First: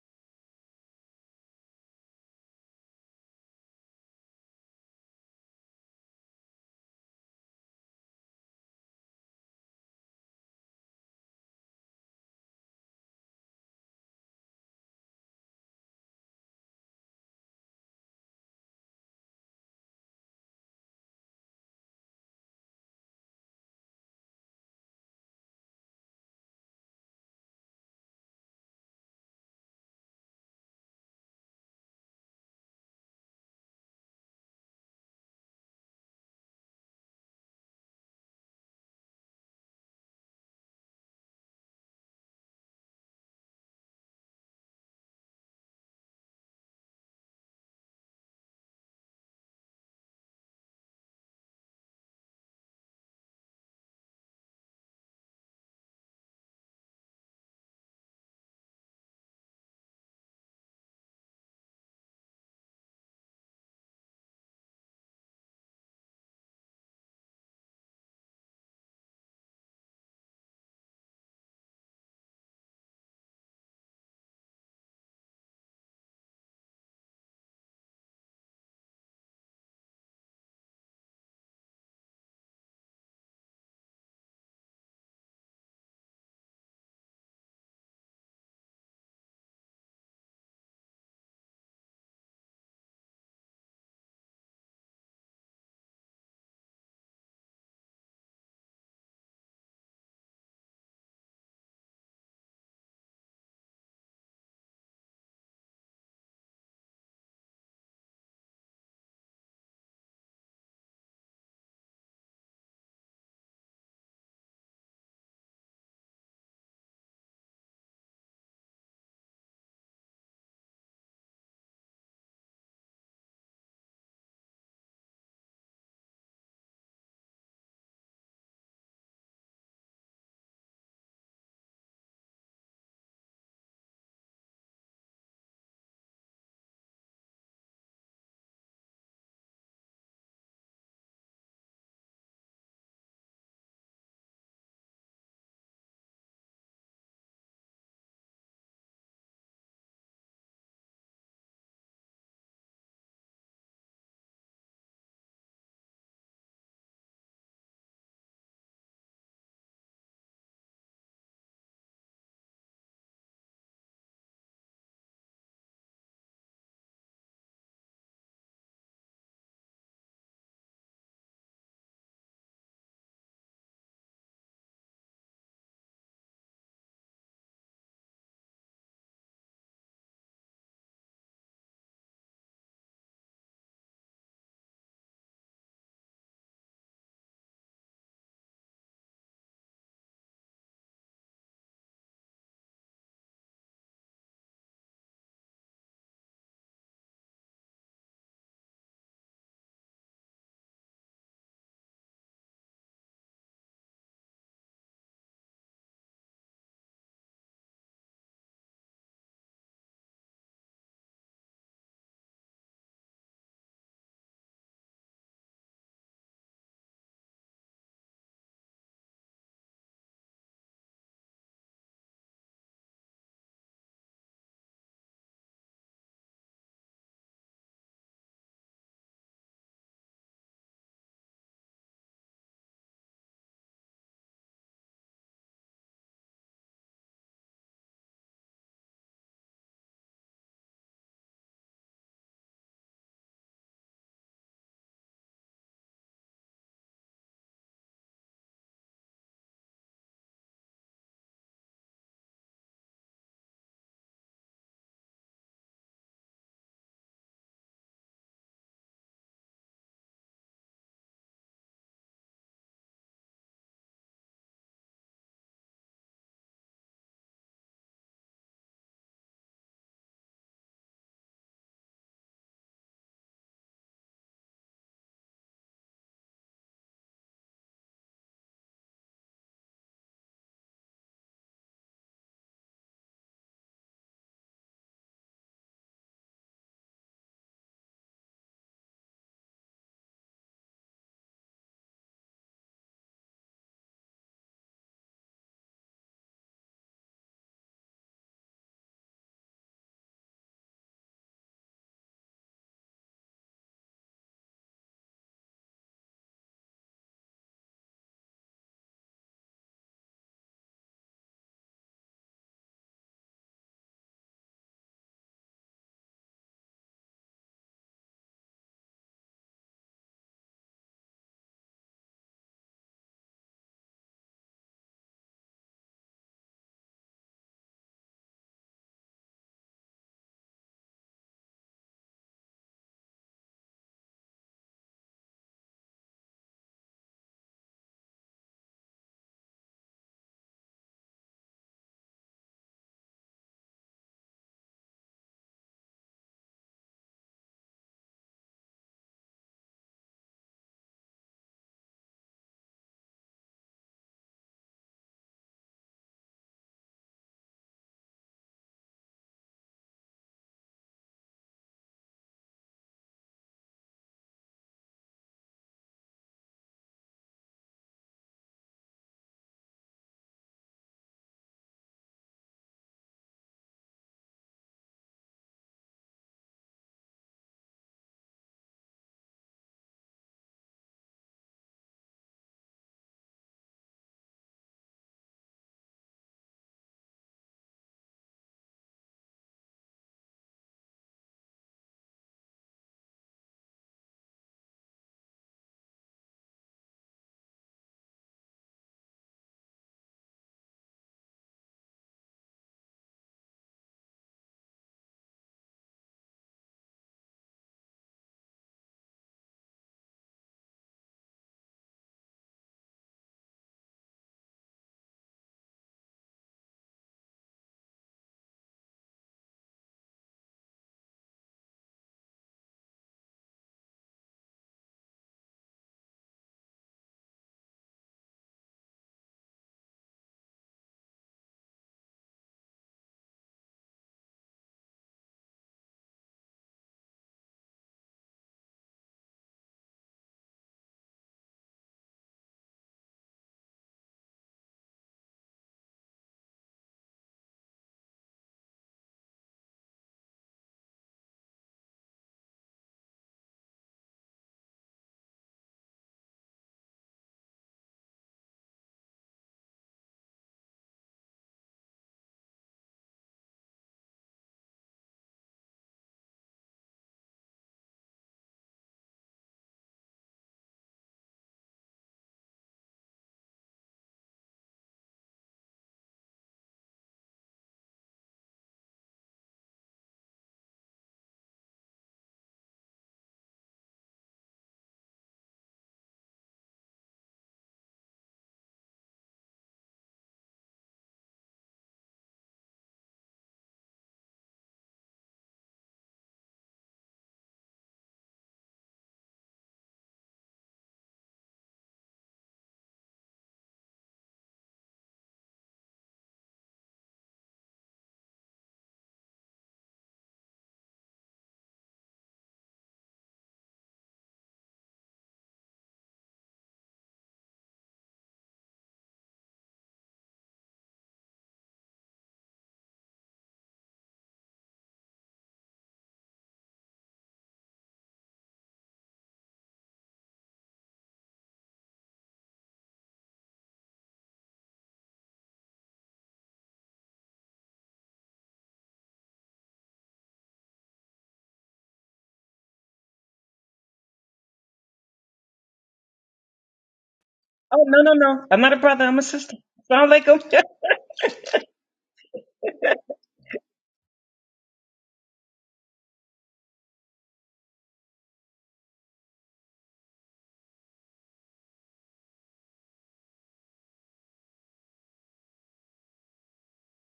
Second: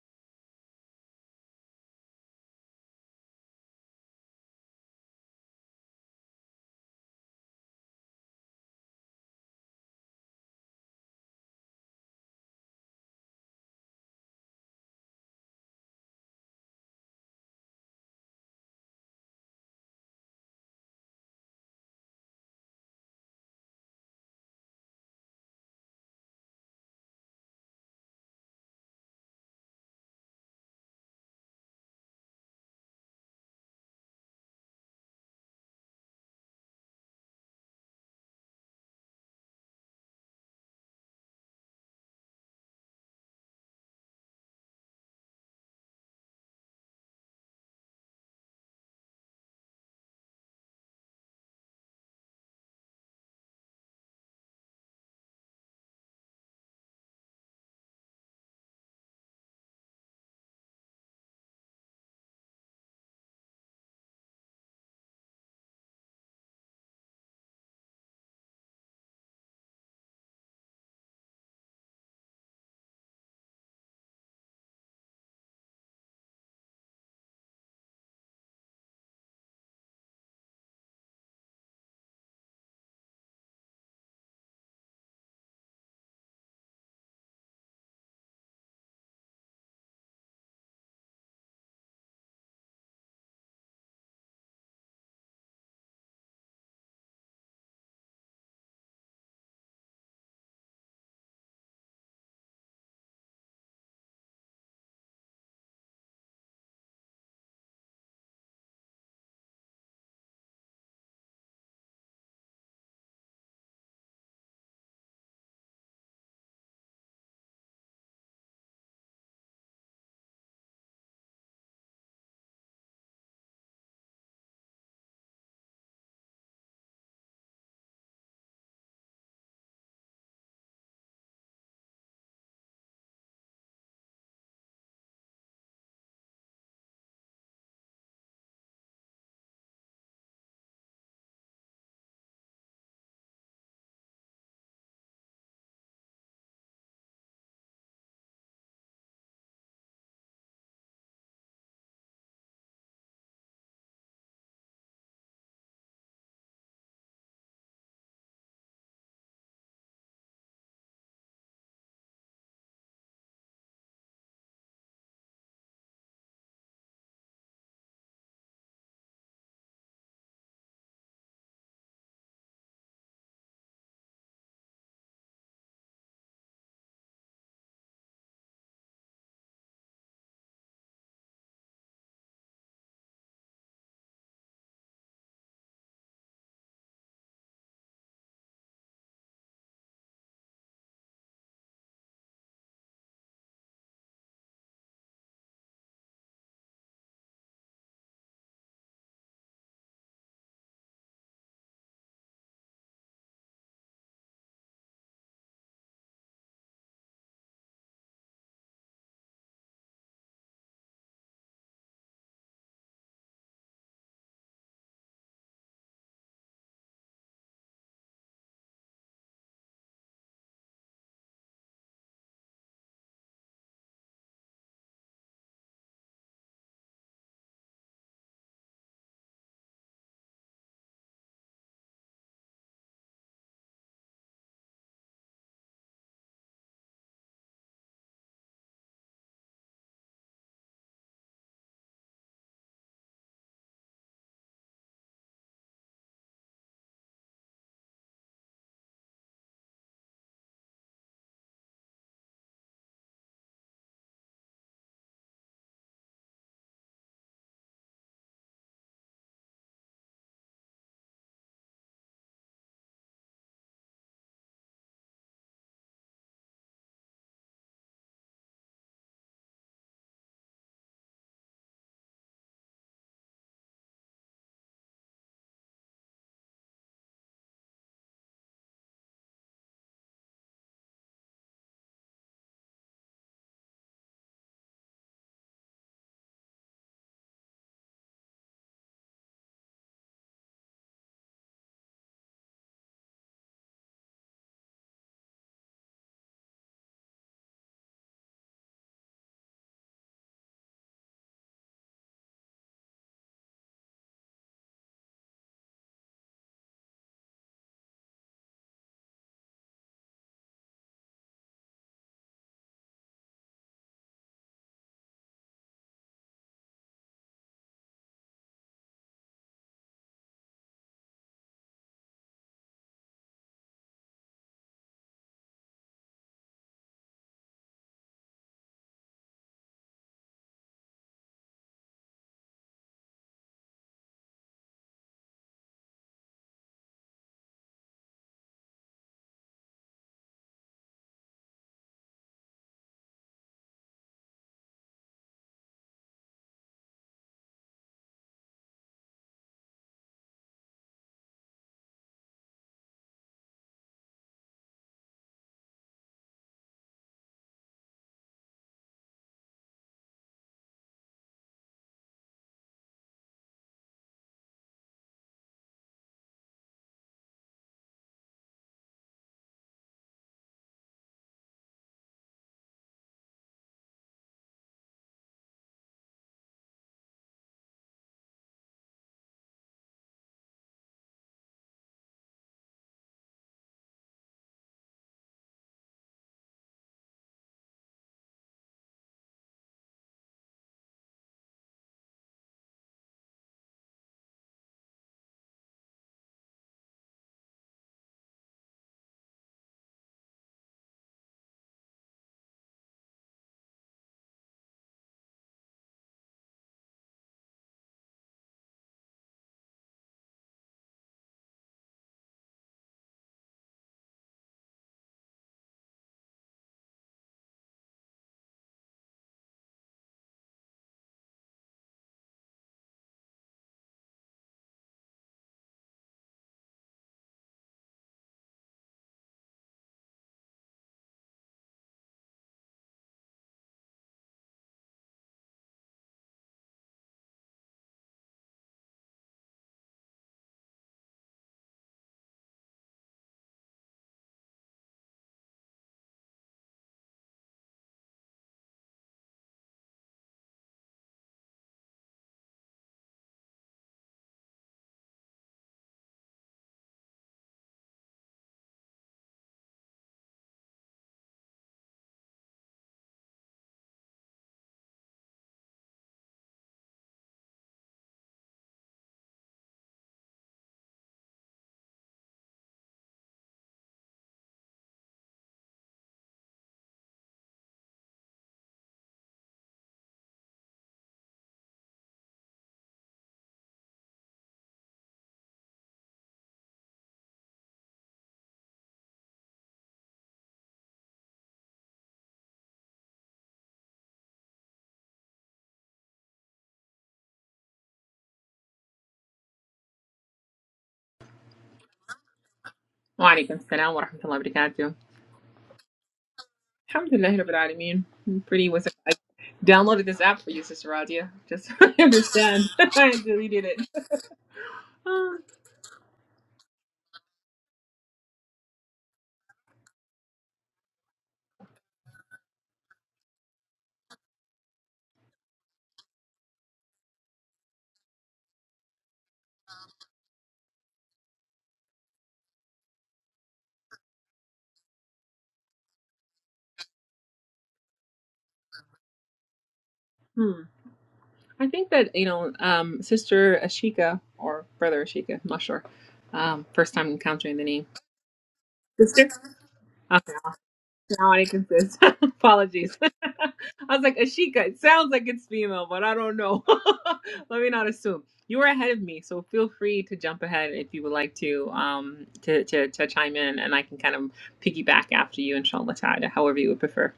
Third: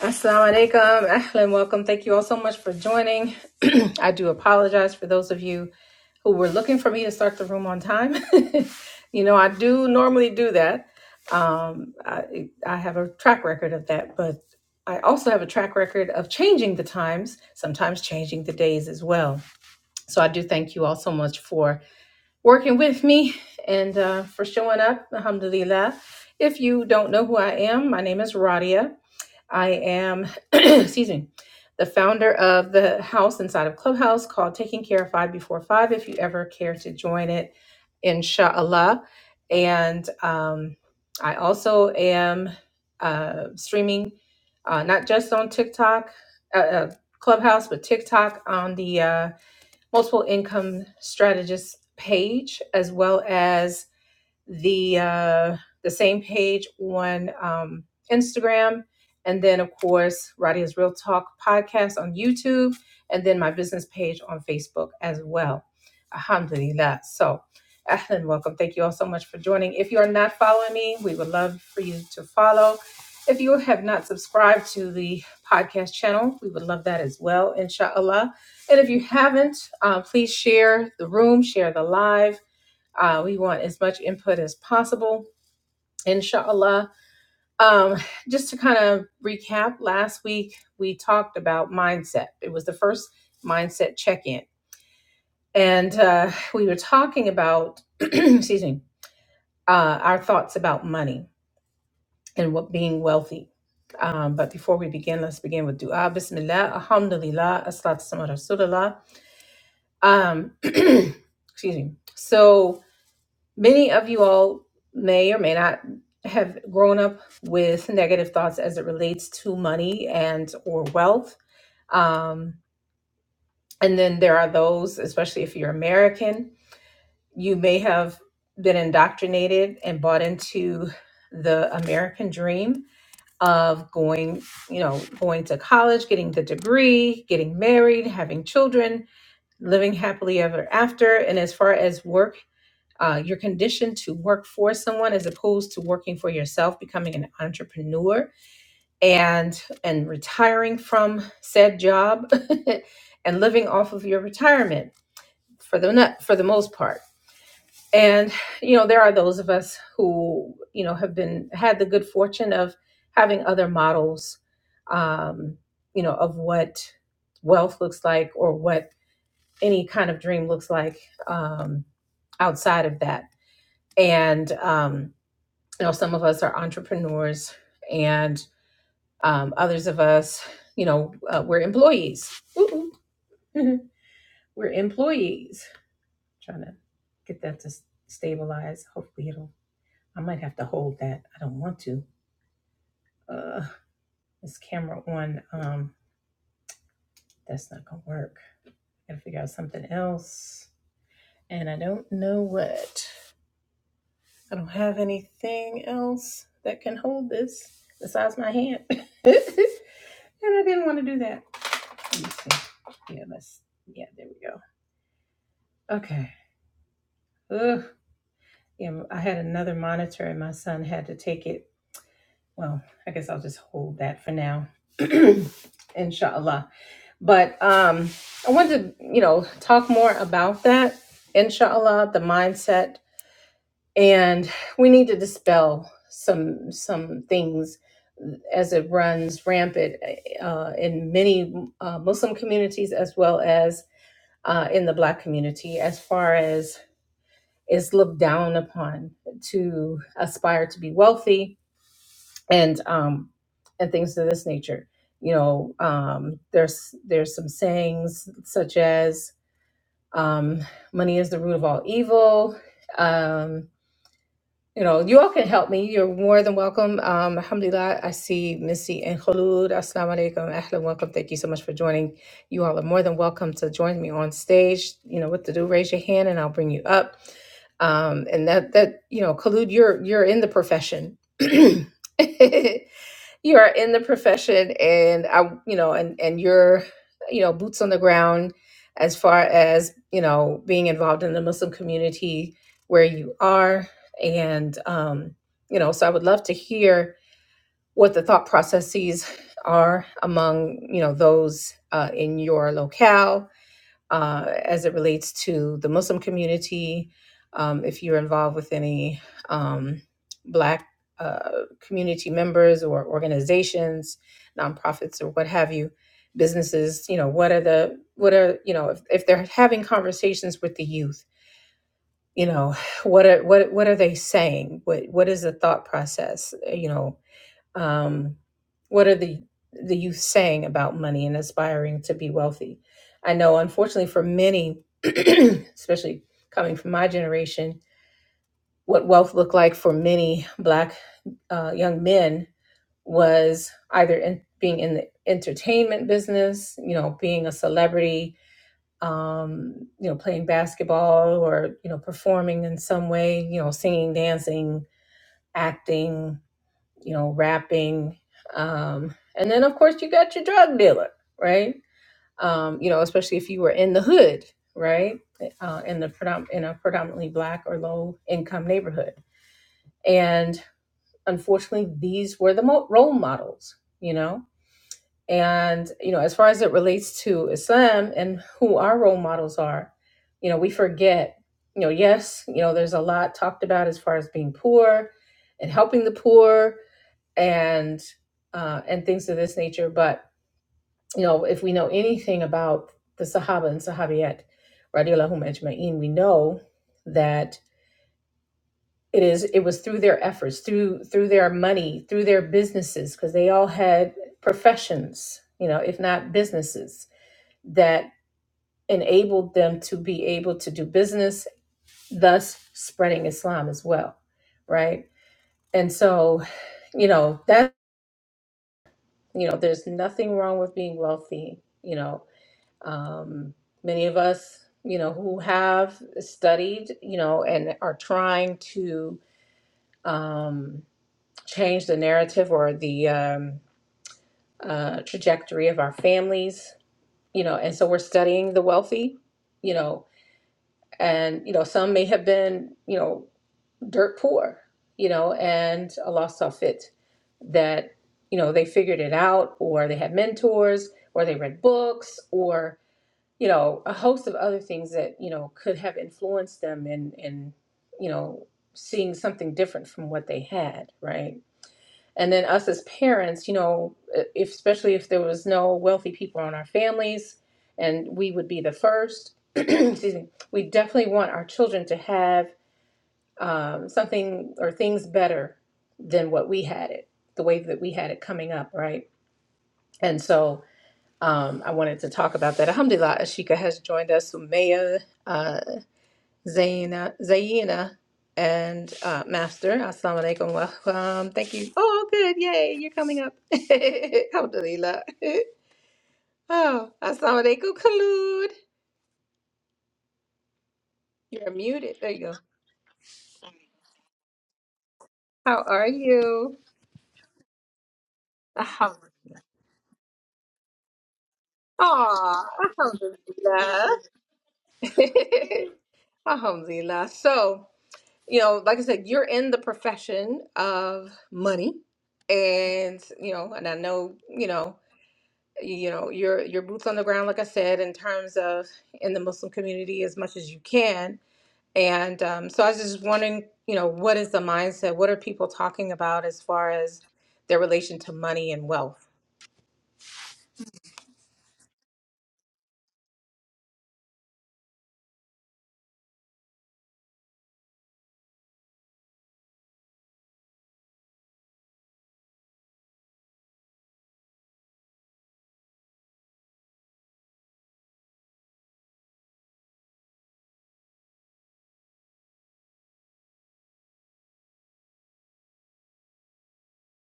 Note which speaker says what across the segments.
Speaker 1: Assalamu alaikum, ahlan, welcome. Thank you all so much for joining. I do apologize for those of you who were looking for me to start the room on time. you know, I do normally do that. Um, I, I have a track record of that, but I also have a track record of changing the times, sometimes changing the days as well. So I do thank you all so much for working with me and uh, for showing up, alhamdulillah. If you don't know who I am, my name is Radia. I am, excuse me, the founder of the house inside of Clubhouse called Taking Care of Five Before Five. If you ever care to join it, inshallah. And um, I also am uh, streaming uh, not just on TikTok, uh, uh, Clubhouse, but TikTok on the uh, Multiple Income Strategist page, as well as the uh, the same page on um, Instagram, and then of course Radia's Real Talk podcast on YouTube, and then my business page on Facebook as well. Alhamdulillah. So, ahlan, welcome. Thank you all so much for joining. If you are not following me, we would love for you to follow. If you have not subscribed to the podcast channel, we would love that as well, inshallah. And if you haven't, uh, please share the room, share the live uh, we want as much input as possible, inshallah. Um, just to kind of recap, last week we talked about mindset. It was the first mindset check in. And uh, we were talking about, excuse me, uh, our thoughts about money and what being wealthy. Um, but before we begin, let's begin with dua. Bismillah, alhamdulillah, as-salatu wassalamu ala rasulillah. Um, excuse me. So, Many of you all may or may not have grown up with negative thoughts as it relates to money and or wealth. Um, and then there are those, especially if you're American, you may have been indoctrinated and bought into the American dream of going, you know, going to college, getting the degree, getting married, having children, living happily ever after. And as far as work uh, you're conditioned to work for someone as opposed to working for yourself, becoming an entrepreneur, and and retiring from said job, and living off of your retirement for the nut- for the most part. And you know there are those of us who you know have been had the good fortune of having other models, um, you know, of what wealth looks like or what any kind of dream looks like um, outside of that. And um, you know some of us are entrepreneurs and um, others of us you know uh, we're employees Ooh, ooh. we're employees trying to get that to s- stabilize hopefully it'll i might have to hold that i don't want to uh, this camera on um, that's not gonna work gotta figure out something else and i don't know what i don't have anything else that can hold this besides my hand and i didn't want to do that Let me see. Yeah, that's yeah. There we go. Okay. Ugh. Yeah, I had another monitor, and my son had to take it. Well, I guess I'll just hold that for now, inshallah. But um, I wanted to, you know, talk more about that, inshallah, the mindset, and we need to dispel some some things as it runs rampant uh, in many uh, Muslim communities as well as uh, in the Black community as far as is looked down upon to aspire to be wealthy and um, and things of this nature. You know, um, there's there's some sayings such as um, "money is the root of all evil," um, you know, you all can help me. You're more than welcome. Um, alhamdulillah, I see Missy and Khulud. Assalamu alaikum. Ahlan, welcome. Thank you so much for joining. You all are more than welcome to join me on stage. You know what to do. Raise your hand and I'll bring you up. Um, and that, that you know, Khulud, you're, you're in the profession. you are in the profession and I you know and and you're you know boots on the ground as far as you know being involved in the Muslim community where you are and um you know so I would love to hear what the thought processes are among you know those uh, in your locale uh, as it relates to the Muslim community. Um, if you're involved with any um, Black uh, community members or organizations, nonprofits, or what have you, businesses, you know, what are the what are you know if, if they're having conversations with the youth, you know, what are what what are they saying? What what is the thought process? You know, um, what are the the youth saying about money and aspiring to be wealthy i know unfortunately for many especially coming from my generation what wealth looked like for many black uh, young men was either in, being in the entertainment business you know being a celebrity um, you know playing basketball or you know performing in some way you know singing dancing acting you know, rapping. Um, and then, of course, you got your drug dealer, right? Um, you know, especially if you were in the hood, right? Uh, in the predom- in a predominantly black or low income neighborhood. And unfortunately, these were the mo- role models, you know? And, you know, as far as it relates to Islam and who our role models are, you know, we forget, you know, yes, you know, there's a lot talked about as far as being poor and helping the poor and uh, and things of this nature. But you know, if we know anything about the Sahaba and Sahabiyat, radiyallahu ajma'in, we know that it is it was through their efforts, through through their money, through their businesses, because they all had professions, you know, if not businesses, that enabled them to be able to do business, thus spreading Islam as well, right? And so, you know, that you know, there's nothing wrong with being wealthy, you know, um, many of us you know who have studied you know and are trying to um, change the narrative or the um, uh, trajectory of our families you know and so we're studying the wealthy you know and you know some may have been you know dirt poor you know and allah saw fit that you know they figured it out or they had mentors or they read books or. you know, a host of other things that, you know, could have influenced them in in, you know, seeing something different from what they had, right? And then us as parents, you know, e, if, especially if there was no wealthy people in our families and we would be the first, excuse me, we definitely want our children to have um, something or things better than what we had it, the way that we had it coming up, right? And so, um, I wanted to talk about that. Alhamdulillah, Ashika has joined us, Sumaya, uh, Zaina, Zaina, and uh, Master. Assalamu alaikum. Welcome. Thank you. Oh, good. Yay. You're coming up. Alhamdulillah. Oh, Assalamu alaikum, Khalud. You're muted. There you go.
Speaker 2: وعليكم السلام wa rahmatullahi wa barakatuh.
Speaker 1: How are you?
Speaker 2: لله رب العالمين. I'm pretty was
Speaker 1: Alhamdulillah.
Speaker 2: I downloaded this app for you, Sister Radia. Just so I
Speaker 1: Aw,
Speaker 2: understand. I deleted it. Ah,
Speaker 1: Alhamdulillah. Alhamdulillah. So, you know, like I said, you're in the profession of money, and you know, and I know, you know, you know, your your boots on the ground, like I said, in terms of in the Muslim community as much as you can. And um, so I was just wondering, you know, what is the mindset? What are people talking about as far as their relation to money and wealth?
Speaker 2: hmm. I think that, you know, um, Sister Ashika or Brother Ashika, I'm not sure. Um, first time encountering the
Speaker 3: Oh
Speaker 2: name.
Speaker 3: no no no! I'm not a brother. I'm a
Speaker 2: Sister?
Speaker 3: sister. Sound
Speaker 2: Ah.
Speaker 3: like him? no, go
Speaker 2: Now I can sis. Apologies. I was like, Ashika, it sounds like it's female, but I don't know. Let me not assume. You were ahead of me, so feel free to jump ahead if you would like to um to, to, to chime in and I can kind of piggyback after you, inshallah ta'ala, however you would prefer.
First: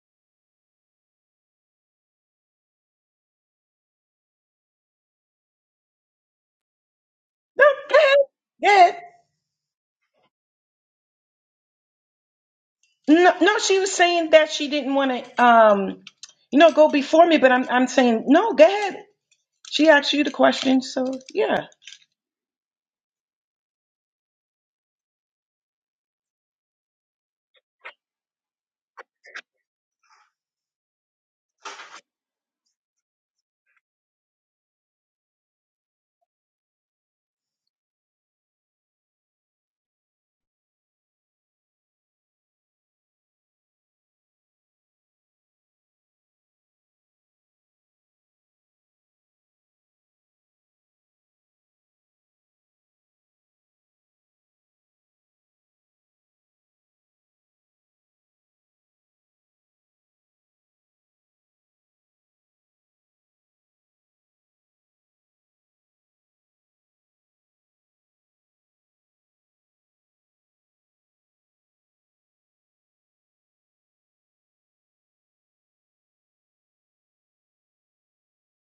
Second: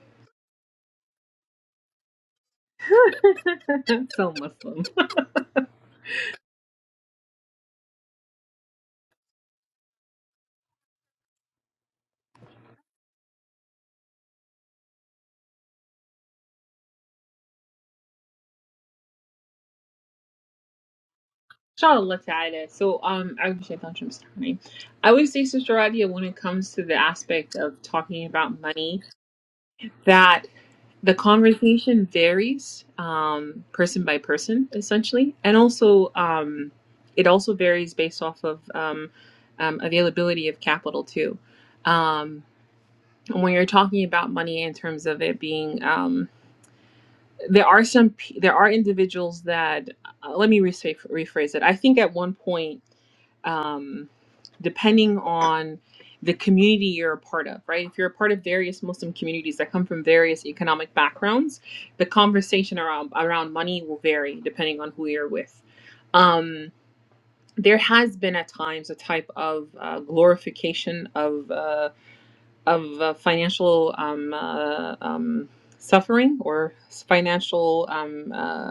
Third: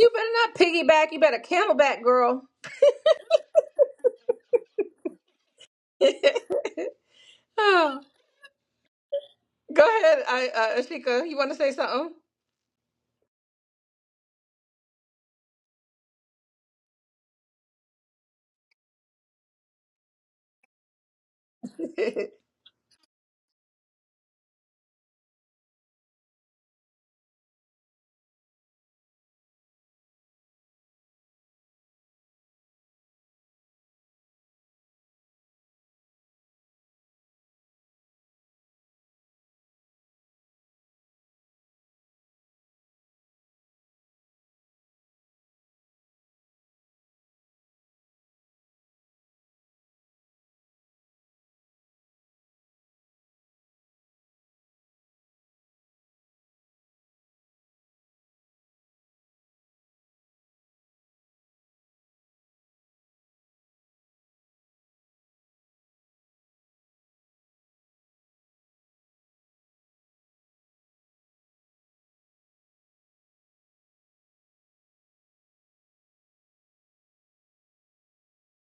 Speaker 1: You better not piggyback. You better camelback, girl.
Speaker 2: so Muslim.
Speaker 1: Oh,
Speaker 3: ahead. Go ahead.
Speaker 1: Go ahead, I, uh, Ashika. You want to say something?
Speaker 3: No, no. She was saying that she didn't want to, um, you know, go before me. But I'm, I'm saying no. Go ahead. She asked you the question, so yeah.
Speaker 2: Inshallah ta'ala. So um I wish I thought you starting. I would say, Sister Radia, when it comes to the aspect of talking about money, that. the conversation varies um, person by person essentially and also um, it also varies based off of um, um, availability of capital too um, and when you're talking about money in terms of it being um, there are some p- there are individuals that uh, let me rephrase, rephrase it i think at one point um, depending on the community you're a part of, right? If you're a part of various Muslim communities that come from various economic backgrounds, the conversation around around money will vary depending on who you're with. Um, there has been at times a type of uh, glorification of uh, of uh, financial um, uh, um, suffering or financial. Um, uh,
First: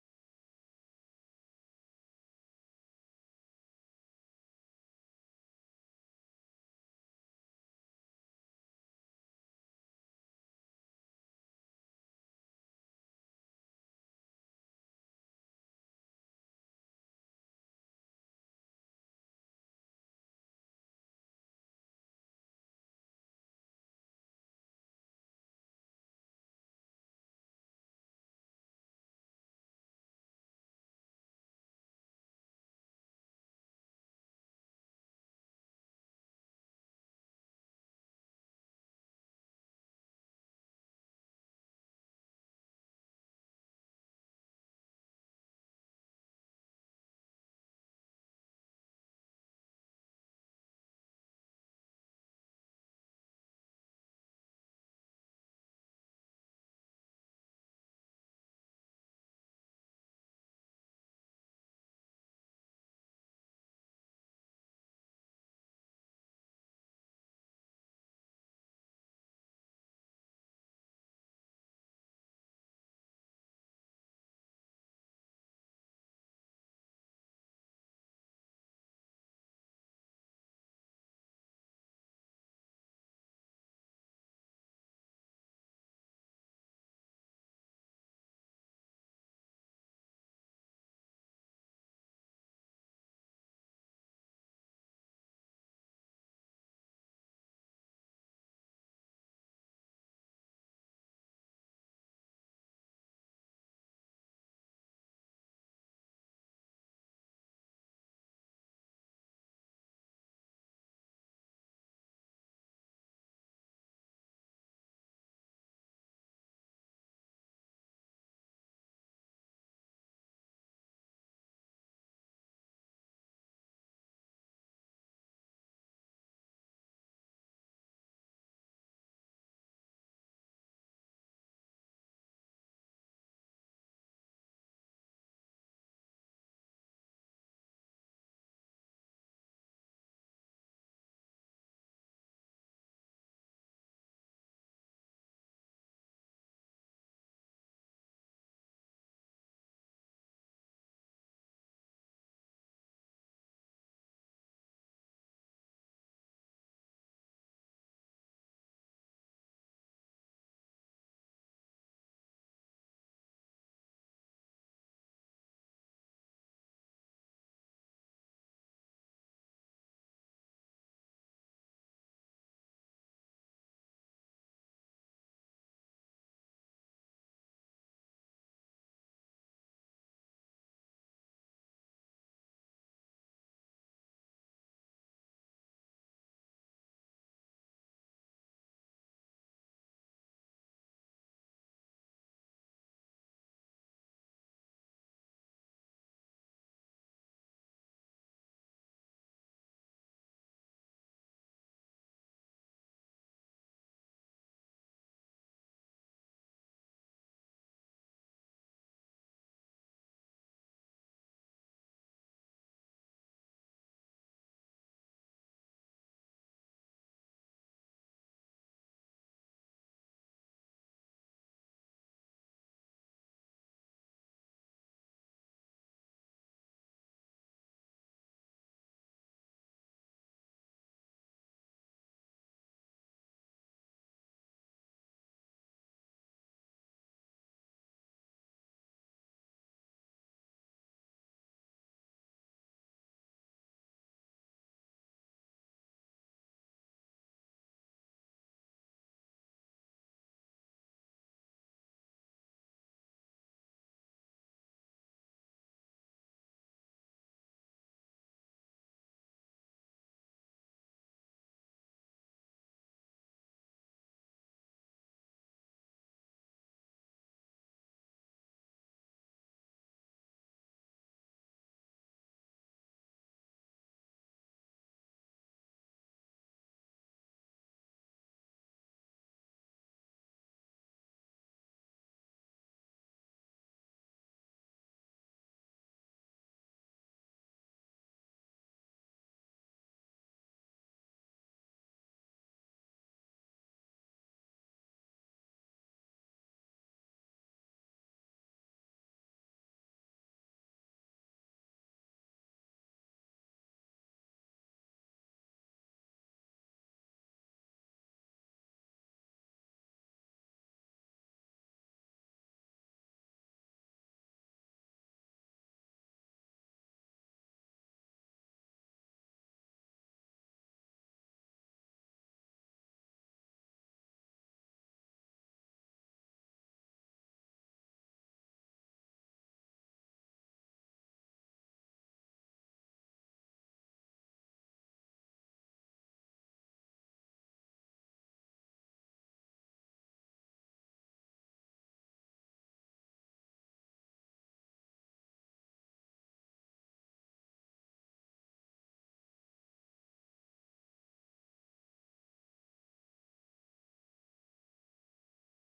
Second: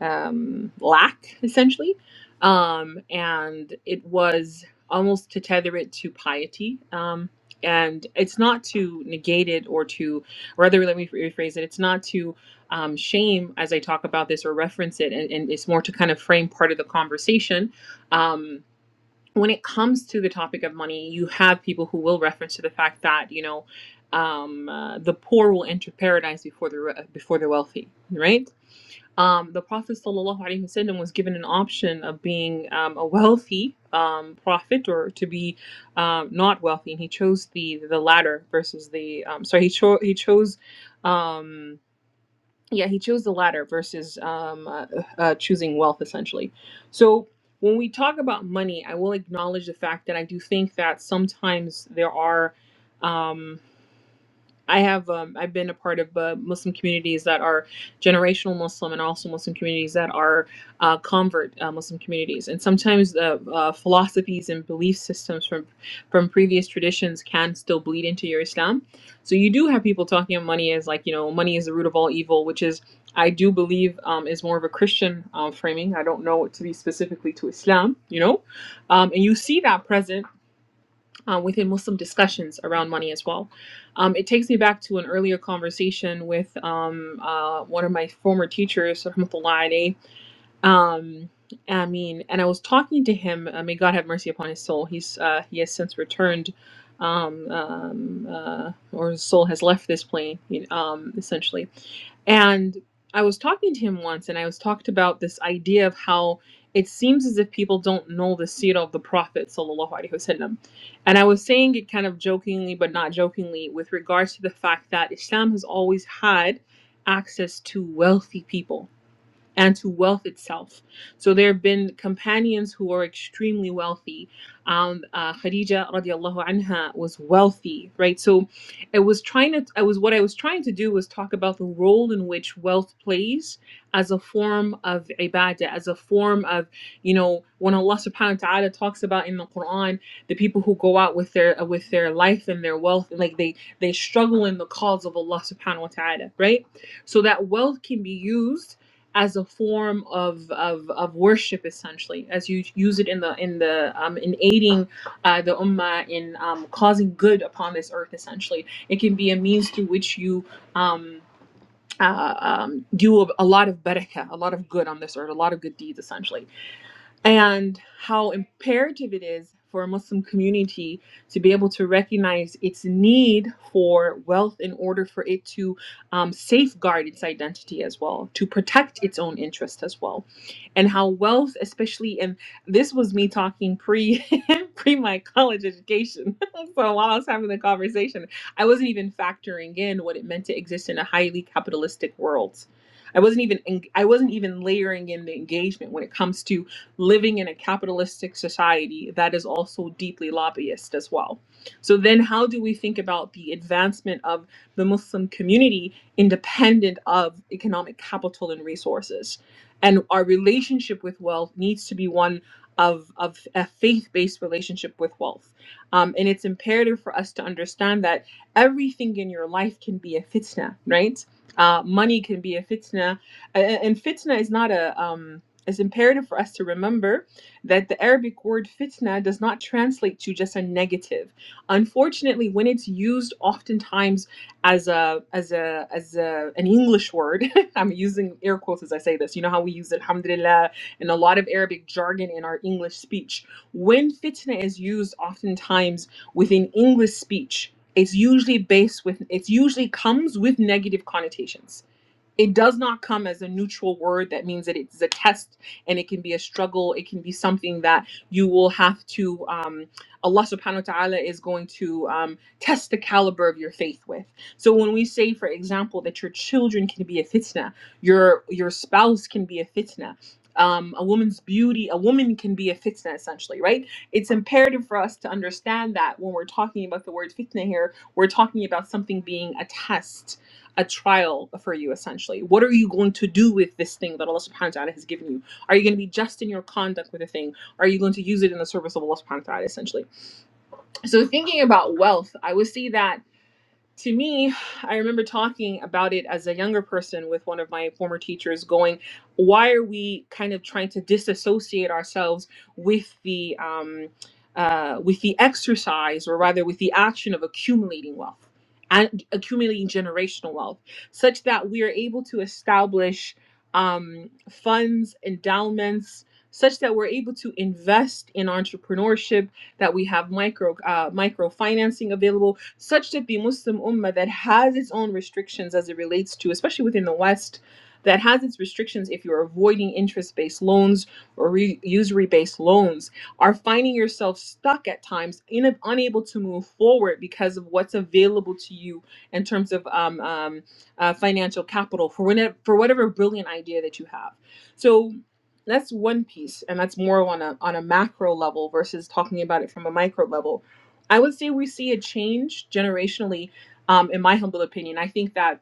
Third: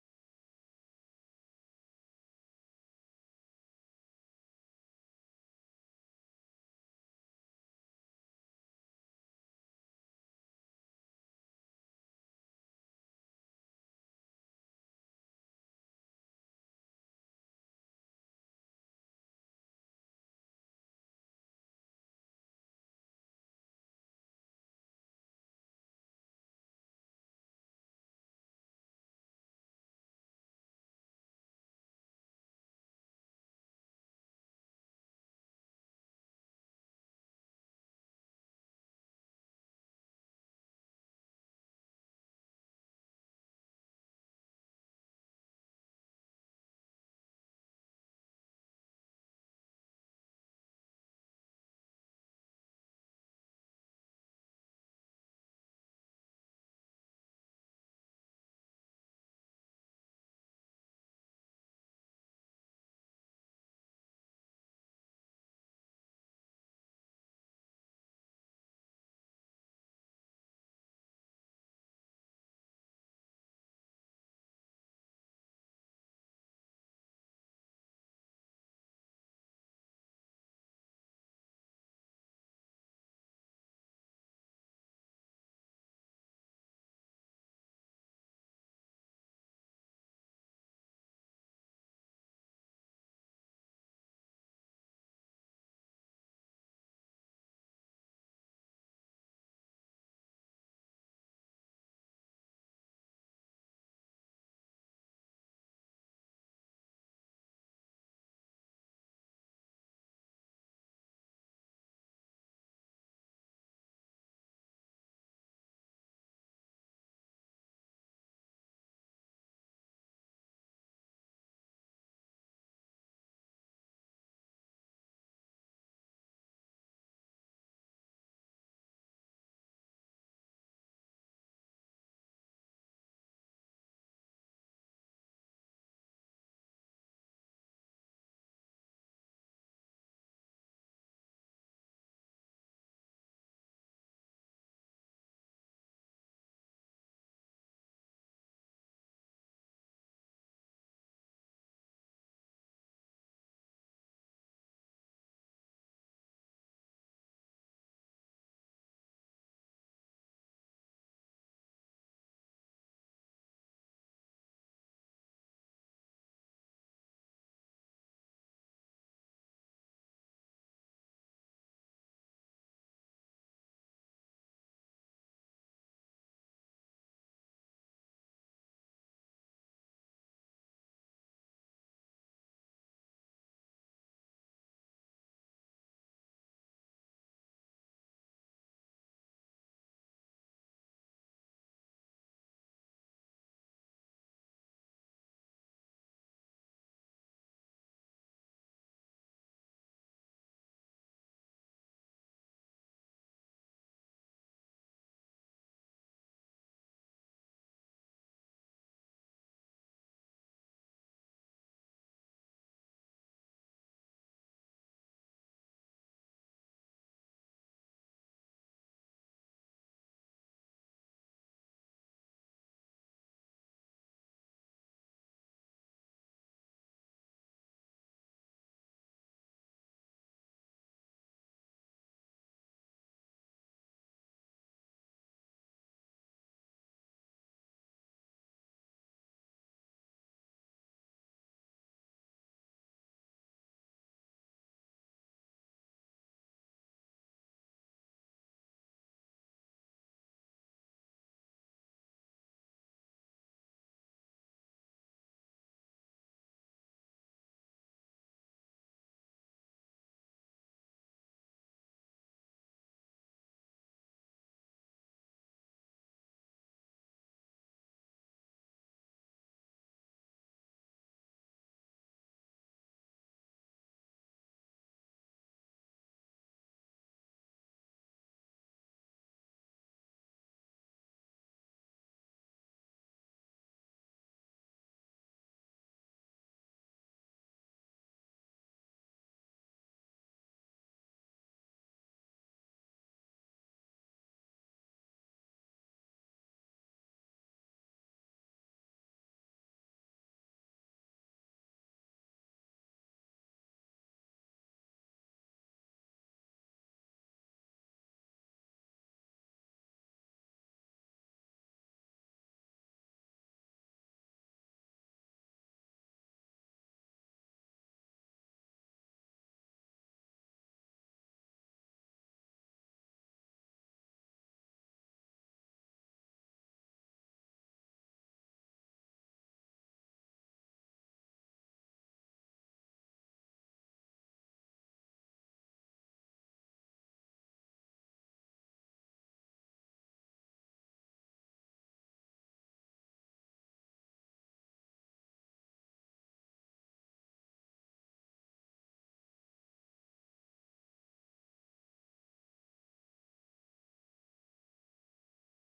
Speaker 2: um, lack, essentially. Um, and it was almost to tether it to piety. Um, and it's not to negate it or to, rather, let me rephrase it, it's not to um, shame as I talk about this or reference it, and, and it's more to kind of frame part of the conversation. Um, when it comes to the topic of money, you have people who will reference to the fact that, you know, um, uh, the poor will enter paradise before the re- before the wealthy, right? um, the Prophet ﷺ was given an option of being um, a wealthy um, prophet or to be um, not wealthy, and he chose the the latter versus the um, sorry he chose he chose um, yeah he chose the latter versus um, uh, uh, choosing wealth essentially. So when we talk about money, I will acknowledge the fact that I do think that sometimes there are. Um, I have um, I've been a part of uh, Muslim communities that are generational Muslim and also Muslim communities that are uh, convert uh, Muslim communities, and sometimes the uh, philosophies and belief systems from from previous traditions can still bleed into your Islam. So you do have people talking of money as like you know money is the root of all evil, which is I do believe um, is more of a Christian um, framing. I don't know it to be specifically to Islam, you know, um, and you see that present uh, within Muslim discussions around money as well. Um, it takes me back to an earlier conversation with um, uh, one of my former teachers, Rahmatullah alayhi. Um, I mean, and I was talking to him. Uh, may God have mercy upon his soul. He's uh, he has since returned, um, um, uh, or his soul has left this plane, you know, um, essentially. And I was talking to him once, and I was talked about this idea of how it seems as if people don't know the seerah of the Prophet sallallahu alaihi wasallam. And I was saying it kind of jokingly, but not jokingly, with regards to the fact that Islam has always had access to wealthy people and to wealth itself. So there have been companions who are extremely wealthy. Um, uh, Khadija radiallahu anha was wealthy, right? So it was trying to, I was, what I was trying to do was talk about the role in which wealth plays as a form of ibadah, as a form of, you know, when Allah subhanahu wa ta'ala talks about in the Quran, the people who go out with their, with their life and their wealth, like they, they struggle in the cause of Allah subhanahu wa ta'ala, right? So that wealth can be used as a form of, of, of worship essentially as you use it in the in the um, in aiding uh, the ummah in um, causing good upon this earth essentially it can be a means through which you um, uh, um, do a, a lot of barakah a lot of good on this earth a lot of good deeds essentially and how imperative it is for a Muslim community to be able to recognize its need for wealth in order for it to um, safeguard its identity as well, to protect its own interest as well, and how wealth, especially, and this was me talking pre pre my college education. so while I was having the conversation, I wasn't even factoring in what it meant to exist in a highly capitalistic world. I wasn't even I wasn't even layering in the engagement when it comes to living in a capitalistic society that is also deeply lobbyist as well. So then how do we think about the advancement of the Muslim community independent of economic capital and resources? And our relationship with wealth needs to be one of, of a faith-based relationship with wealth. Um, and it's imperative for us to understand that everything in your life can be a fitna, right? Uh, money can be a fitna, A- a- and fitna is not a um, it's imperative for us to remember that the Arabic word fitna does not translate to just a negative. Unfortunately, when it's used oftentimes as a as a as a, an English word, I'm using air quotes as I say this. You know how we use alhamdulillah and a lot of Arabic jargon in our English speech. When fitna is used oftentimes within English speech, it's usually based with it's usually comes with negative connotations it does not come as a neutral word that means that it's a test and it can be a struggle it can be something that you will have to um, allah subhanahu wa ta'ala is going to um, test the caliber of your faith with so when we say for example that your children can be a fitna your your spouse can be a fitna um, a woman's beauty a woman can be a fitna essentially right it's imperative for us to understand that when we're talking about the word fitna here we're talking about something being a test a trial for you essentially. What are you going to do with this thing that Allah subhanahu wa ta'ala has given you? Are you going to be just in your conduct with the thing? Are you going to use it in the service of Allah subhanahu wa ta'ala essentially? So thinking about wealth, I would say that to me, I remember talking about it as a younger person with one of my former teachers, going, "Why are we kind of trying to disassociate ourselves with the um, uh, with the exercise, or rather with the action of accumulating wealth and accumulating generational wealth, such that we are able to establish um, funds, endowments." Such that we're able to invest in entrepreneurship, that we have micro uh, microfinancing available, such that the Muslim Ummah that has its own restrictions as it relates to, especially within the West, that has its restrictions if you're avoiding interest-based loans or re- usury-based loans, are finding yourself stuck at times, in, unable to move forward because of what's available to you in terms of um, um, uh, financial capital for whenever, for whatever brilliant idea that you have. So that's one piece and that's more on a on a macro level versus talking about it from a micro level i would say we see a change generationally um, in my humble opinion i think that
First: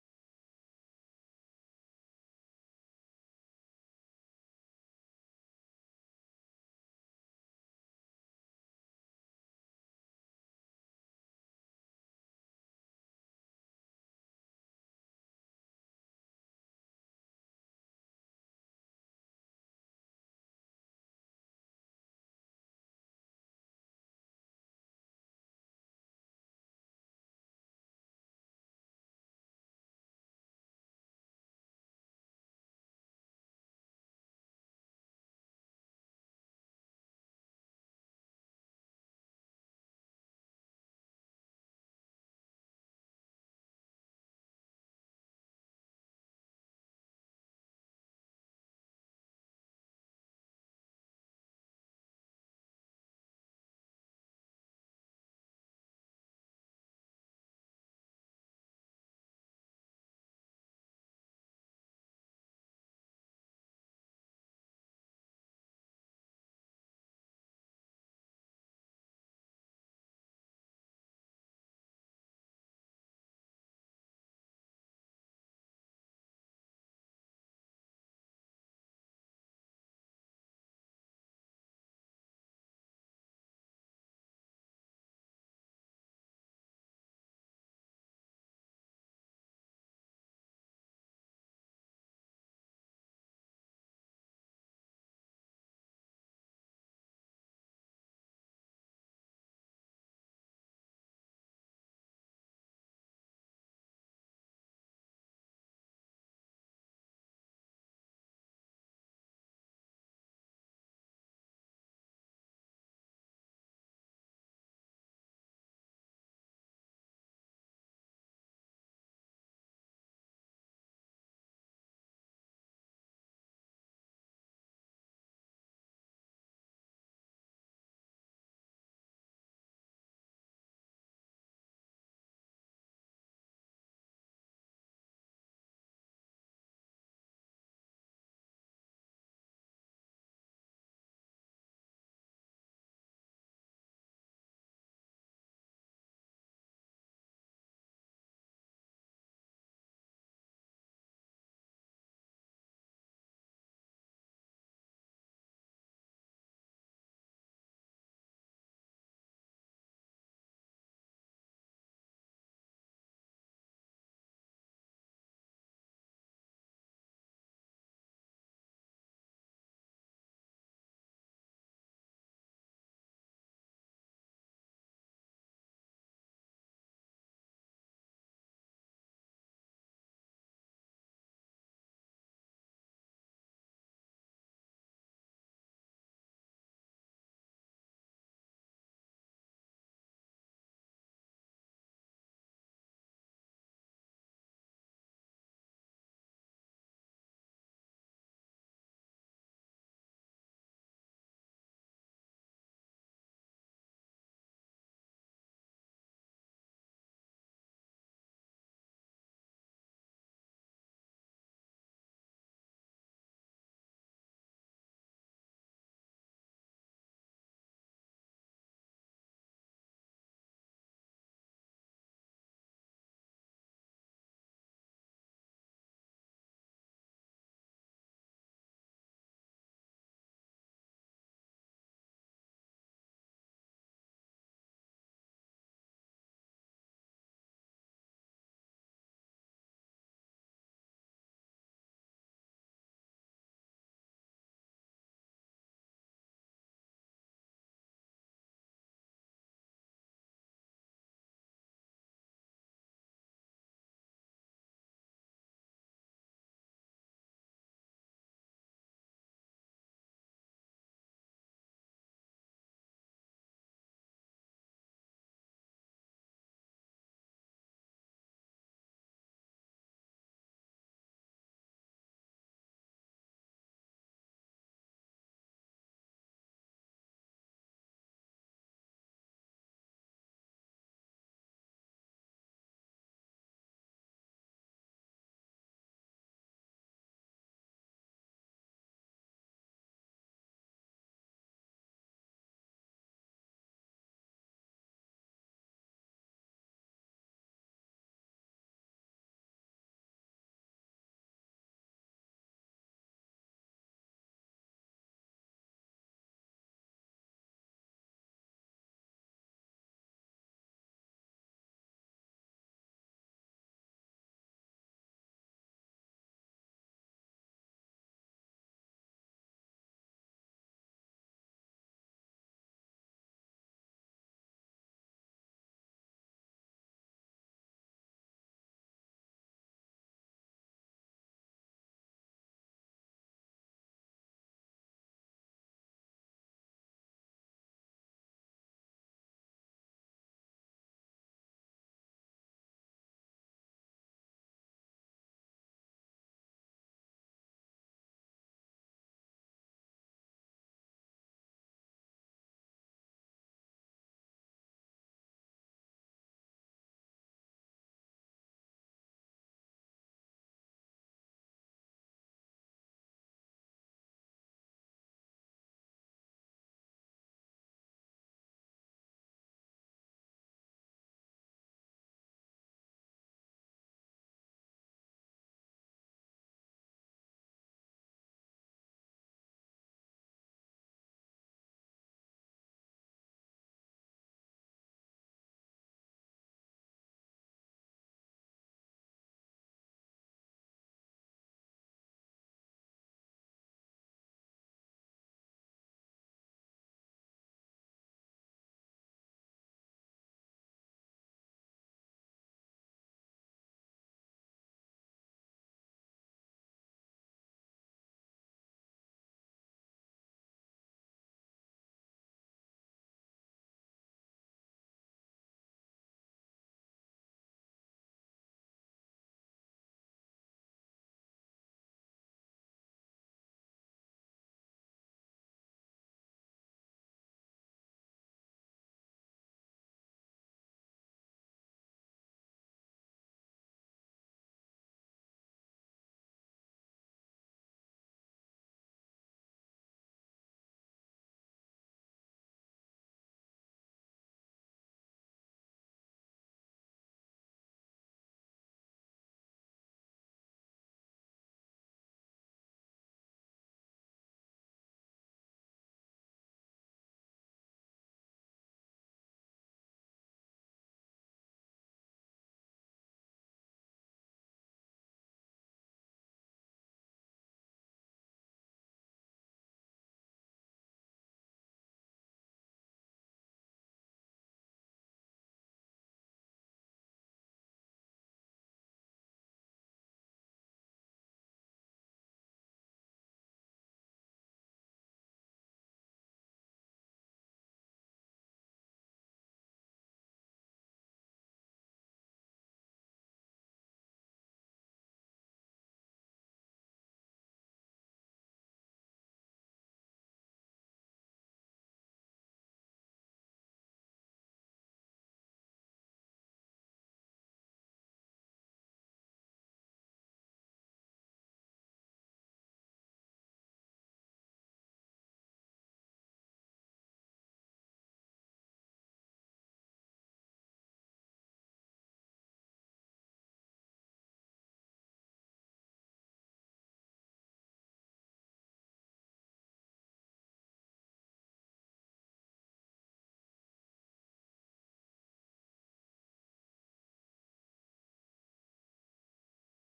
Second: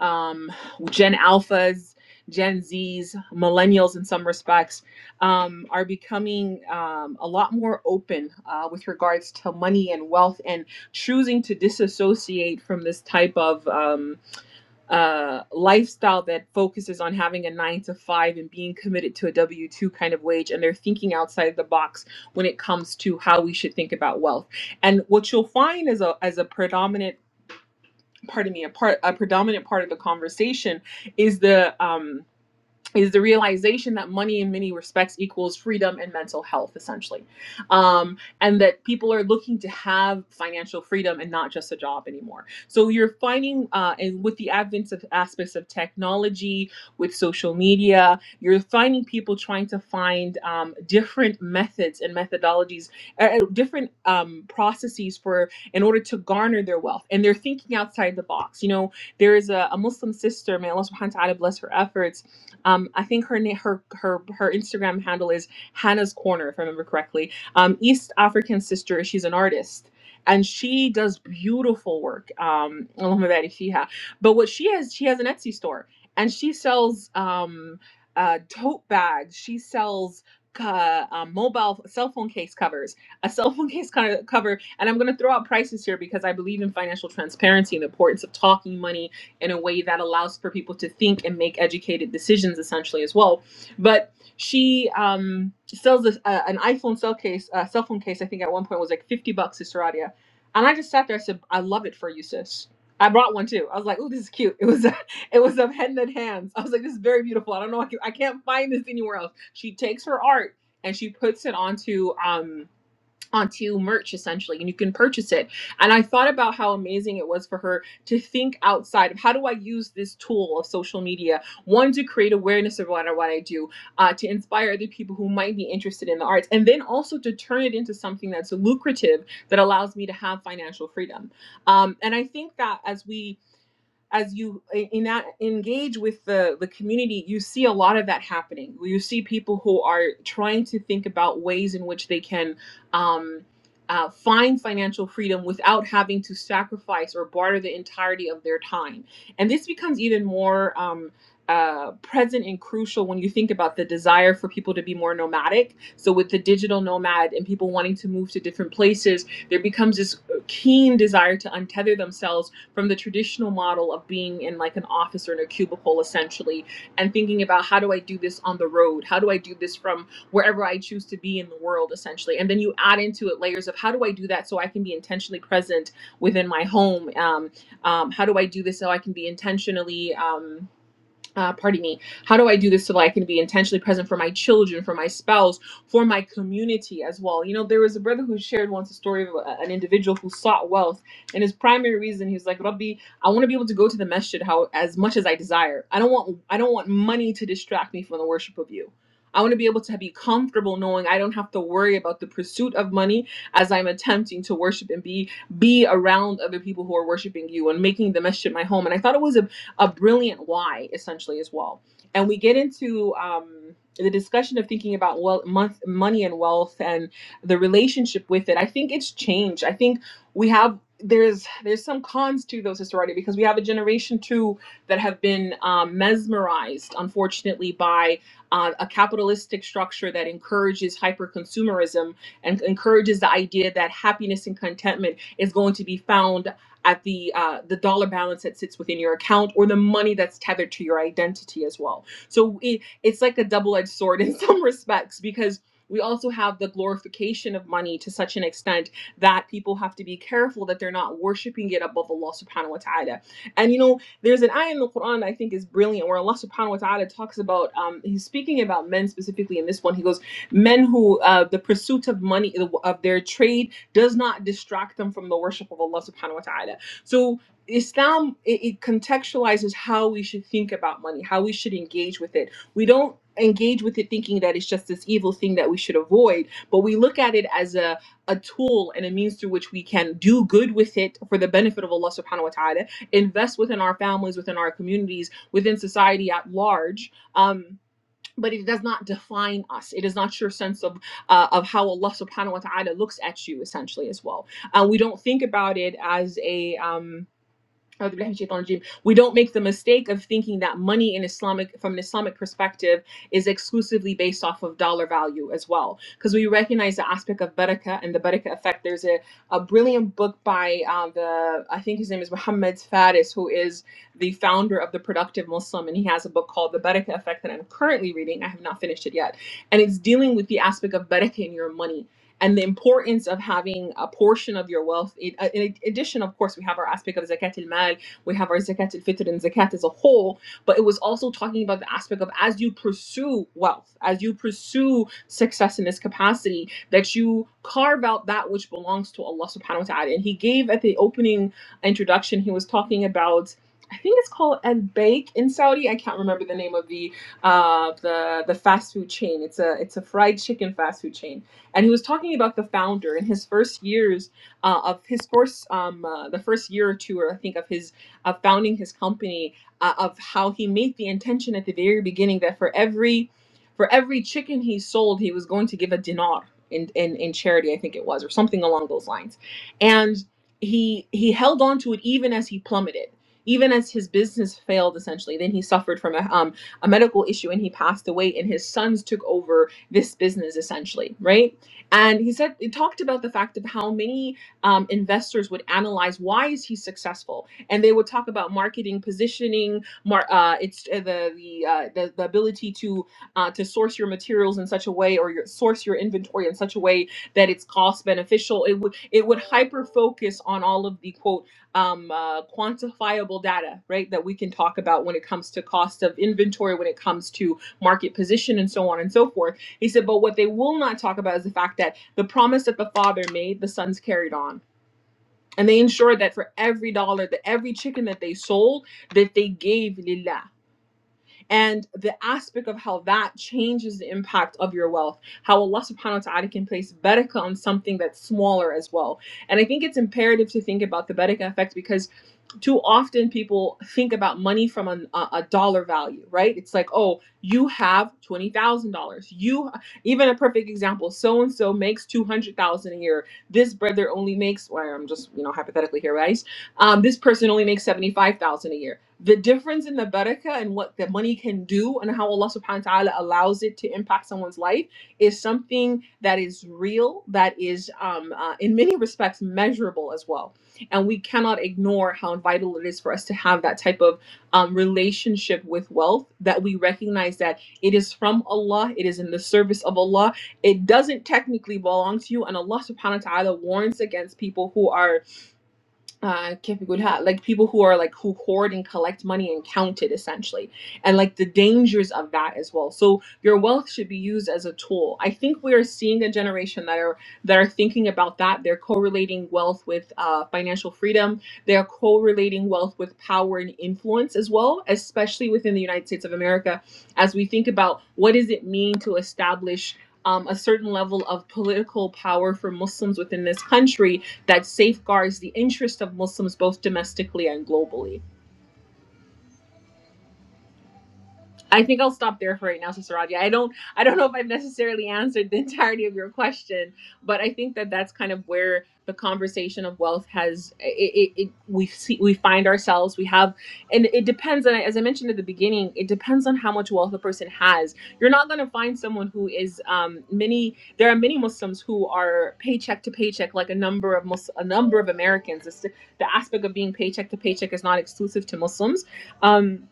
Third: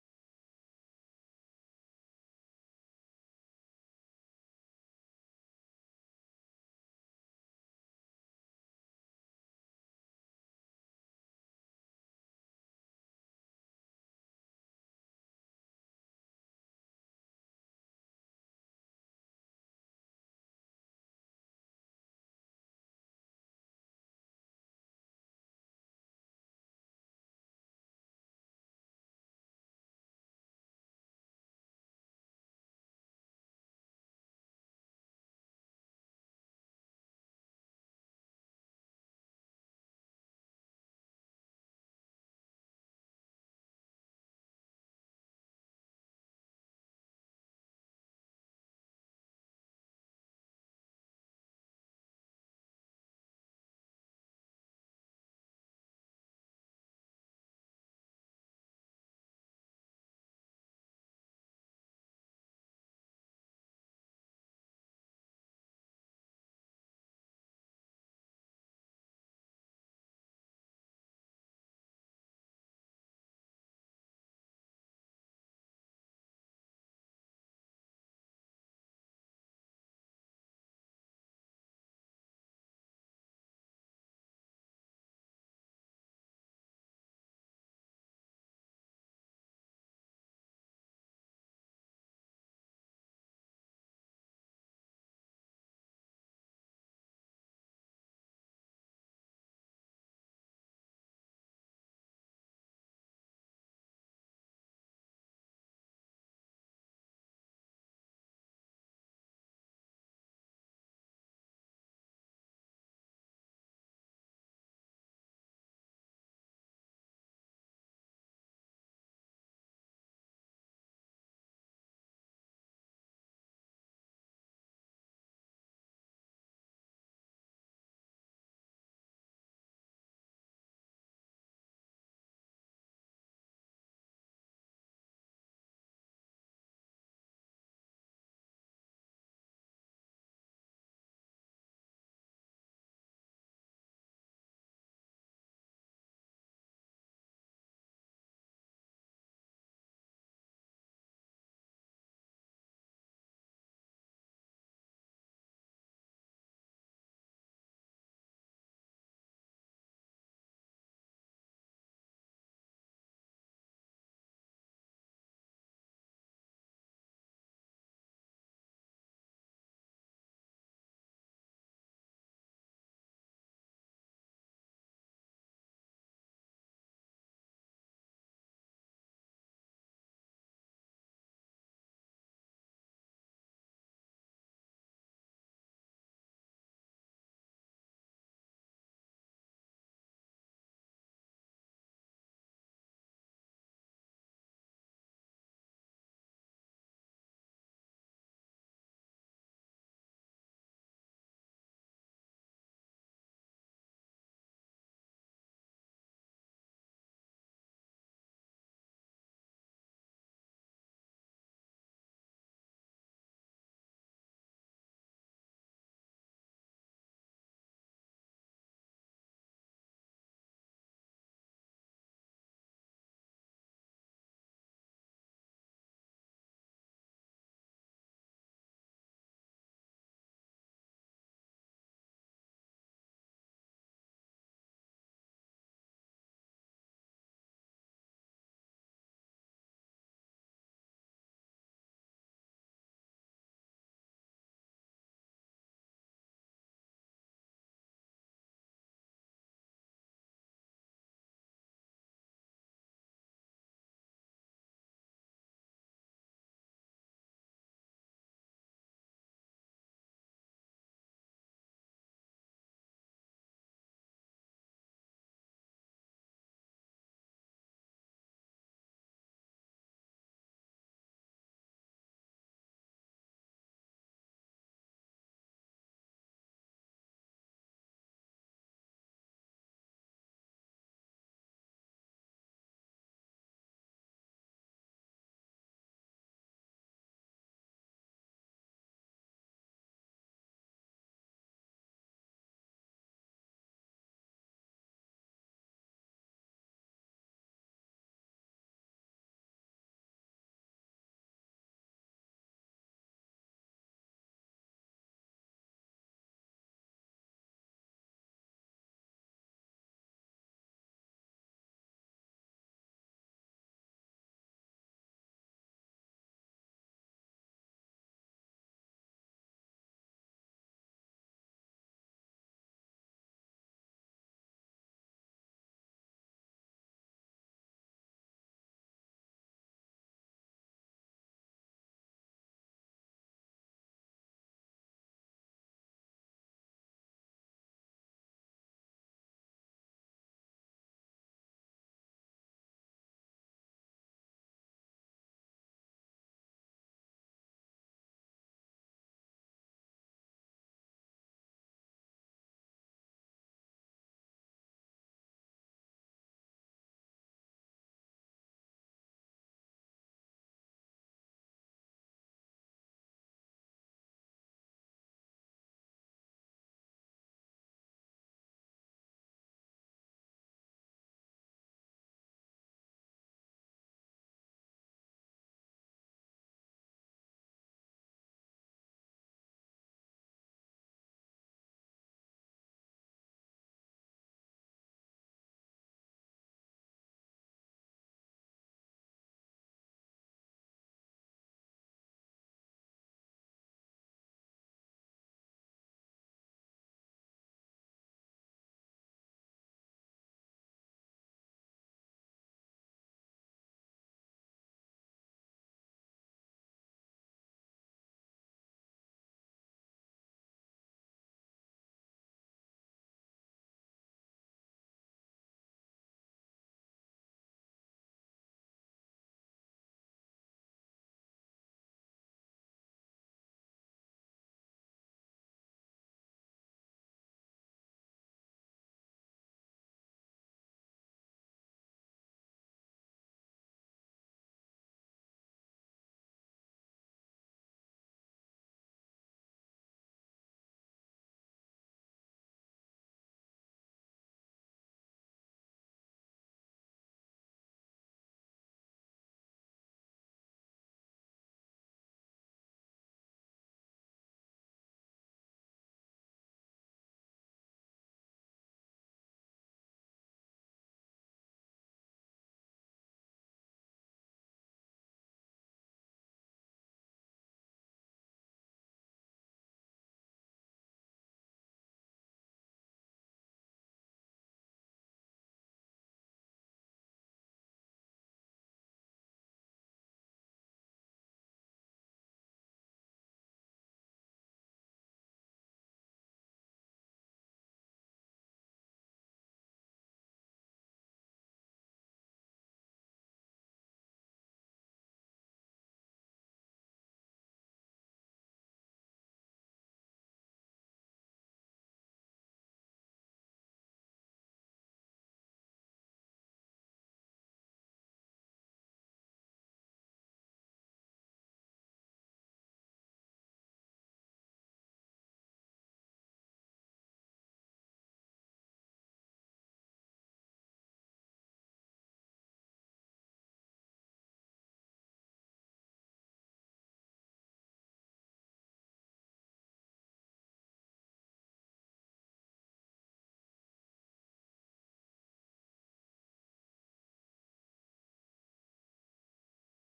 Speaker 2: um, gen alphas gen z's millennials in some respects um, are becoming um, a lot more open uh, with regards to money and wealth and choosing to disassociate from this type of um, uh, lifestyle that focuses on having a nine to five and being committed to a W 2 kind of wage. And they're thinking outside the box when it comes to how we should think about wealth. And what you'll find as a, as a predominant, pardon me, a, part, a predominant part of the conversation is the, um, is the realization that money in many respects equals freedom and mental health essentially um, and that people are looking to have financial freedom and not just a job anymore so you're finding uh, and with the advent of aspects of technology with social media you're finding people trying to find um, different methods and methodologies uh, uh, different um, processes for in order to garner their wealth and they're thinking outside the box you know there is a, a muslim sister may allah subhanahu wa ta'ala bless her efforts um, I think her na- her her her Instagram handle is Hannah's Corner, if I remember correctly. Um, East African sister. She's an artist. And she does beautiful work. Um, اللهم بارك فيها. but what she has, she has an Etsy store, and she sells um, uh, tote bags. She sells uh, um, mobile cell phone case covers, a cell phone case co- cover. And I'm going to throw out prices here because I believe in financial transparency and the importance of talking money in a way that allows for people to think and make educated decisions essentially as well but she um, sells this, uh, an iphone cell case uh, cell phone case i think at one point was like 50 bucks to Seradia. and i just sat there i said i love it for you sis I brought one too. I was like, "Oh, this is cute." It was, it was of head and hands. I was like, "This is very beautiful." I don't know, I, can, I can't find this anywhere else. She takes her art and she puts it onto um, onto merch essentially and you can purchase it and i thought about how amazing it was for her to think outside of how do i use this tool of social media one to create awareness of what i, what I do uh, to inspire other people who might be interested in the arts and then also to turn it into something that's lucrative that allows me to have financial freedom um, and i think that as we as you eh, in that engage with the the community you see a lot of that happening you see people who are trying to think about ways in which they can um uh, find financial freedom without having to sacrifice or barter the entirety of their time and this becomes even more um uh, present and crucial when you think about the desire for people to be more nomadic. So, with the digital nomad and people wanting to move to different places, there becomes this uh, keen desire to untether themselves from the traditional model of being in like an office or in a cubicle essentially and thinking about how do I do this on the road? How do I do this from wherever I choose to be in the world essentially? And then you add into it layers of how do I do that so I can be intentionally present within my home? Um, um, how do I do this so I can be intentionally? Um, uh, pardon me, how do I do this so that I can be intentionally present for my children, for my spouse, for my community as well? You know, there was a brother who shared once a story of a- an individual who sought wealth, and his primary reason he was like, Rabbi, I want to be able to go to the masjid how as much as I desire. I don't want I don't want money to distract me from the worship of you. I want to be able to be comfortable knowing I don't have to worry about the pursuit of money as I'm attempting to worship and be be around other people who are worshiping you and making the masjid my home. And I thought it was a a brilliant why essentially as well and we get into um, the discussion of thinking about wealth, month, money and wealth and the relationship with it i think it's changed i think we have there's there's some cons to those historically because we have a generation too that have been um, mesmerized unfortunately by uh, a capitalistic structure that encourages hyper consumerism and encourages the idea that happiness and contentment is going to be found at the uh, the dollar balance that sits within your account or the money that's tethered to your identity as well. So it, it's like a double edged sword in some respects because we also have the glorification of money to such an extent that people have to be careful that they're not worshiping it above Allah subhanahu wa ta'ala. And you know, there's an ayah in the Quran that I think is brilliant where Allah subhanahu wa ta'ala talks about, um, he's speaking about men specifically in this one. He goes, Men who, uh, the pursuit of money, of their trade does not distract them from the worship of Allah subhanahu wa ta'ala. So Islam it, it contextualizes how we should think about money, how we should engage with it. We don't engage with it thinking that it's just this evil thing that we should avoid, but we look at it as a, a tool and a means through which we can do good with it for the benefit of Allah subhanahu wa ta'ala, invest within our families, within our communities, within society at large. Um, but it does not define us. It is not your sense of uh, of how Allah Subhanahu wa Taala looks at you, essentially, as well. Uh, we don't think about it as a um, أعوذ بالله من الشيطان الرجيم. We don't make the mistake of thinking that money in Islamic, from an Islamic perspective, is exclusively based off of dollar value as well, because we recognize the aspect of barakah and the barakah effect. There's a, a brilliant book by uh, the I think his name is Muhammad Faris, who is the founder of the Productive Muslim, and he has a book called The Barakah Effect that I'm currently reading. I have not finished it yet, and it's dealing with the aspect of barakah in your money and the importance of having a portion of your wealth. In, uh, in addition, of course, we have our aspect of zakat al-mal, we have our zakat al-fitr and zakat as a whole, but it was also talking about the aspect of as you pursue wealth, as you pursue success in this capacity, that you carve out that which belongs to Allah subhanahu wa ta'ala. And he gave at the opening introduction, he was talking about I think it's called Al Bake in Saudi. I can't remember the name of the uh, the the fast food chain. It's a it's a fried chicken fast food chain and he was talking about the founder in his first years uh, of his first um, uh, the first year or two or i think of his of founding his company uh, of how he made the intention at the very beginning that for every for every chicken he sold he was going to give a dinar in in, in charity i think it was or something along those lines and he he held on to it even as he plummeted even as his business failed essentially then he suffered from a, um, a medical issue and he passed away and his sons took over this business essentially right and he said he talked about the fact of how many um, investors would analyze why is he successful, and they would talk about marketing, positioning, mar- uh, it's uh, the the, uh, the the ability to uh, to source your materials in such a way or your, source your inventory in such a way that it's cost beneficial. It would it would hyper focus on all of the quote um, uh, quantifiable data, right? That we can talk about when it comes to cost of inventory, when it comes to market position, and so on and so forth he said, But what they will not talk about is the fact that the promise that the father made, the sons carried on. And they ensured that for every dollar, that every chicken that they sold, that they gave Lillah and the aspect of how that changes the impact of your wealth, how Allah subhanahu wa ta'ala can place barakah on something that's smaller as well. And I think it's imperative to think about the barakah effect because too often people think about money from an, a, a dollar value, right? It's like, oh, you have $20,000. You, even a perfect example, so and so makes 200,000 a year. This brother only makes, well, I'm just, you know, hypothetically here, right? Um, this person only makes 75,000 a year the difference in the barakah and what the money can do and how Allah subhanahu wa ta'ala allows it to impact someone's life is something that is real, that is um, uh, in many respects measurable as well. And we cannot ignore how vital it is for us to have that type of um, relationship with wealth that we recognize that it is from Allah, it is in the service of Allah. It doesn't technically belong to you. And Allah subhanahu wa ta'ala warns against people who are uh que like people who are like who hoard and collect money and count it essentially and like the dangers of that as well so your wealth should be used as a tool i think we are seeing a generation that are that are thinking about that they're correlating wealth with uh, financial freedom they are correlating wealth with power and influence as well especially within the united states of america as we think about what does it mean to establish um, a certain level of political power for muslims within this country that safeguards the interest of Muslims both domestically and globally. I think I'll stop there for right now, Sister Radia. I don't, I don't know if I've necessarily answered the entirety of your question, but I think that that's kind of where the conversation of wealth has it. it, it we see, we find ourselves. We have, and it depends. And as I mentioned at the beginning, it depends on how much wealth a person has. You're not going to find someone who is um, many. There are many Muslims who are paycheck to paycheck, like a number of Mus- a number of Americans. It's, the the aspect of being paycheck to paycheck is not exclusive to Muslims. Um,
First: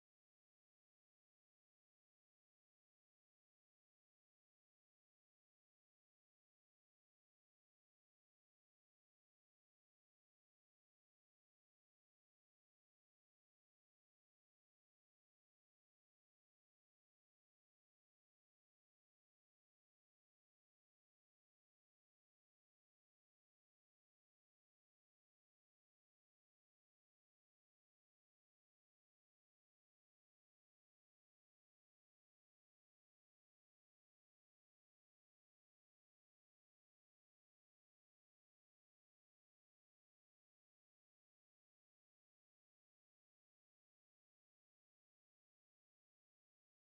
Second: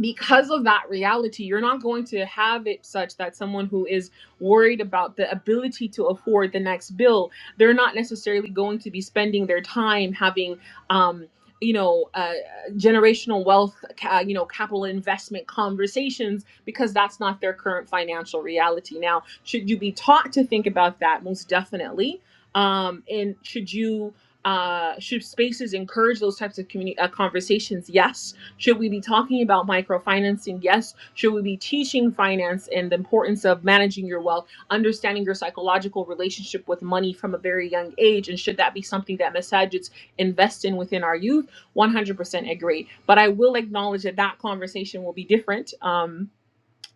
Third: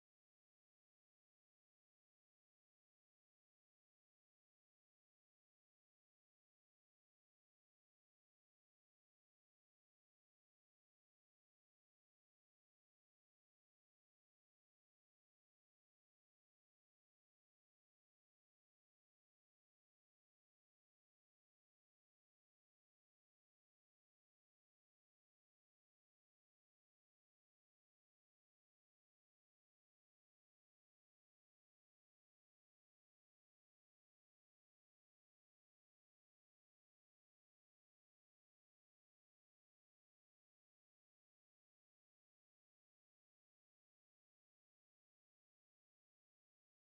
Speaker 2: because of that reality, you're not going to have it such that someone who is worried about the ability to afford the next bill, they're not necessarily going to be spending their time having, um, you know, uh, generational wealth, ca- you know, capital investment conversations because that's not their current financial reality. Now, should you be taught to think about that? Most definitely. Um, and should you, uh, should spaces encourage those types of communi- uh, conversations? Yes should we be talking about microfinancing? Yes. Should we be teaching finance and the importance of managing your wealth, understanding your psychological relationship with money from a very young age? And should that be something that Massagettes invest in within our youth? 100% agree. But I will acknowledge that that conversation will be different. Um,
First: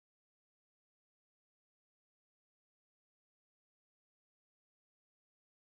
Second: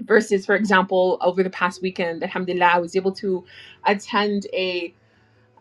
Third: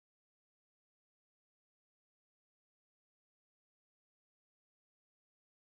Speaker 2: versus, for example, over the past weekend, alhamdulillah, I was able to attend a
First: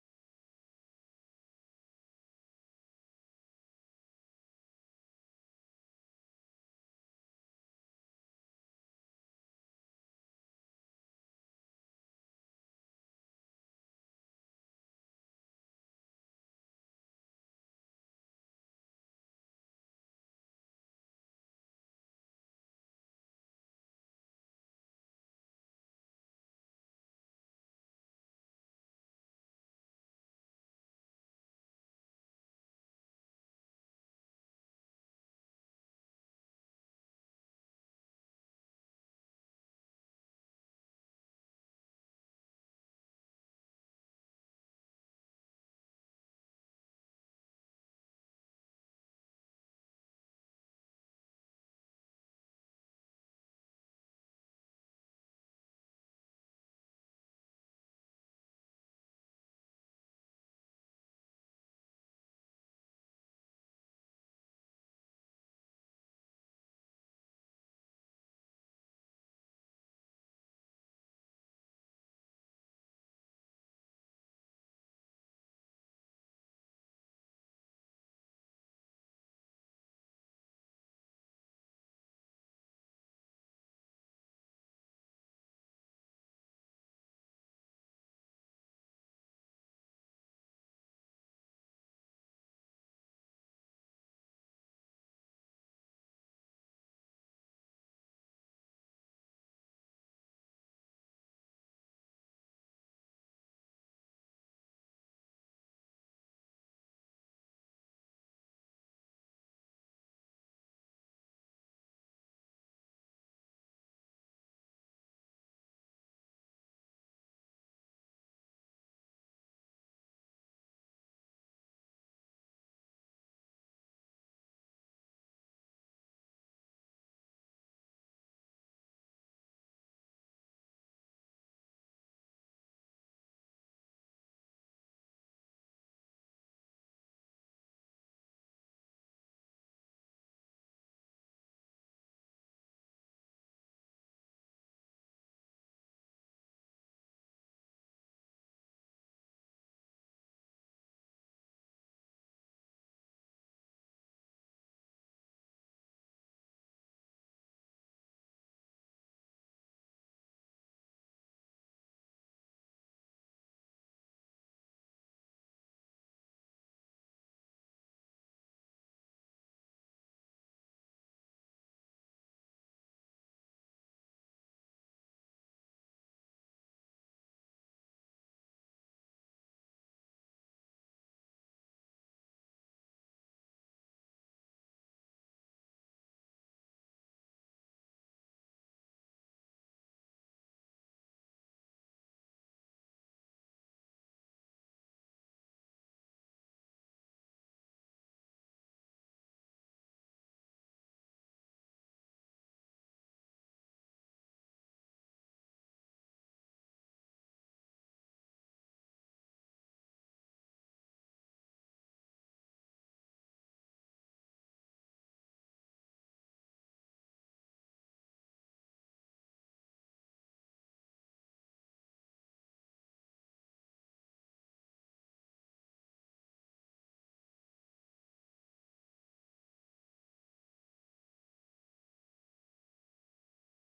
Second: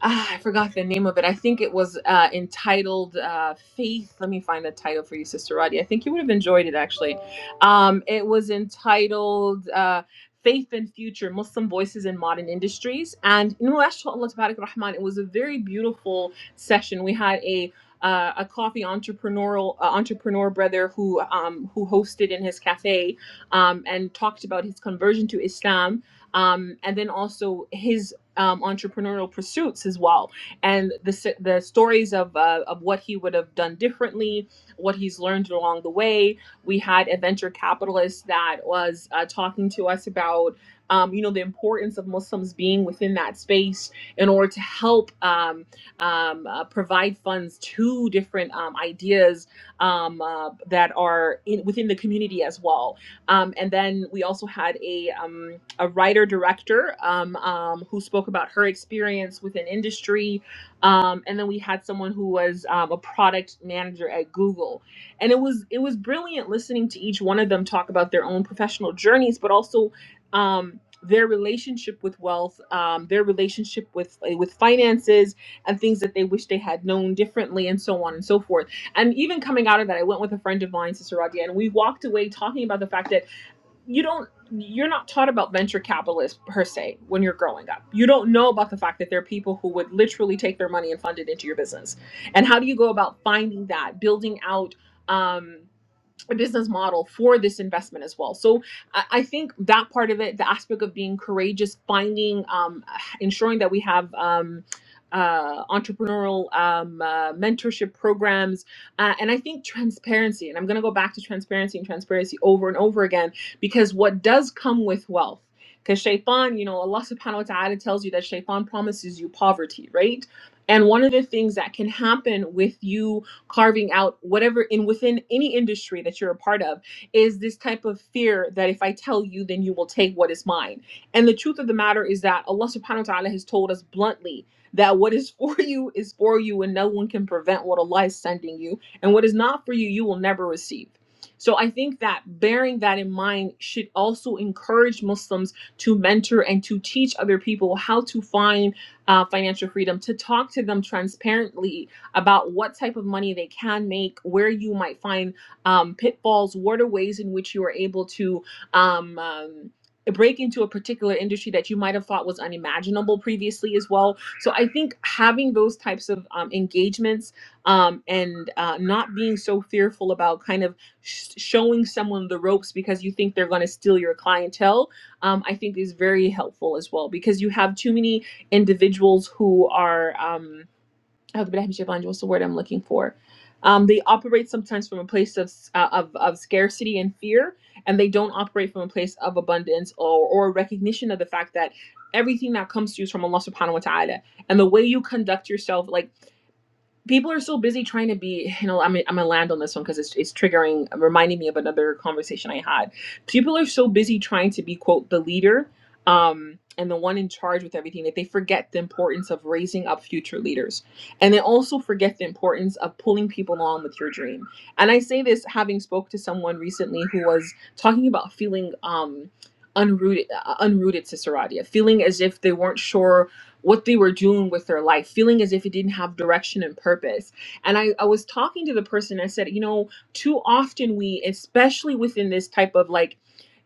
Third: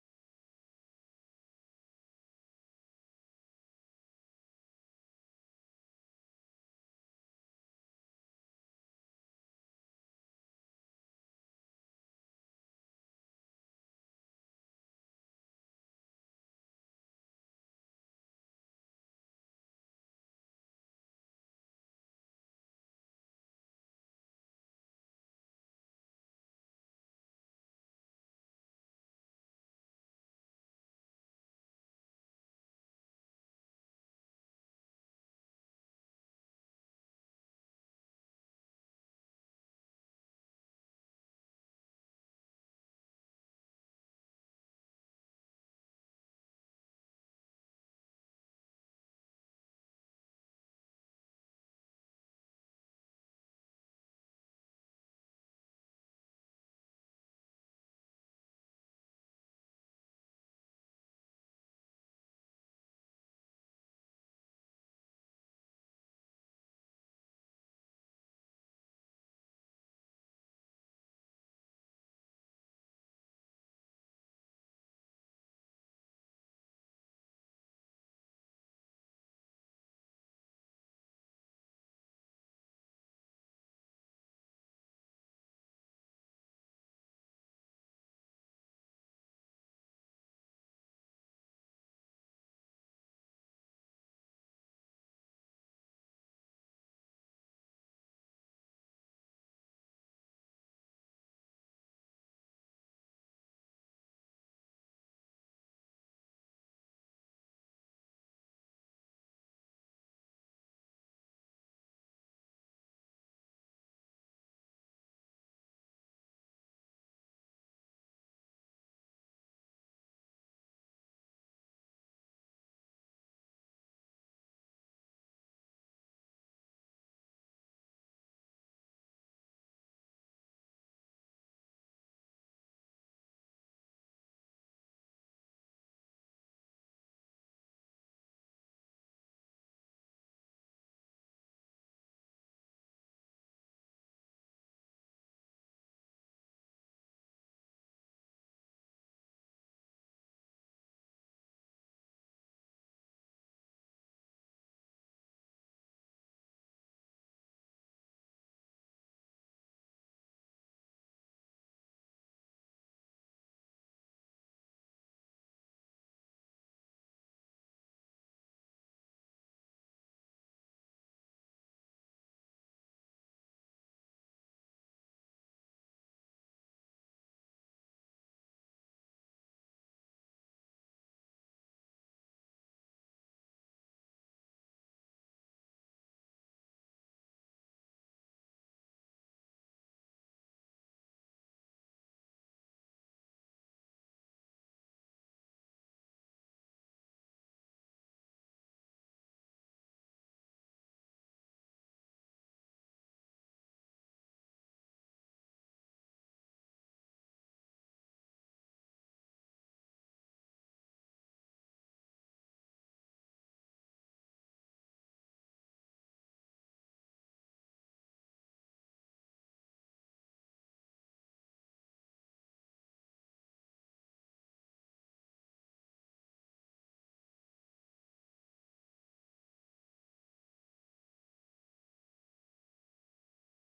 Speaker 2: ah, I forgot the name of it. I think it was uh, entitled uh, Faith. Let me find the title for you, Sister Roddy. I think you would have enjoyed it actually. Um, it was entitled uh, Faith and Future Muslim Voices in Modern Industries. And you know, mashallah, tabarak rahman, it was a very beautiful session. We had a uh, a coffee entrepreneurial uh, entrepreneur brother who um, who hosted in his cafe um, and talked about his conversion to Islam um, and then also his um, entrepreneurial pursuits as well, and the the stories of uh, of what he would have done differently, what he's learned along the way. We had a venture capitalist that was uh, talking to us about um, you know the importance of Muslims being within that space in order to help um, um, uh, provide funds to different um, ideas um, uh, that are in, within the community as well um, and then we also had a, um, a writer director um, um, who spoke about her experience within industry. Um, and then we had someone who was um, a product manager at Google. And it was it was brilliant listening to each one of them talk about their own professional journeys, but also um, their relationship with wealth, um, their relationship with with finances, and things that they wish they had known differently, and so on and so forth and even coming out of that, I went with a friend of mine, Sister Radia, and we walked away talking about the fact that you don't you're not taught about venture capitalists per se when you're growing up. You don't know about the fact that there are people who would literally take their money and fund it into your business. And how do you go about finding that, building out? Um, a business model for this investment as well. So I, I think that part of it, the aspect of being courageous, finding, um, ensuring that we have um, uh, entrepreneurial um, uh, mentorship programs, uh, and I think transparency. And I'm going to go back to transparency and transparency over and over again because what does come with wealth. Because shaitan, you know, Allah subhanahu wa ta'ala tells you that shaitan promises you poverty, right? And one of the things that can happen with you carving out whatever in within any industry that you're a part of is this type of fear that if I tell you, then you will take what is mine. And the truth of the matter is that Allah subhanahu wa ta'ala has told us bluntly that what is for you is for you and no one can prevent what Allah is sending you. And what is not for you, you will never receive. So I think that bearing that in mind should also encourage Muslims to mentor and to teach other people how to find uh, financial freedom, to talk to them transparently about what type of money they can make, where you might find um, pitfalls, what are ways in which you are able to um, um, break into a particular industry that you might have thought was unimaginable previously as well. So I think having those types of um, engagements um, and uh, not being so fearful about kind of sh- showing someone the ropes because you think they're going to steal your clientele, um, I think is very helpful as well because you have too many individuals who are. Um, أعوذ بالله من الشيطان الرجيم. What's the word I'm looking for? Um, they operate sometimes from a place of, uh, of of scarcity and fear, and they don't operate from a place of abundance or or recognition of the fact that everything that comes to you is from Allah Subhanahu wa Taala. And the way you conduct yourself, like people are so busy trying to be you know i'm, I'm gonna land on this one because it's, it's triggering reminding me of another conversation i had people are so busy trying to be quote the leader um and the one in charge with everything that they forget the importance of raising up future leaders and they also forget the importance of pulling people along with your dream and i say this having spoke to someone recently who was talking about feeling um unrooted uh, unrooted sister Radia, feeling as if they weren't sure what they were doing with their life, feeling as if it didn't have direction and purpose. And I, I was talking to the person, I said, you know, too often we, especially within this type of like,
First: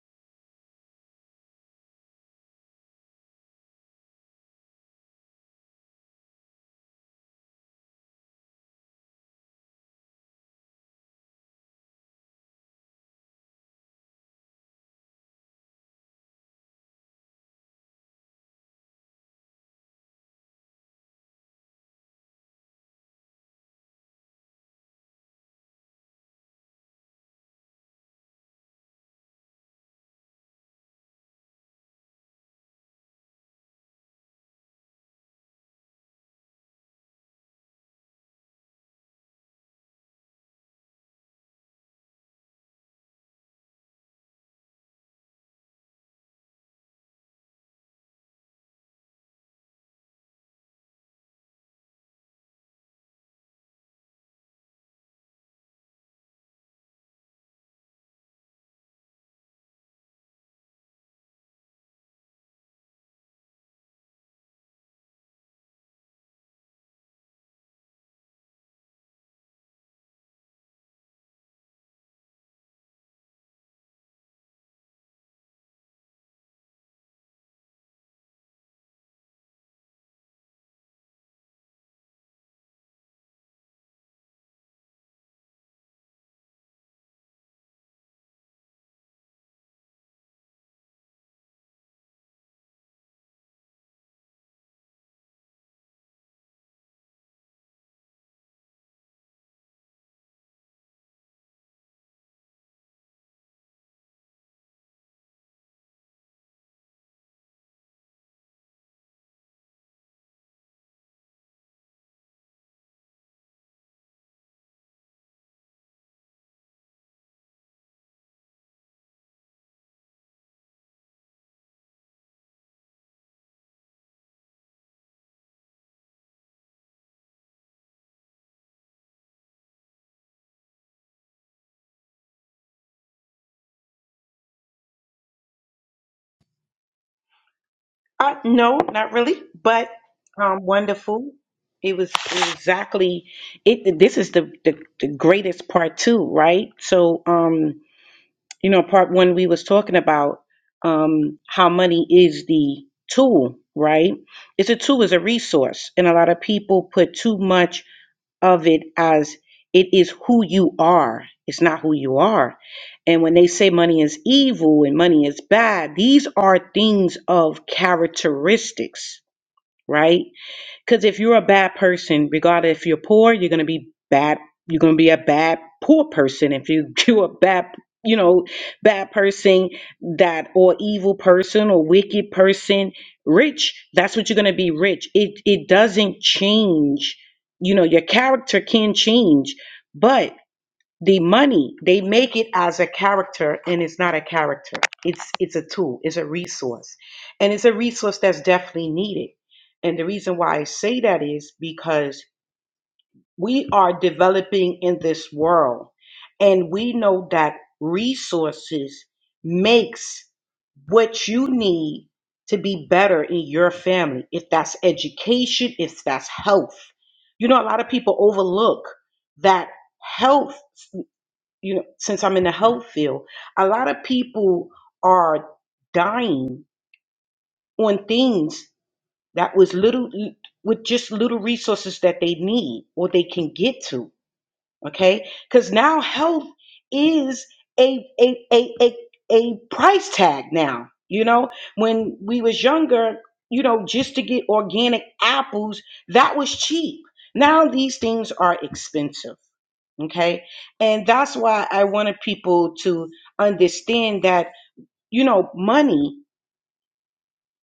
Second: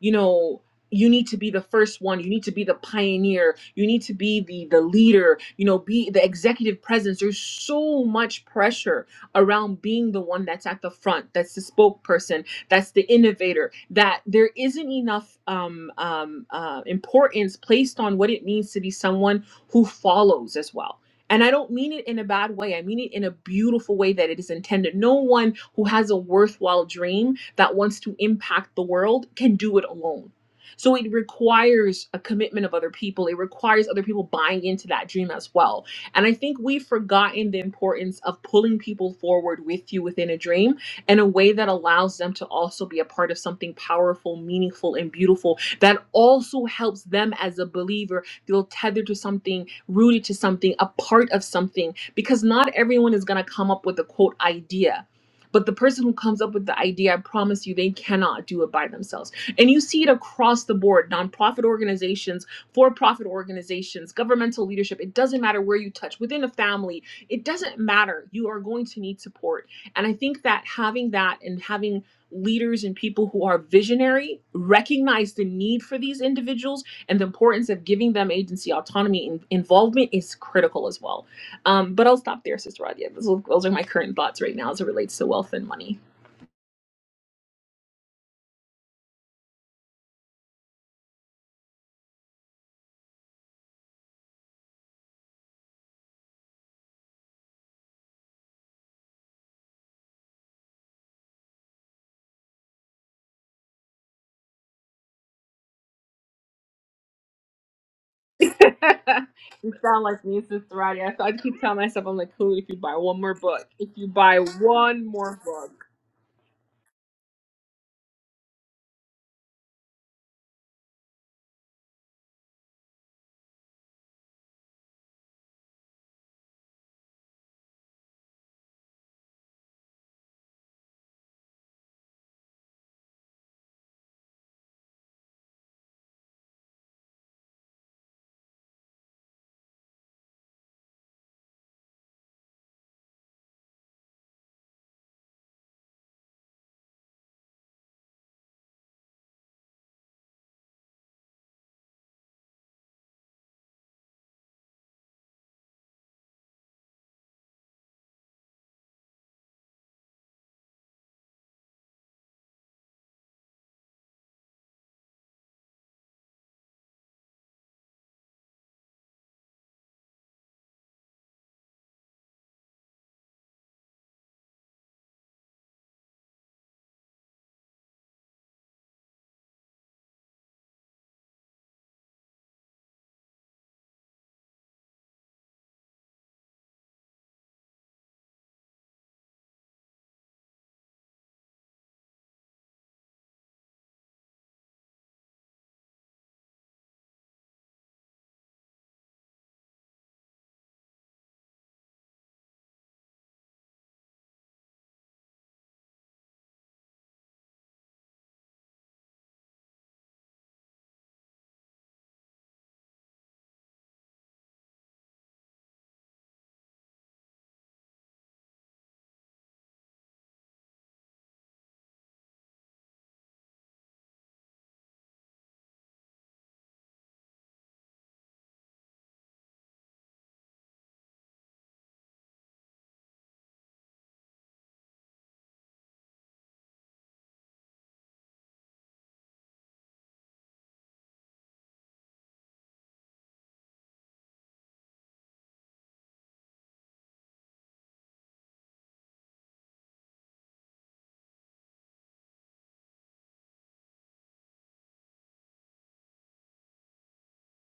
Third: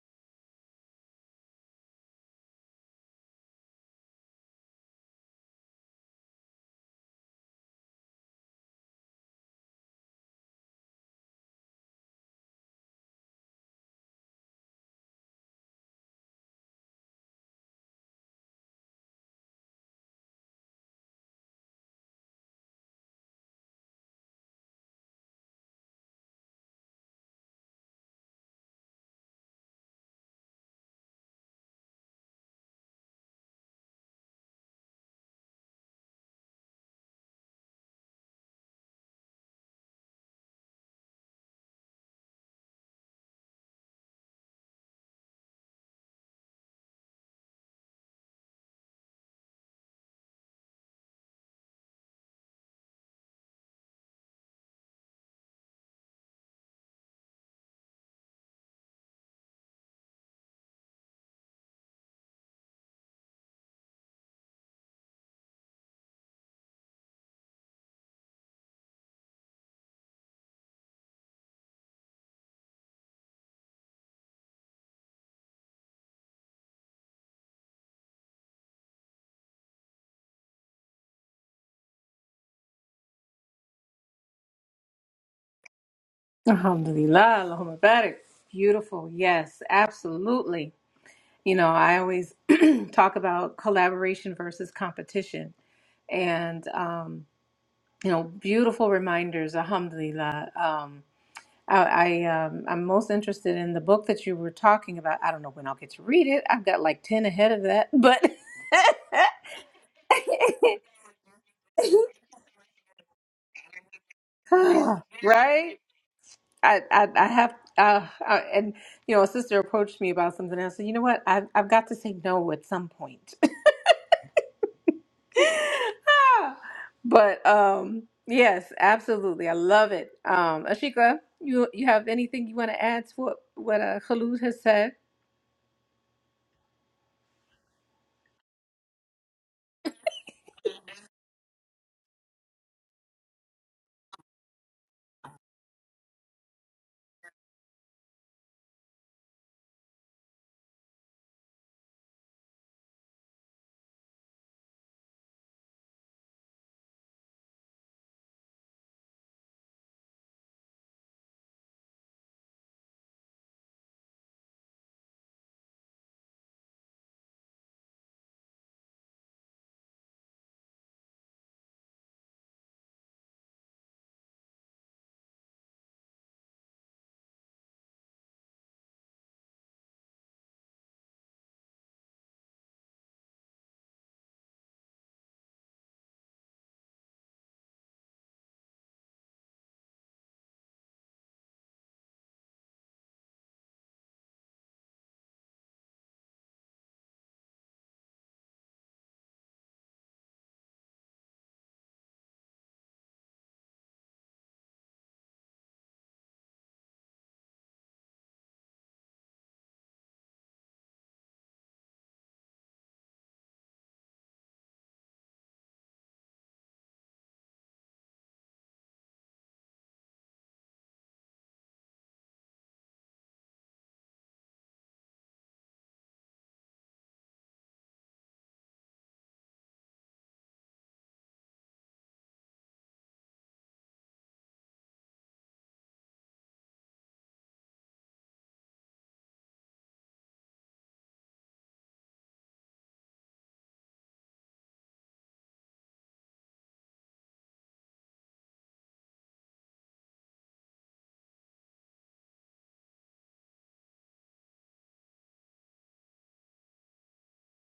Speaker 2: you know, you need to be the first one you need to be the pioneer you need to be the the leader you know be the executive presence there's so much pressure around being the one that's at the front that's the spokesperson that's the innovator that there isn't enough um, um, uh, importance placed on what it means to be someone who follows as well. And I don't mean it in a bad way. I mean it in a beautiful way that it is intended. No one who has a worthwhile dream that wants to impact the world can do it alone. So it requires a commitment of other people. It requires other people buying into that dream as well. And I think we've forgotten the importance of pulling people forward with you within a dream in a way that allows them to also be a part of something powerful, meaningful, and beautiful that also helps them as a believer Feel tethered to something, rooted to something, a part of something, because not everyone is going to come up with a quote idea. But the person who comes up with the idea, I promise you, they cannot do it by themselves. And you see it across the board nonprofit organizations, for profit organizations, governmental leadership. It doesn't matter where you touch, within a family, it doesn't matter. You are going to need support. And I think that having that and having leaders and people who are visionary recognize the need for these individuals and the importance of giving them agency, autonomy, and involvement is critical as well. Um, but I'll stop there, Sister Radia. Those, those are my current thoughts right now as it relates to wealth and money.
Speaker 1: Alhamdulillah, Allahumma barik. Beautiful. Yes, absolutely. You know, I always talk about collaboration versus competition. And, um, you know, beautiful reminders, alhamdulillah. Um, I, I um, I'm most interested in the book that you were talking about. I don't know when I'll get to read it. I've got like 10 ahead of that, but
Speaker 2: you sound like me, Sister Radia. So I keep telling myself, I'm like, cool, if you buy one more book, if you buy one more
Speaker 1: right?
Speaker 2: book.
Speaker 1: I, I, I have, uh, uh, and you know, a sister approached me about something. and I said, you know what? I've, I've got to say no at some point. Ah, but um, yes, absolutely, I love it. Um, Ashika, you you have anything you want to add to what what uh, Khalud has said?
Speaker 3: Uh, no, not really. But um, wonderful. It was exactly it. This is the the, the greatest part too, right? So um. You know, part one we was talking about um, how money is the tool, right? It's a tool, it's a resource, and a lot of people put too much of it as it is who you are. It's not who you are. And when they say money is evil and money is bad, these are things of characteristics, right? Because if you're a bad person, regardless if you're poor, you're gonna be bad. You're gonna be a bad poor person. If you you a bad, you know, bad person that or evil person or wicked person, rich. That's what you're gonna be. Rich. It it doesn't change. You know, your character can change, but the money they make it as a character and it's not a character it's it's a tool it's a resource and it's a resource that's definitely needed and the reason why i say that is because we are developing in this world and we know that resources makes what you need to be better in your family if that's education if that's health you know a lot of people overlook that health you know, since I'm in the health field, a lot of people are dying on things that was little with just little resources that they need or they can get to okay because now health is a a, a a a price tag now you know when we was younger you know just to get organic apples that was cheap now these things are expensive okay and that's why i wanted people to understand that you know money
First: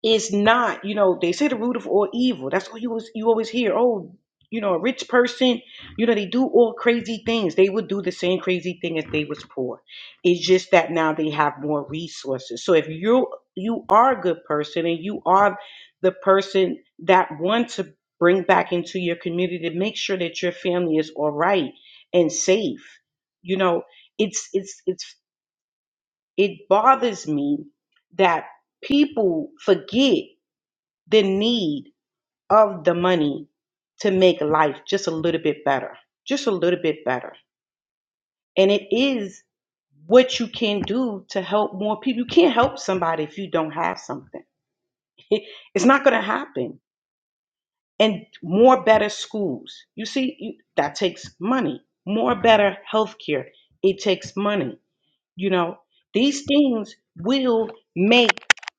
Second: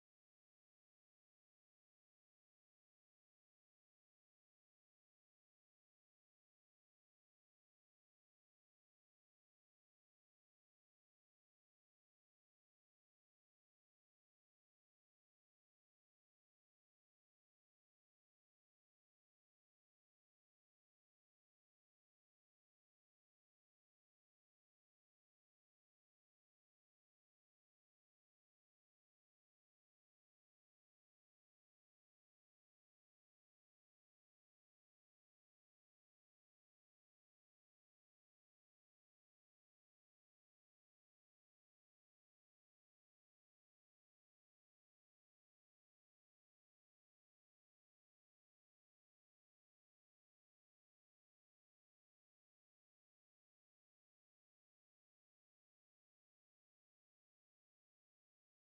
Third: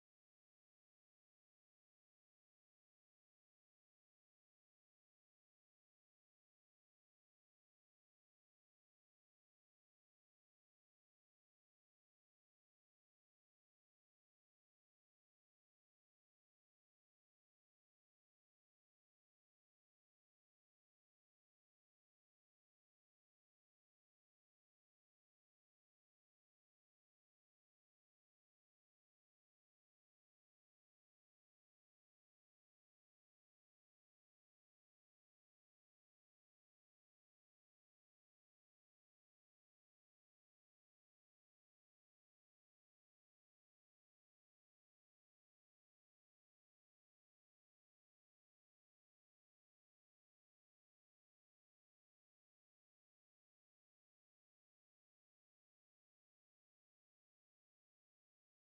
Speaker 3: it's not, you know, they say the root of all evil. That's all you was you always hear. Oh, you know, a rich person, you know, they do all crazy things. They would do the same crazy thing if they was poor. It's just that now they have more resources. So if you you are a good person and you are the person that want to bring back into your community to make sure that your family is all right and safe, you know, it's it's it's it bothers me that people forget the need of the money to make life just a little bit better, just a little bit better. And it is what you can do to help more people. You can't help somebody if you don't have something. It's not going to happen. And more better schools. You see, you, that takes money. More better healthcare. It takes money. You know, these things will make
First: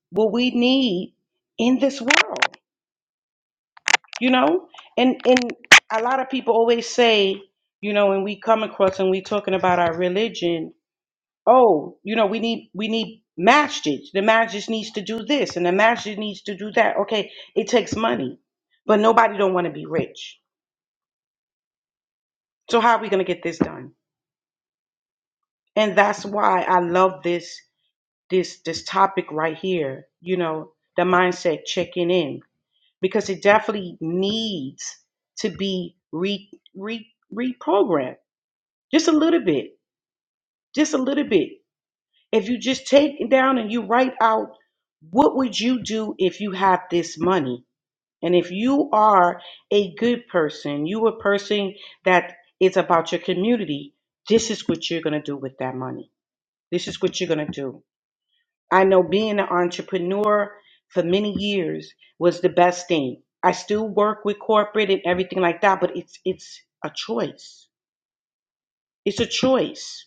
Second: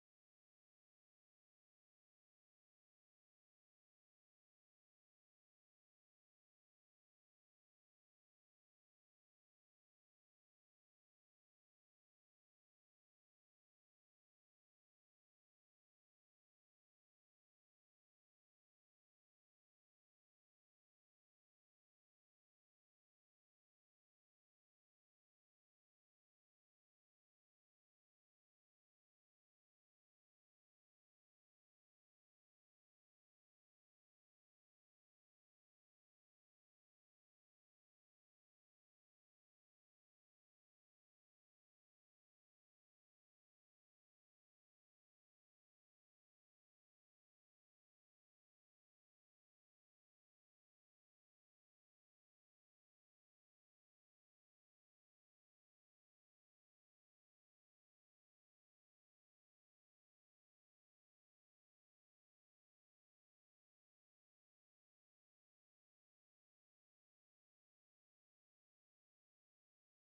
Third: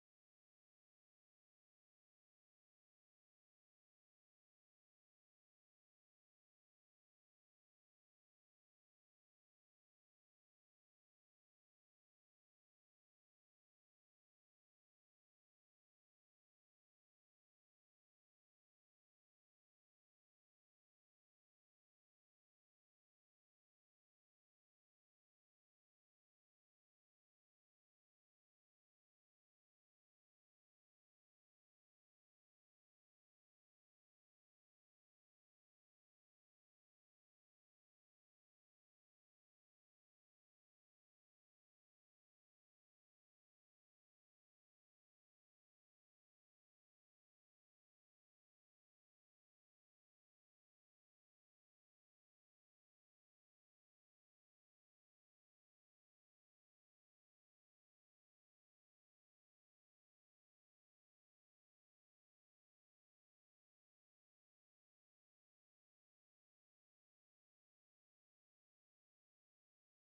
Speaker 3: what we need in this world. you know and and a lot of people always say you know when we come across and we talking about our religion oh you know we need we need masjid the masjid needs to do this and the masjid needs to do that okay it takes money but nobody don't want to be rich so how are we going to get this done and that's why i love this this this topic right here you know the mindset checking in because it definitely needs to be re, re reprogrammed just a little bit just a little bit if you just take it down and you write out what would you do if you had this money and if you are a good person you a person that is about your community this is what you're going to do with that money this is what you're going to do i know being an entrepreneur for many years was the best thing i still work with corporate and everything like that but it's it's a choice it's a choice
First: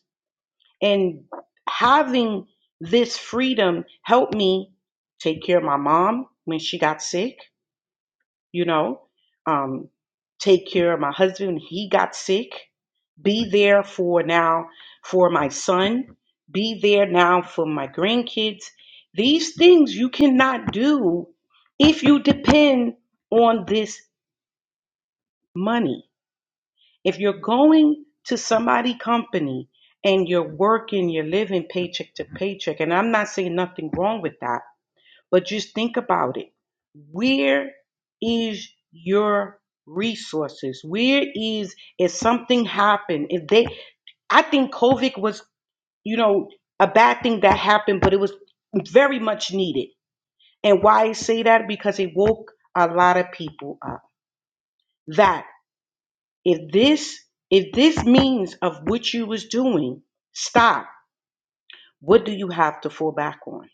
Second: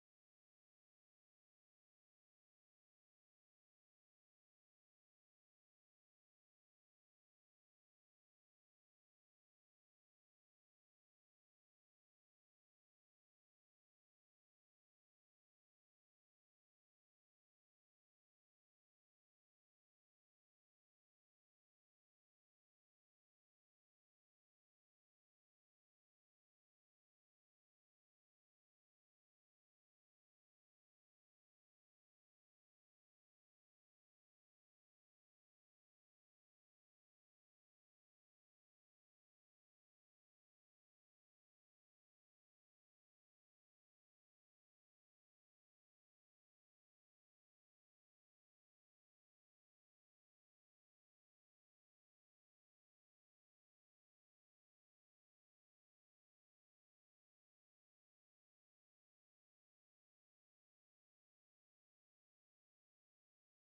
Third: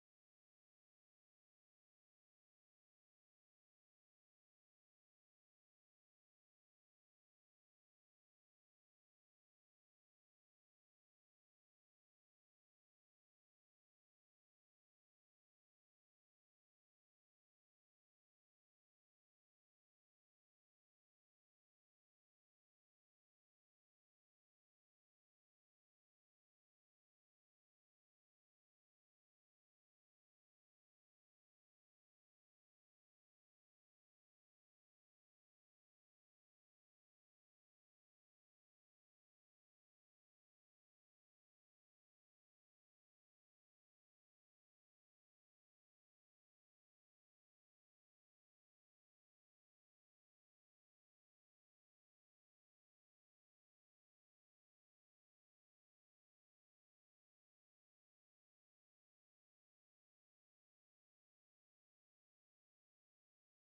Speaker 3: And having this freedom helped me take care of my mom when she got sick, you know, um, take care of my husband when he got sick, be there for now for my son, be there now for my grandkids. These things you cannot do if you depend on this money. If you're going to somebody company and you're working, you're living paycheck to paycheck, and I'm not saying nothing wrong with that, but just think about it. Where is your resources? Where is if something happened? If they I think COVID was, you know, a bad thing that happened, but it was very much needed. And why I say that? Because it woke a lot of people up. That. If this if this means of what you was doing, stop. What do you have to fall back on?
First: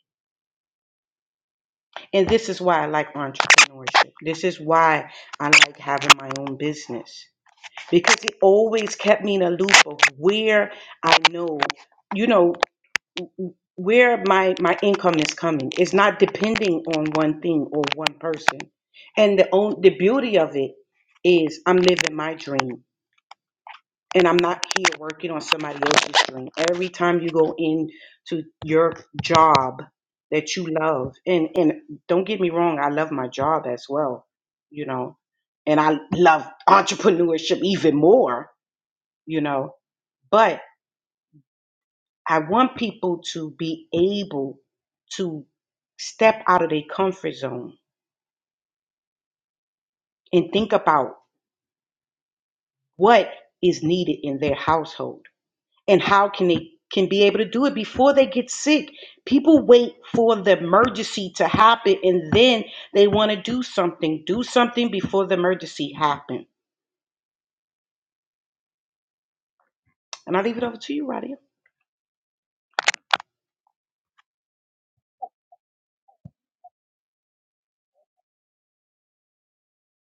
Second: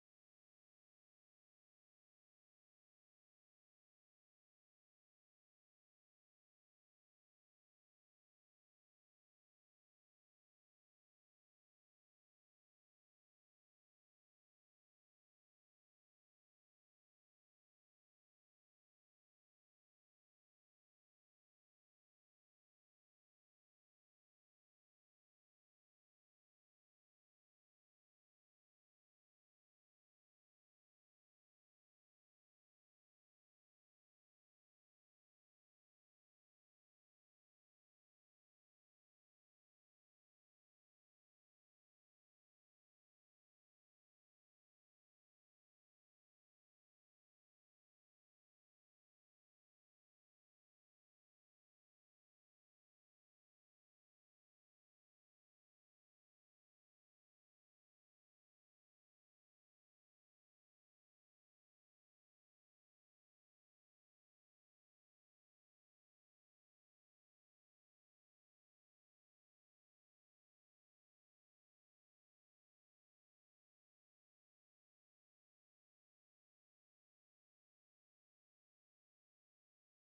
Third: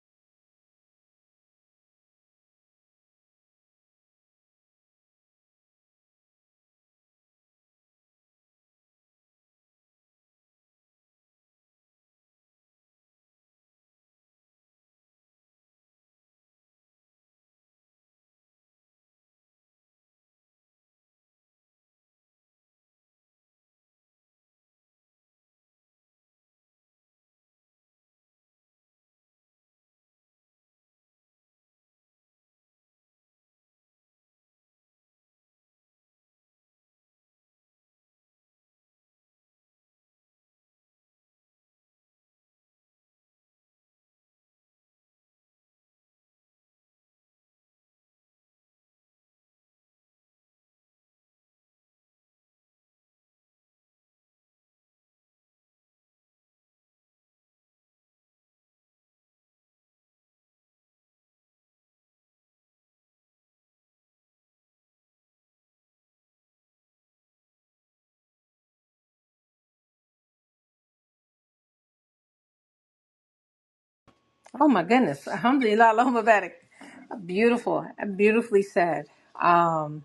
Speaker 3: And this is why I like entrepreneurship. This is why I like having my own business. Because it always kept me in a loop of where I know, you know, where my my income is coming. It's not depending on one thing or one person. And the on, the beauty of it is I'm living my dream. and I'm not here working on somebody else's dream. Every time you go into your job that you love, and and don't get me wrong, I love my job as well, you know, and I love entrepreneurship even more, you know. But I want people to be able to step out of their comfort zone and think about what is needed in their household and how can they can be able to do it before they get sick people wait for the emergency to happen and then they want to do something do something before the emergency happen and i leave it over to you Radia.
Speaker 1: Oh my goodness, Alhamdulillah, Allahumma barik. Beautiful, beautifully said. Um,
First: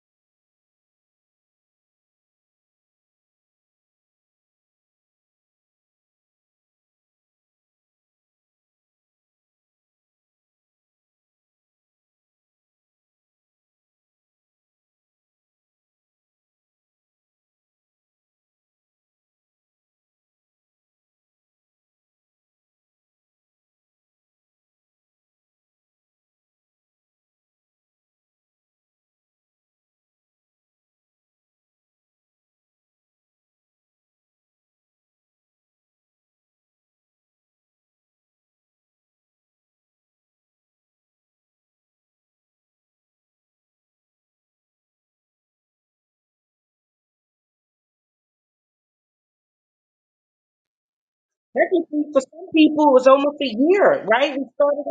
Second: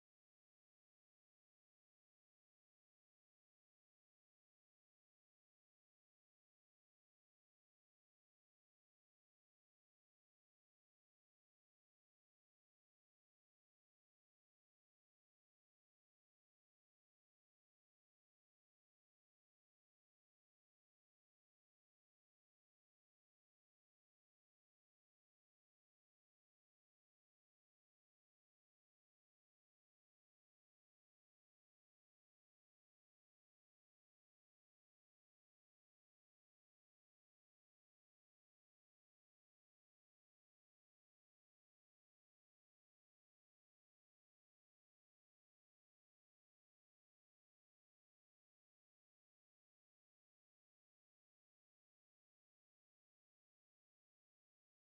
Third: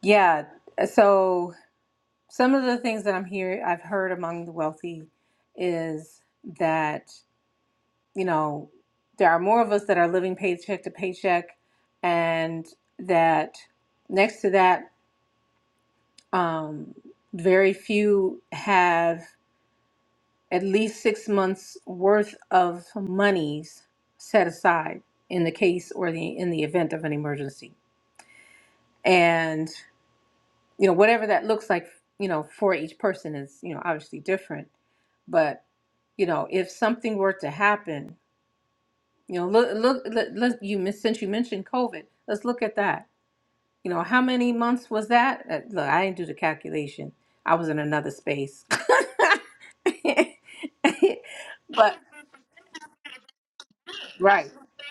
Speaker 1: yeah. So some of the things that I'm here, I've heard among the wealthy is that. you know, there are more of us that are living paycheck to paycheck, and that next to that, um, very few have at least six months worth of monies set aside in the case or the in the event of an emergency. And you know, whatever that looks like, you know, for each person is you know obviously different, but you know, if something were to happen You know, look, look, let, let you miss- since you mentioned COVID, let's look at that. You know, how many months was that? Uh, Look, I didn't do the calculation. I was in another space. But
Speaker 3: Technically, for some people it was almost a year right we
Speaker 1: right,
Speaker 3: started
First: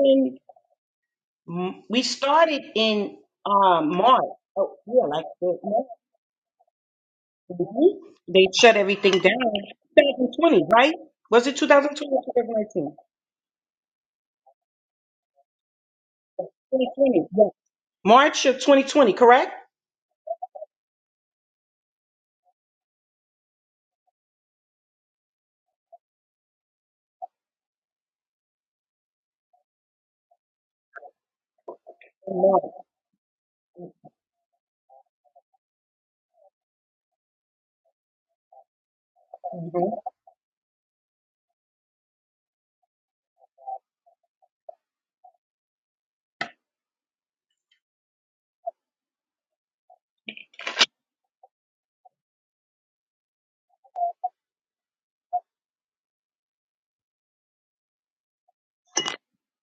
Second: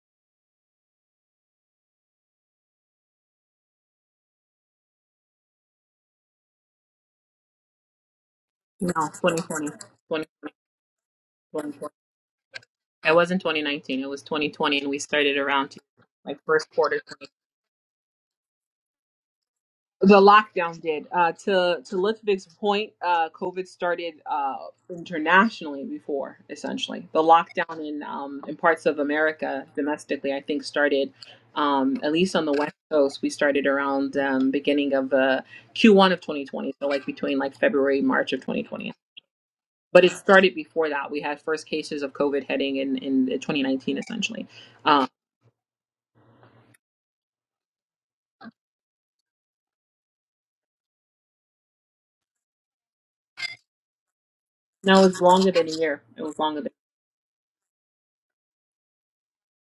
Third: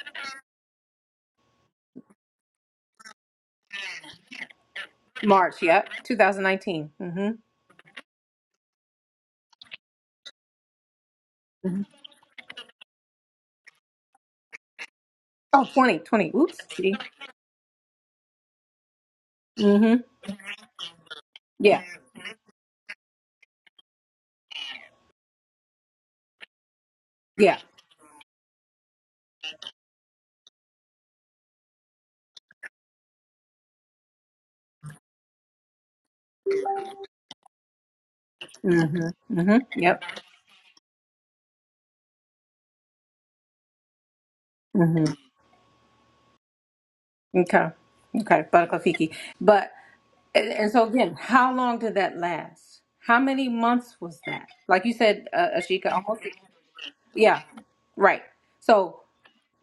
Speaker 3: in we started in um march oh yeah
Speaker 1: March,
Speaker 3: like
Speaker 1: yep, 2019. Mm-hmm.
Speaker 3: Mhm. They shut
Speaker 2: No,
Speaker 3: everything down.
Speaker 2: 2020.
Speaker 3: 2020, right? Was it
Speaker 1: hmm
Speaker 3: 2020 or 2019?
Speaker 2: It wasn't 2019. It was 2020, and we started
Speaker 1: Oh,
Speaker 2: around
Speaker 1: twenty, twenty.
Speaker 2: like first quarter.
Speaker 1: Oops.
Speaker 3: 2020, yeah. March of 2020, correct?
Speaker 1: Mm-hmm.
Speaker 2: The lockdown did. Uh, to
Speaker 1: Yeah,
Speaker 2: to Litvic's point, uh, COVID started uh, internationally before. Essentially, the
Speaker 1: yeah.
Speaker 2: lockdown in um, in parts of America domestically, I think, started um, at least on the
Speaker 3: March.
Speaker 2: West Coast. We started around um, beginning of uh, Q1 of 2020, so like between like February March of 2020.
Speaker 1: Mm-hmm. Mm-hmm.
Speaker 3: hmm
Speaker 1: Yep.
Speaker 2: But it started before that. We had first cases of COVID heading in in 2019, essentially Um,
Speaker 1: Mm-hmm. Okay. Okay, Buttercup Fiki. But And, and so again, how long did that last? How many months was that? Like you
Speaker 2: No, it was
Speaker 1: said, uh,
Speaker 2: longer than a
Speaker 1: Ashika,
Speaker 2: year. It
Speaker 1: almost.
Speaker 2: was longer than.
Speaker 1: Yeah, right. So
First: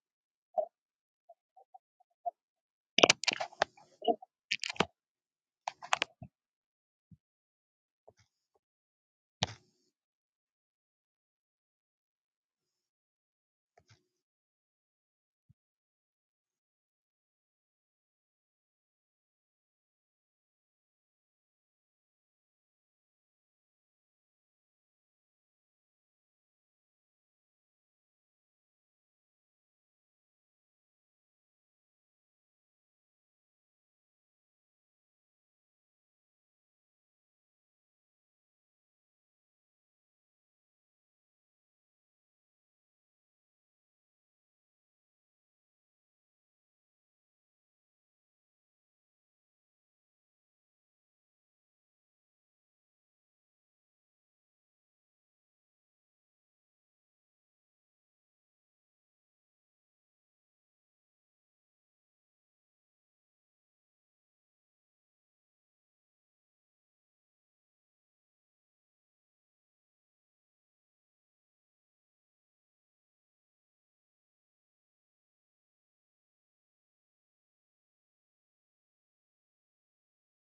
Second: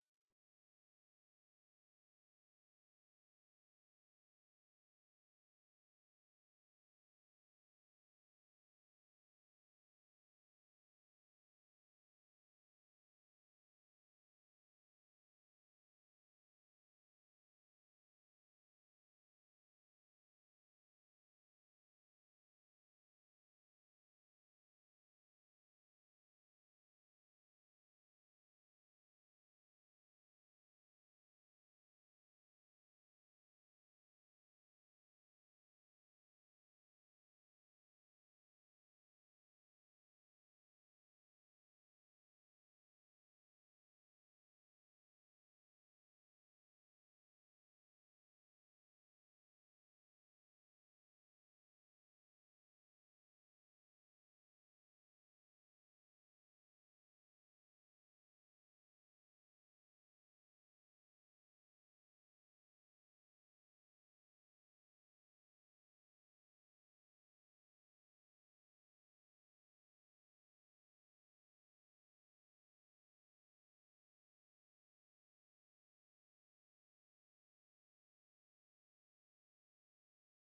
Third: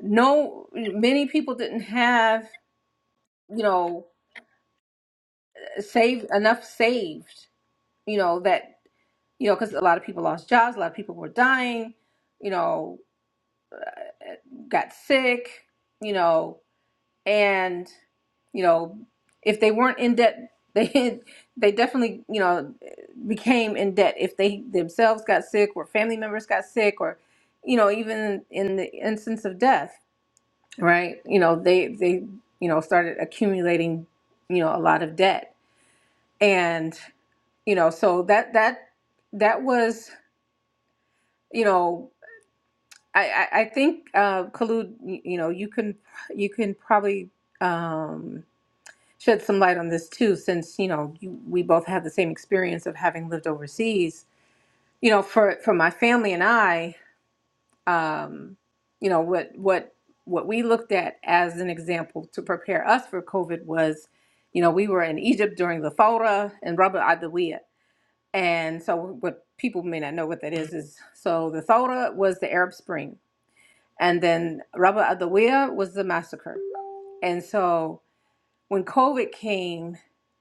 Speaker 1: no, many people didn't have you know saved enough saved. You know that you know because a lot of people lost jobs, a lot of people were dying. You know, got sick. You know, and you know if they weren't in debt they they definitely you know became in debt if they themselves got sick or family members got sick or you know even in the instance of death right you know they they you know started accumulating you know a lot of debt and you know so that that that was you know I, I I think uh, Kalud, you you know, you can you can probably um, shed some light on this too, since you know you, we both have the same experience of having lived overseas. You know, for for my family and I, um, you know what what what we looked at as an example to prepare us for COVID was, you know, we were in Egypt during the Thawra and Rabbi Adawiya, and so what people may not know what that is is so the Thawra was the Arab Spring, and then Rabbi Adawiya was the massacre, and so when COVID came,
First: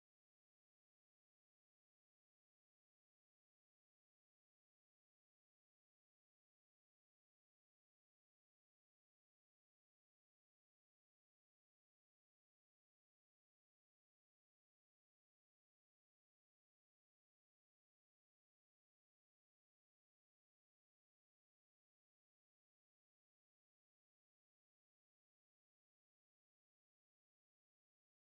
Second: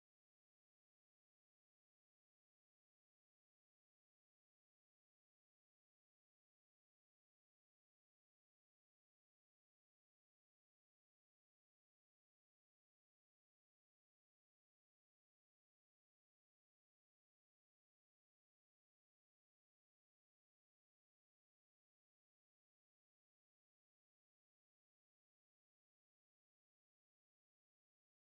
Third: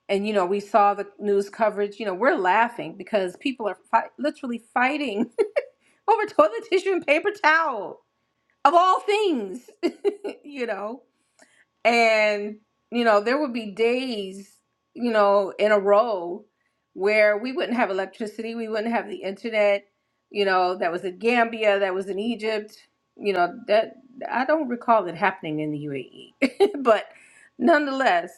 Speaker 1: and you know we saw the news coverage. You know we're laughing because people are fi- literally fighting over toilet tissue and paper towel of all things. you know. And, you know, there would be days, you know, in a row where we wouldn't have electricity, we wouldn't have the internet, you know, that was in Gambia, that was in Egypt, you know, that I don't recall it happening in the UAE. But nonetheless,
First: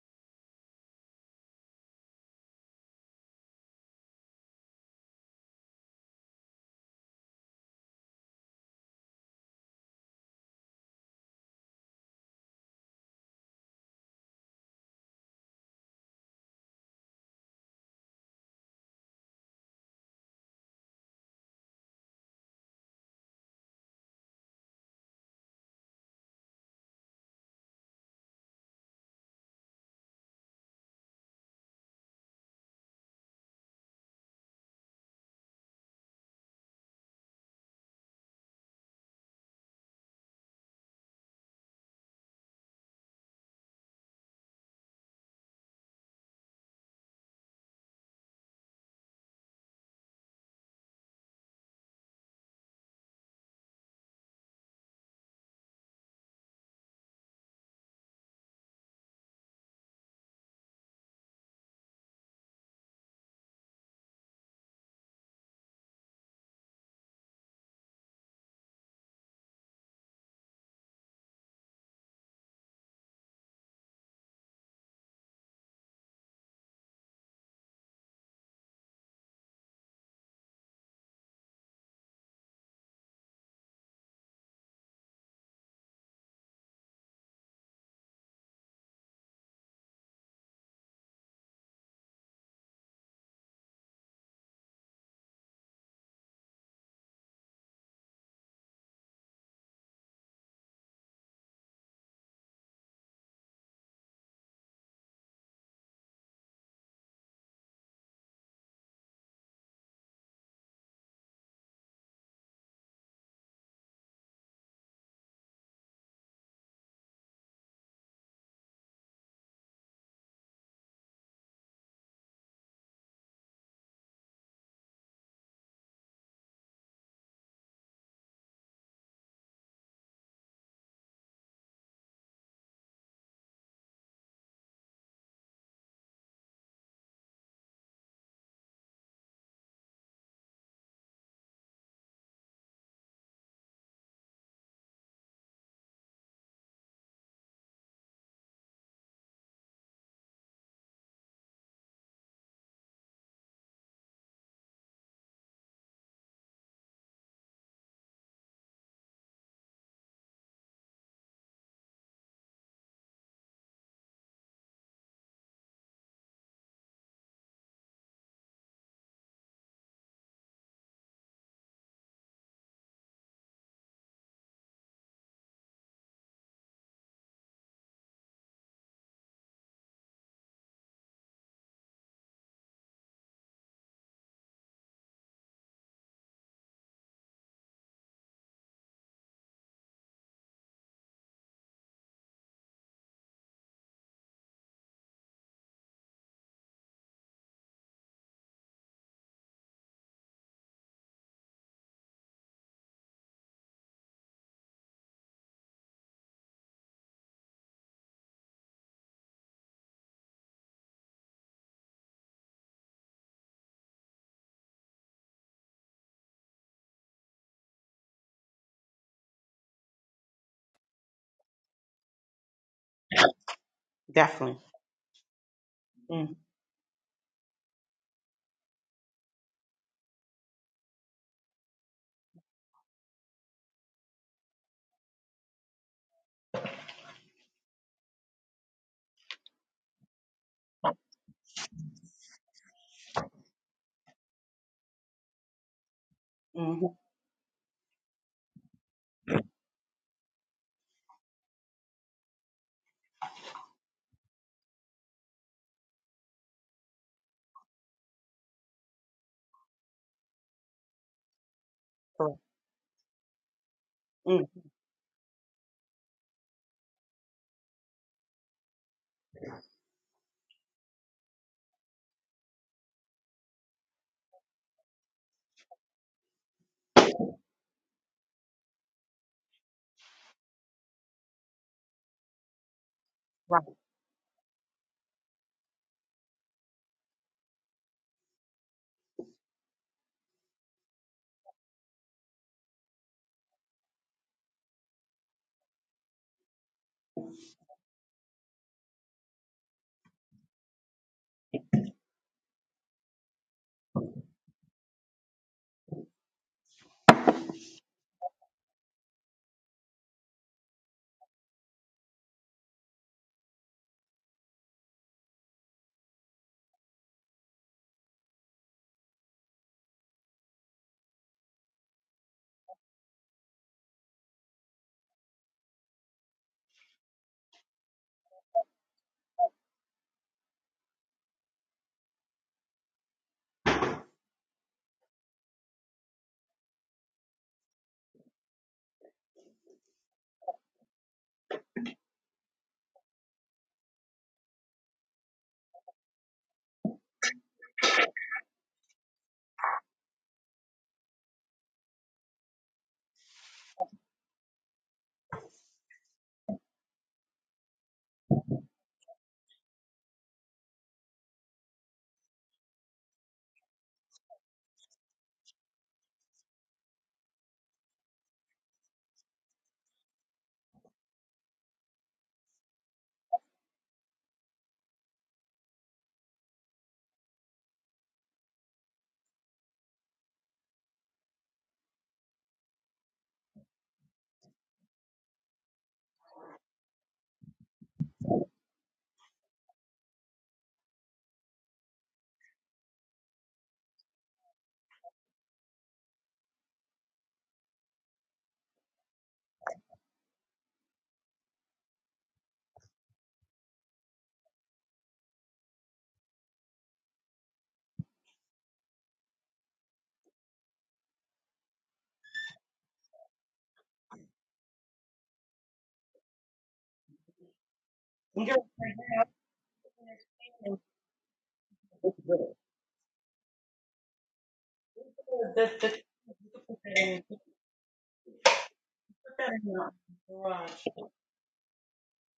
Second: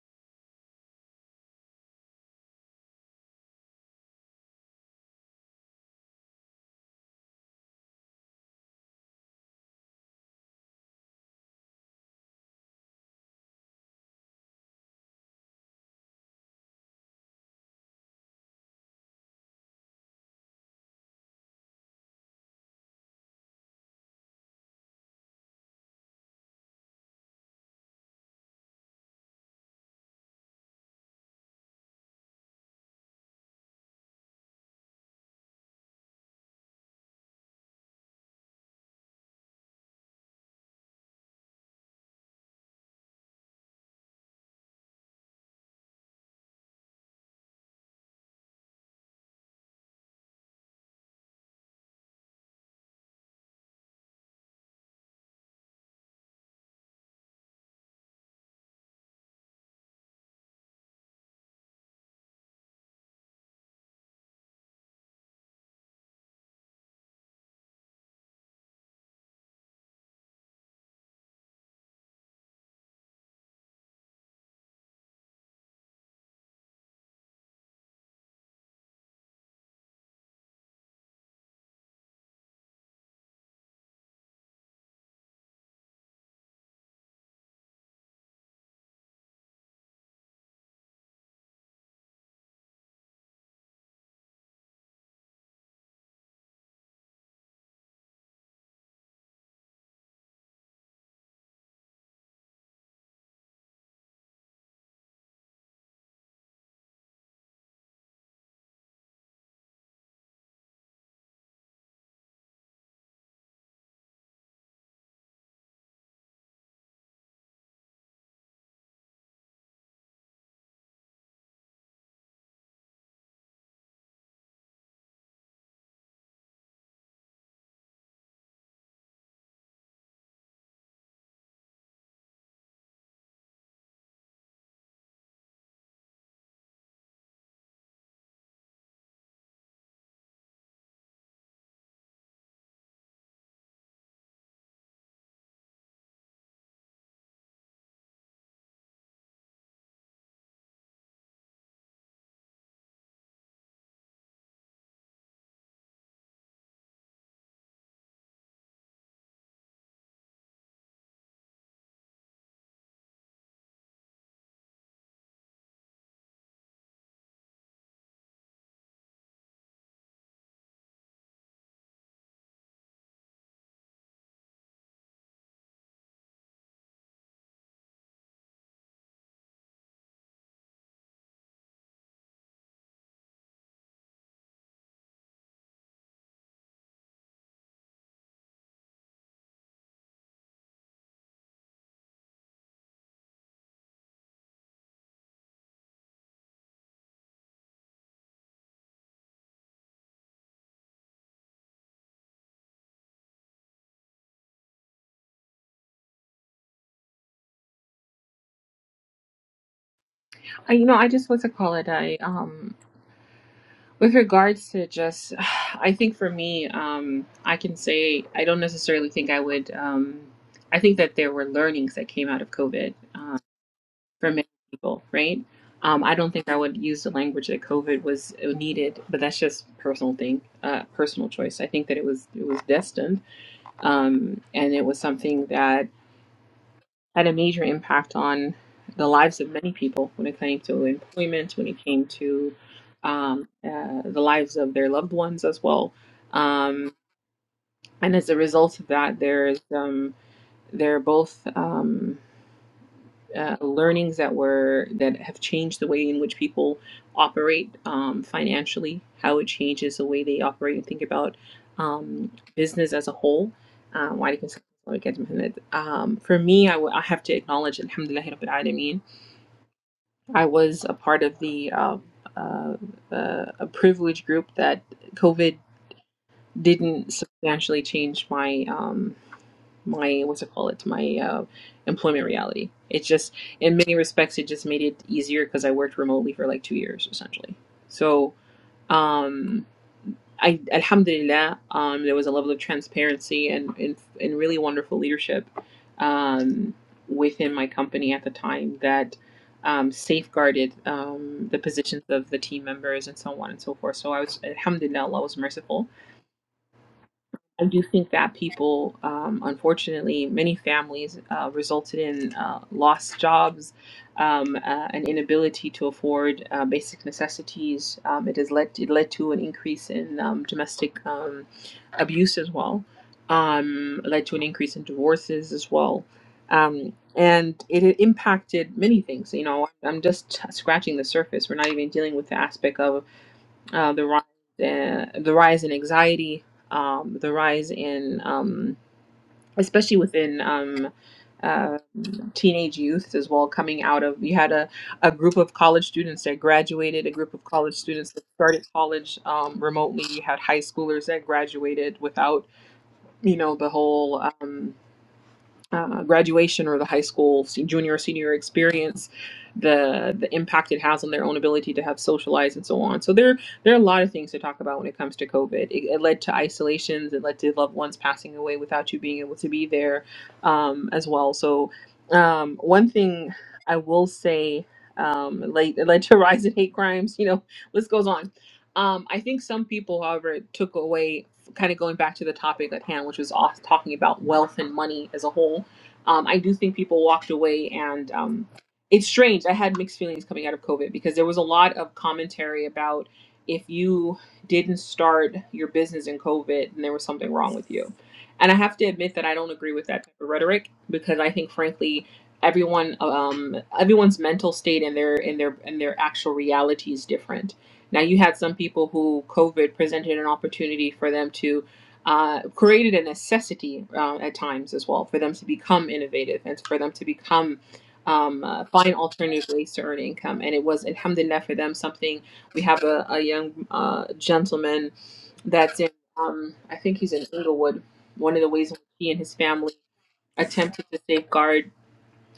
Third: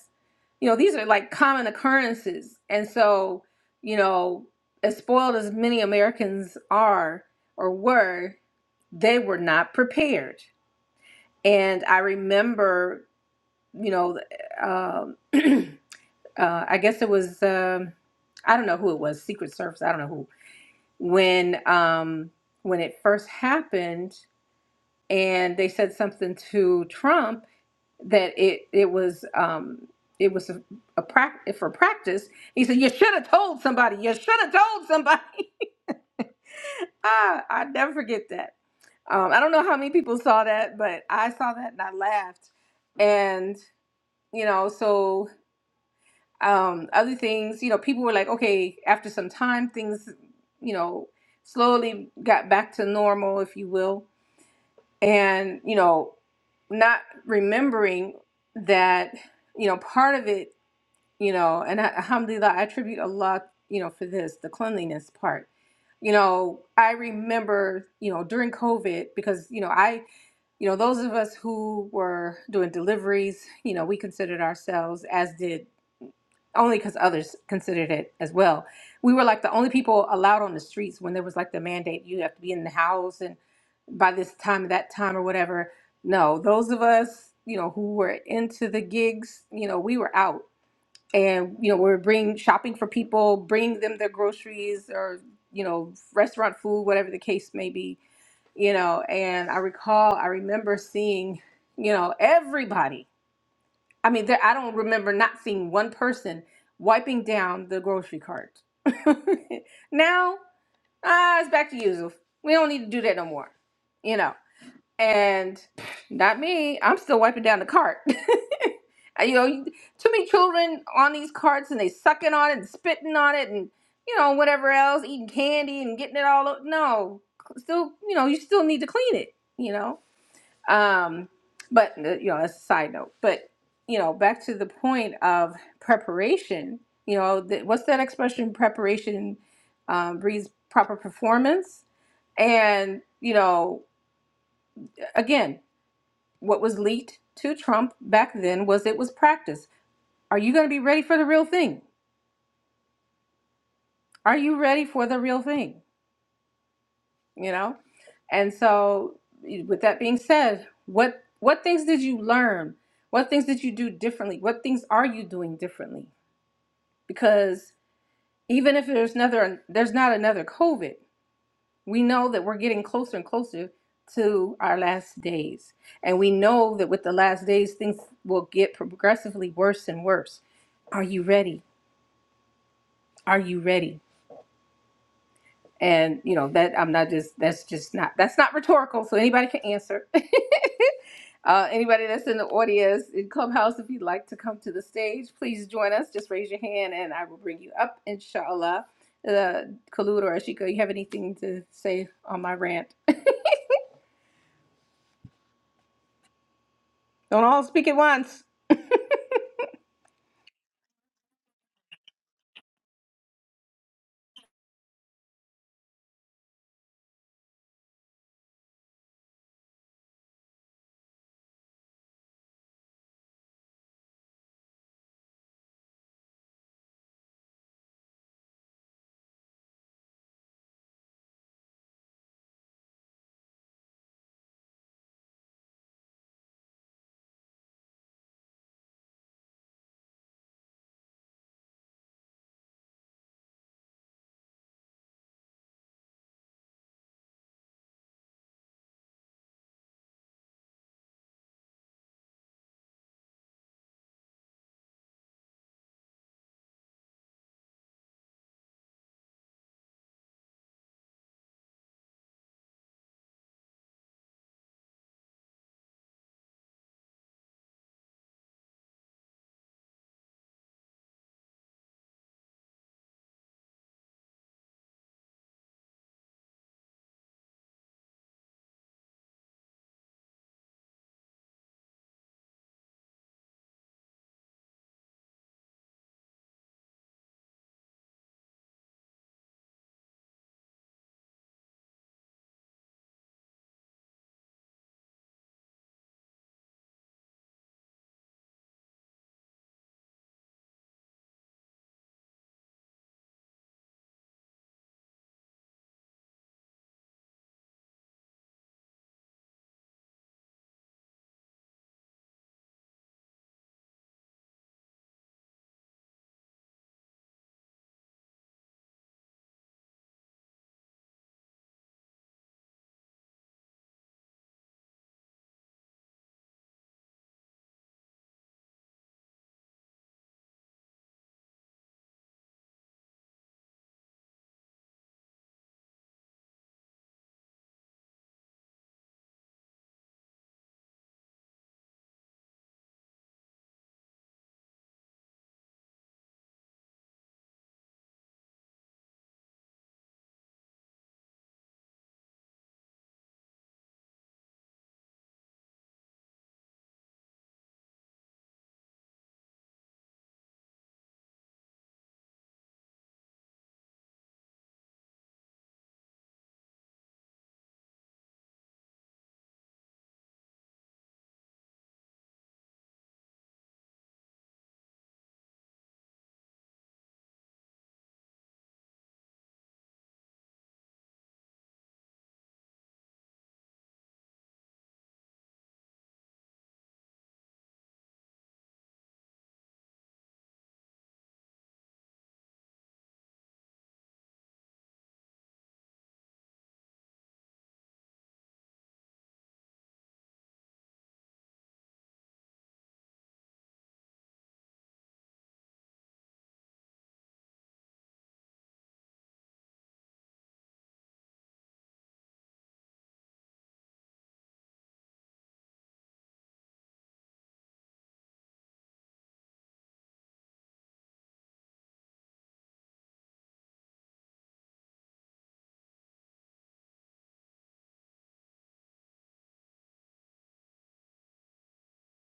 Speaker 1: you know, these are like common occurrences. And so, you know, as spoiled as many Americans are or were, they were not prepared. And I remember you know, um, uh, I guess it was um, I don't know who it was, Secret Service. I don't know who. When um, when it first happened, and they said something to Trump that it it was um, it was a, a practice for practice. He said, "You should have told somebody. You should have told somebody." ah, I never forget that. Um, I don't know how many people saw that, but I saw that and I laughed. And you know, so um, other things, you know, people were like, okay, after some time, things, you know, slowly got back to normal, if you will. And, you know, not remembering that, you know, part of it, you know, and I, alhamdulillah, I attribute a lot, you know, for this, the cleanliness part. You know, I remember, you know, during COVID, because, you know, I, you know, those of us who were doing deliveries, you know, we considered ourselves, as did only because others considered it as well. We were like the only people allowed on the streets when there was like the mandate you have to be in the house and by this time, that time, or whatever. No, those of us, you know, who were into the gigs, you know, we were out and, you know, we were bringing shopping for people, bringing them their groceries or, you know, restaurant food, whatever the case may be, you know. And I recall, I remember seeing, you know, everybody I mean, there, I don't remember not seeing one person wiping down the grocery cart. now, ah, it's back to usual. We don't need to do that no more, you know. And not me. I'm still wiping down the cart. you know, you- too many children on these carts and they sucking on it and spitting on it and you know whatever else, eating candy and getting it all. o- No, still, you know, you still need to clean it. You know um, but uh, you know, that's a side note. But you know, back to the point of preparation. You know, th- what's that expression? Preparation um, breeds proper performance. And you know, again, what was leaked to Trump back then was it was practice. Are you going to be ready for the real thing? Are you ready for the real thing? you know and so with that being said what what things did you learn what things did you do differently what things are you doing differently because even if there's another there's not another covid we know that we're getting closer and closer to our last days and we know that with the last days things will get progressively worse and worse are you ready are you ready and you know that i'm not just that's just not that's not rhetorical so anybody can answer Uh, anybody that's in the audience in Clubhouse, if you'd like to come to the stage, please join us. Just raise your hand and I will bring you up, inshallah. Uh, Kalud or Ashika, you have anything to say on my rant? Don't all speak at once.
Speaker 2: I, you know, I just want to call it. I um, with regards to just, I think for me, um, I can say I don't necessarily think I would. Um, I think that there were learnings that came out of COVID uh, for many
Speaker 3: Definitely.
Speaker 2: people, right? Um, I don't
Speaker 3: Mm-hmm.
Speaker 2: think I would use the language that COVID was uh, needed, but that's just personal thing, uh, personal choice. I think that it was it was destined, um, and it was something that had a major impact on the lives of many people when it came to employment, when it came to um, uh, the lives of their loved ones as well.
Speaker 3: Mm-hmm.
Speaker 2: Um, and as a result of that, there's um, there are both um, uh, learnings that were that have changed the way in which people operate um, financially, how it changes the way they operate and think about um,
Speaker 3: Correct.
Speaker 2: business as a whole. Um, why do you
Speaker 3: Mm,
Speaker 2: consider it? um, for me, I, w- I have to acknowledge, Alhamdulillah, Rabbil Alameen, I was a part of the um, uh, uh, a privileged group that COVID didn't substantially change my um, my what's it call it my uh, employment reality. It just
Speaker 3: right.
Speaker 2: in many respects it just made it easier because I worked remotely for like two years essentially. So um, I alhamdulillah, um, there was a level of transparency and and, and really wonderful leadership um, within my company at the time that um, safeguarded um, the positions of the team members and so on and so forth. So I was alhamdulillah, Allah was merciful I do think that people, um, unfortunately, many families uh, resulted in uh, lost jobs, um, uh, an inability to afford uh, basic necessities. Um, it has led it led to an increase in um, domestic um, abuse as well. Um, led to an increase in divorces as well. Um, and it had impacted many things. You know, I'm just scratching the surface. We're not even dealing with the aspect of uh, the rise in, the rise in anxiety, um, the rise in um, especially within um, uh, teenage youth as well. Coming out of you had a, a group of college students that graduated, a group of college students that started college um, remotely. You had high schoolers that graduated without you know the whole. Um, uh, graduation or the high school junior or senior experience, the the impact it has on their own ability to have socialized and so on. So there there are a lot of things to talk about when it comes to COVID. It, it led to isolations. It led to loved ones passing away without you being able to be there um, as well. So um, one thing I will say. Um, it led, it led to a rise in hate crimes, you know, list goes on. Um, I think some people, however, took away kind of going back to the topic at hand, which was off talking about wealth and money as a whole um, I do think people walked away and um, it's strange. I had mixed feelings coming out of COVID because there was a lot of commentary about if you didn't start your business in COVID, then there was something wrong with you. And I have to admit that I don't agree with that type of rhetoric because I think, frankly, everyone um, everyone's mental state and their and their and their actual reality is different. Now you had some people who COVID presented an opportunity for them to uh, created a necessity uh, at times as well for them to become innovative and for them to become um,
Speaker 3: Yeah.
Speaker 2: uh, find alternative ways to earn income. And it was, alhamdulillah, for them something. We have a, a young uh, gentleman that's in, um, I think he's in Inglewood. One of the ways in which he and his family attempted to safeguard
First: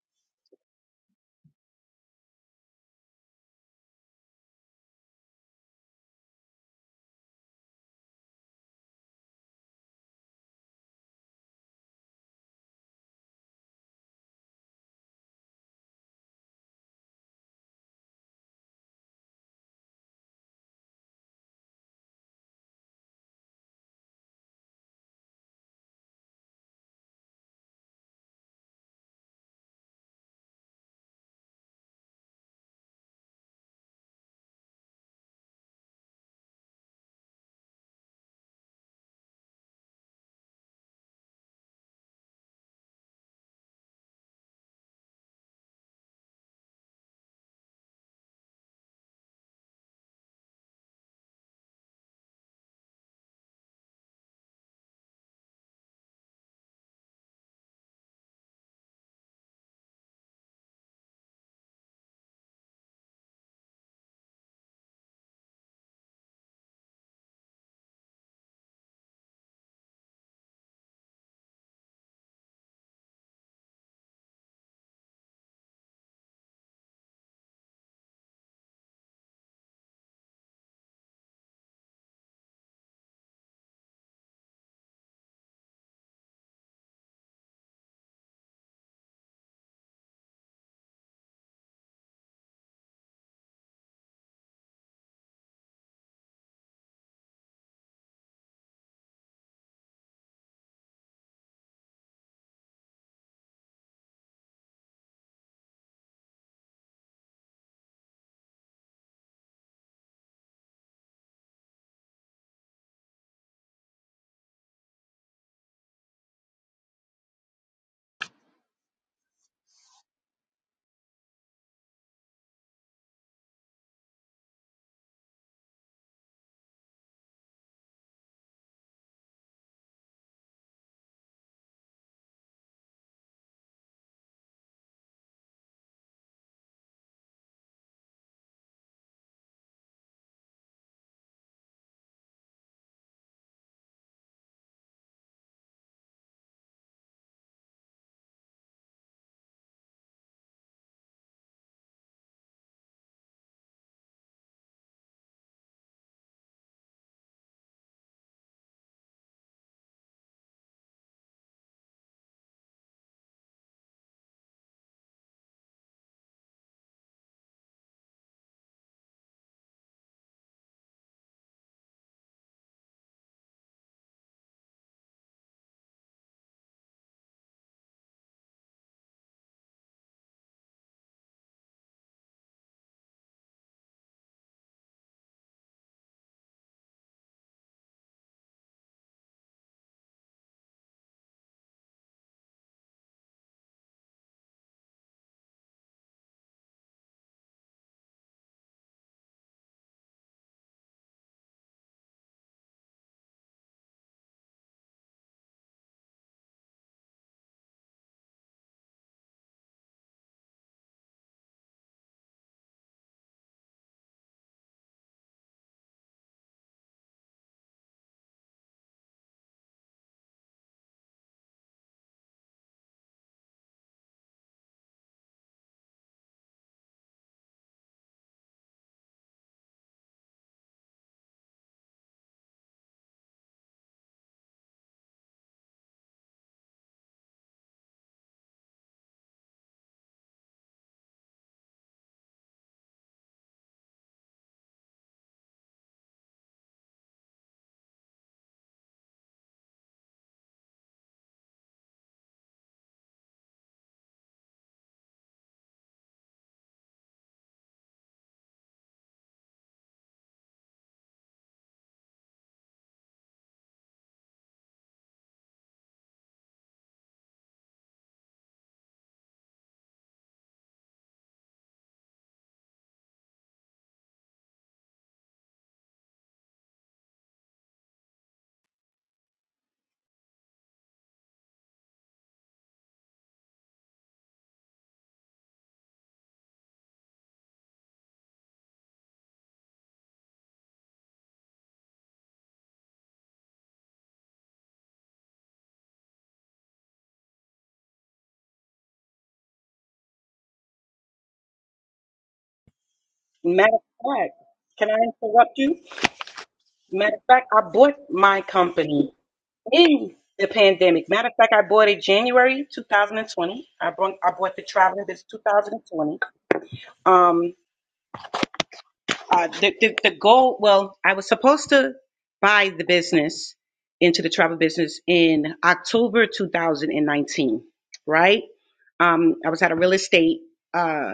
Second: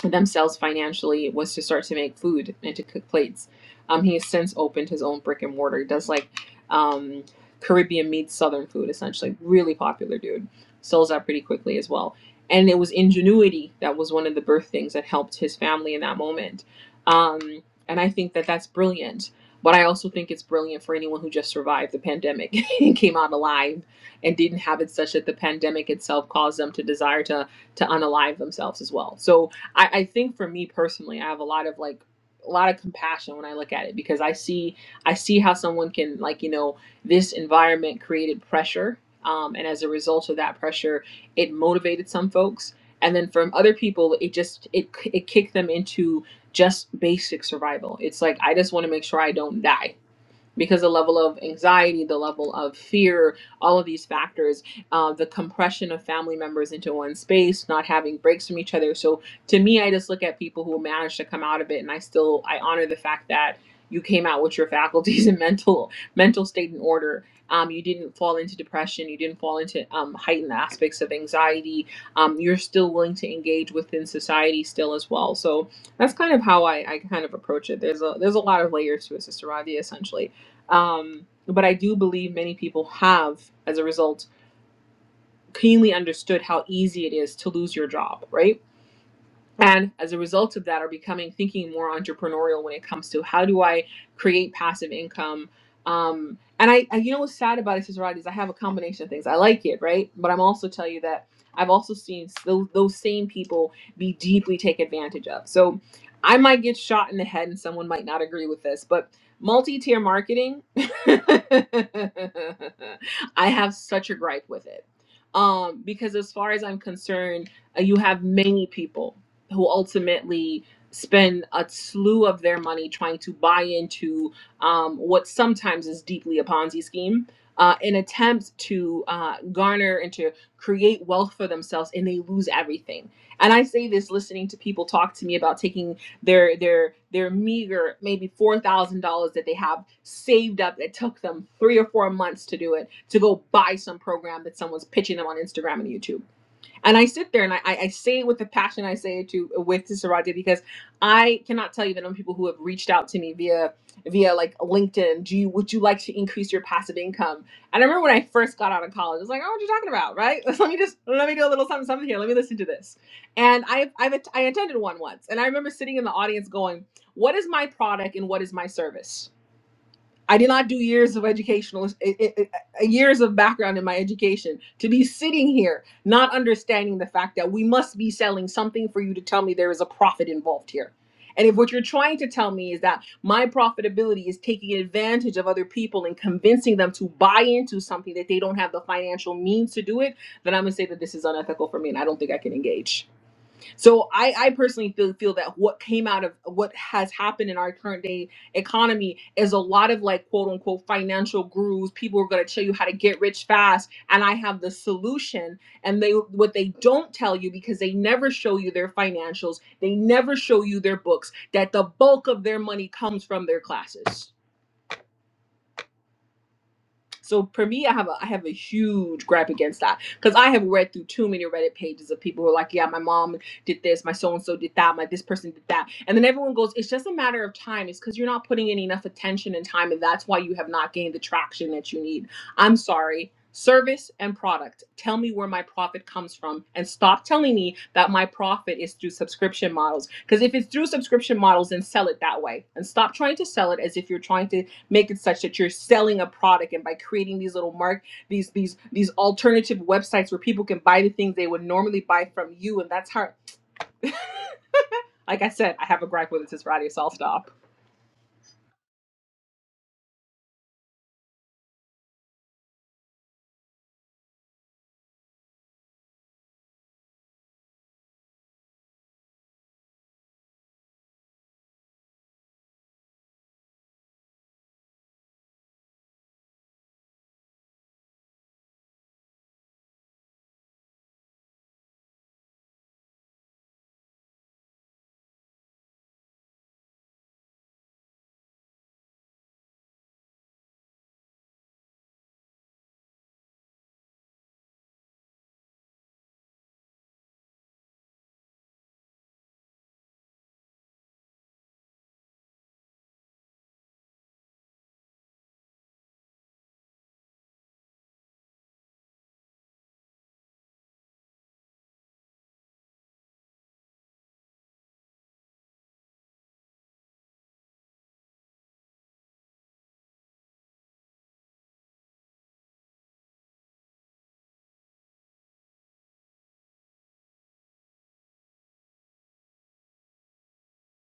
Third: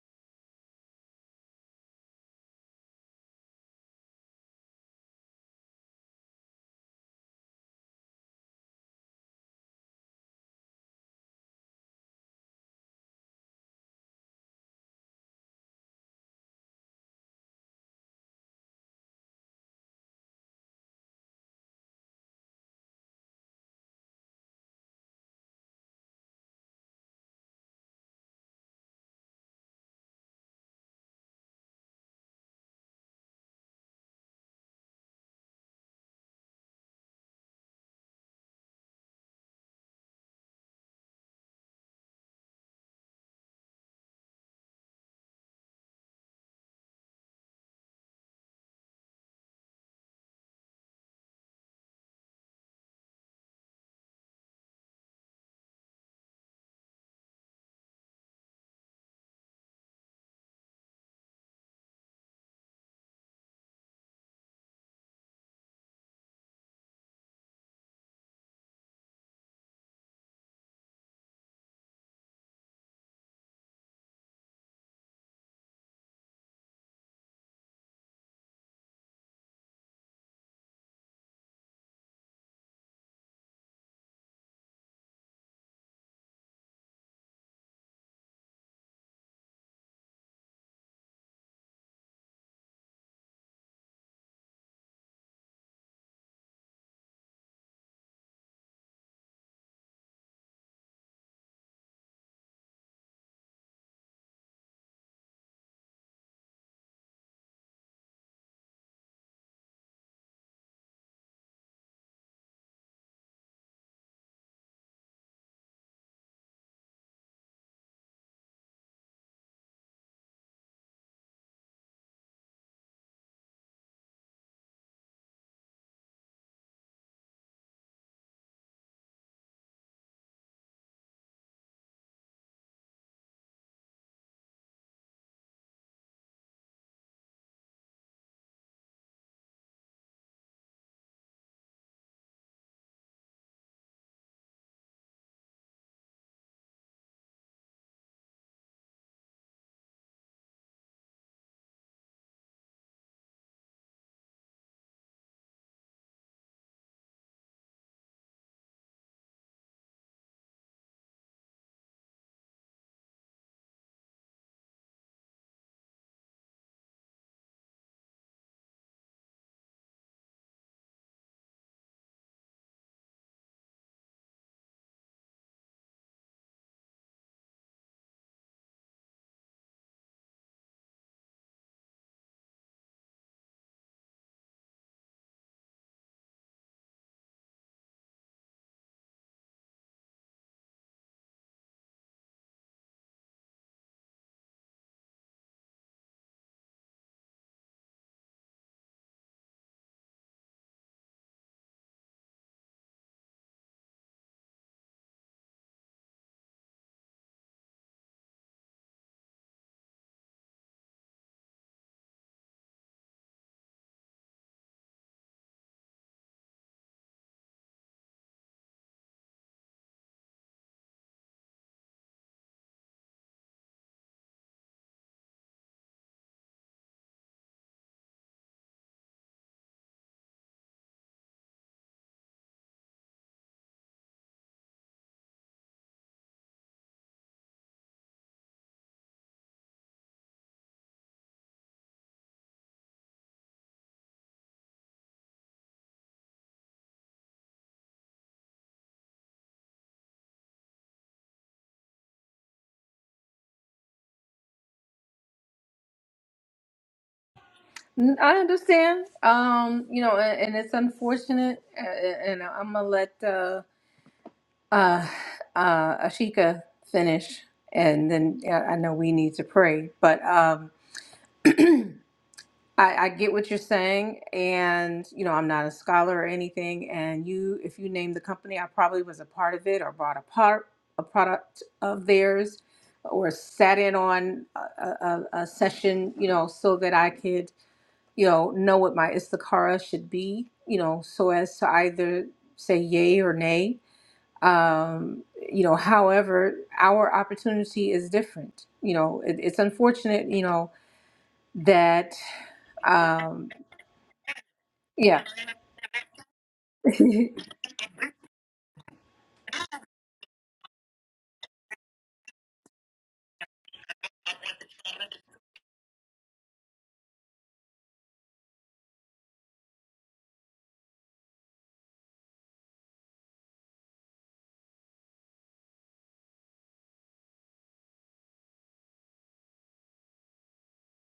Speaker 2: themselves financially was to start to make food and to cook plates. Um, he has since opened his own brick and mortar. He does like um, Caribbean meets Southern food, essentially. Really popular dude. Sells out pretty quickly as well. And it was ingenuity that was one of the birth things that helped his family in that moment. Um, and I think that that's brilliant. But I also think it's brilliant for anyone who just survived the pandemic and came out alive and didn't have it such that the pandemic itself caused them to desire to to unalive themselves as well. So I, I think for me personally, I have a lot of like a lot of compassion when I look at it because I see I see how someone can like you know this environment created pressure, um, and as a result of that pressure, it motivated some folks, and then from other people, it just it it kicked them into just basic survival. It's like I just want to make sure I don't die because the level of anxiety, the level of fear, all of these factors, uh, the compression of family members into one space, not having breaks from each other. So to me, I just look at people who manage to come out of it, and I still I honor the fact that you came out with your faculties and mental mental state in order. Um, you didn't fall into depression. You didn't fall into um, heightened aspects of anxiety. Um, you're still willing to engage within society still as well. So that's kind of how I, I kind of approach it. There's a there's a lot of layers to it, Sister Radia, essentially. Um, but I do believe many people have, as a result, keenly understood how easy it is to lose your job, right? and as a result of that are becoming thinking more entrepreneurial when it comes to how do i create passive income um, and I, I you know what's sad about it is right is i have a combination of things i like it right but i'm also tell you that i've also seen those, those same people be deeply taken advantage of so i might get shot in the head and someone might not agree with this but multi-tier marketing i have such a gripe with it um, because as far as i'm concerned uh, you have many people who ultimately spend a slew of their money trying to buy into um, what sometimes is deeply a Ponzi scheme, uh, an attempt to uh, garner and to create wealth for themselves, and they lose everything. And I say this listening to people talk to me about taking their their their meager maybe four thousand dollars that they have saved up that took them three or four months to do it to go buy some program that someone's pitching them on Instagram and YouTube and I sit there and I, I I say it with the passion I say it to with to Saraje because I cannot tell you the number of people who have reached out to me via via like LinkedIn. Do you would you like to increase your passive income? And I remember when I first got out of college, I was like, oh, what are you talking about, right? let me just let me do a little something something here. Let me listen to this. And I I've, I attended one once, and I remember sitting in the audience going, what is my product and what is my service? I did not do years of educational eh, eh, eh, eh, years of background in my education to be sitting here not understanding the fact that we must be selling something for you to tell me there is a profit involved here. And if what you're trying to tell me is that my profitability is taking advantage of other people and convincing them to buy into something that they don't have the financial means to do it, then I'm going to say that this is unethical for me and I don't think I can engage. So I, I personally feel feel that what came out of what has happened in our current day economy is a lot of like quote unquote financial gurus. People are going to tell you how to get rich fast, and I have the solution. And they what they don't tell you because they never show you their financials, they never show you their books. That the bulk of their money comes from their classes so for me, I have a I have a huge gripe against that because I have read through too many Reddit pages of people who are like, yeah, my mom did this, my so and so did that, my this person did that, and then everyone goes, it's just a matter of time. It's because you're not putting in enough attention and time, and that's why you have not gained the traction that you need. I'm sorry. Service and product. Tell me where my profit comes from and stop telling me that my profit is through subscription models. Because if it's through subscription models, then sell it that way and stop trying to sell it as if you're trying to make it such that you're selling a product and by creating these little mark these these these alternative websites where people can buy the things they would normally buy from you and that's how like i said i have a gripe with it since friday so i'll stop
Speaker 1: N- I understand. Um, you know, and, and it's unfortunate. uh, And I'm gonna let uh, uh, uh, Ashika finish, and then yeah, I know we need to pray. But um, I, I get what you're saying, and you know, I'm not a scholar or anything. And you, if you name the company, I probably was a part of it or bought a part, a product of theirs, or sat in on a, a, a session, you know, so that I could, you know, know what my Istakara should be, you know, so as to either say yay or nay. Um, you know, however, our opportunity is different. You know, it, it's unfortunate, you know, that. Um,
Speaker 3: Matter of fact, can I
Speaker 1: yeah.
Speaker 3: interrupt you? Matter of fact, I bought my company in the pandemic. Matter of fact, I bought it January 2020. I brought I bought the traveling this 2020. Um, uh, the, the the goal. Well, I was supposed to buy the business into the travel business in October 2019. Right. Um, I was at a real estate. Uh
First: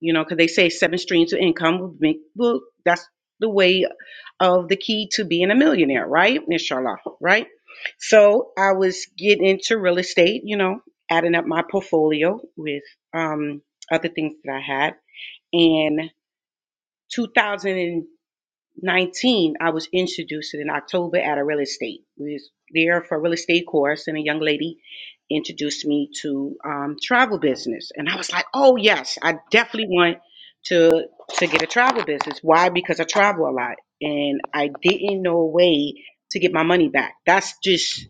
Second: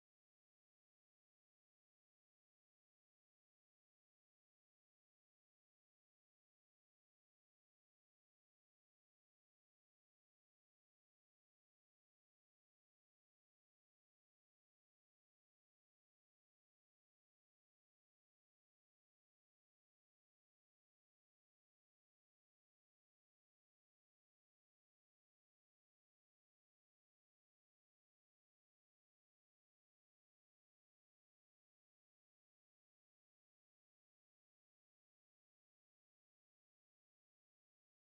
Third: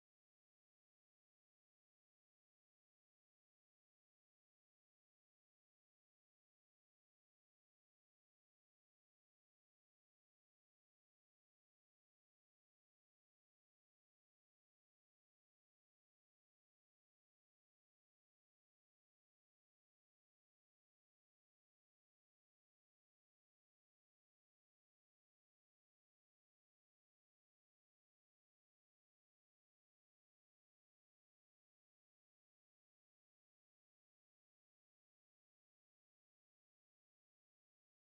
Speaker 3: you know, because they say seven streams of income will make, well, that's the way of the key to being a millionaire, right? Inshallah, right? So I was getting into real estate, you know, adding up my portfolio with um, other things that I had. And 2010 19, I was introduced in October at a real estate. We was there for a real estate course, and a young lady introduced me to um, travel business, and I was like, "Oh yes, I definitely want to to get a travel business." Why? Because I travel a lot, and I didn't know a way to get my money back. That's just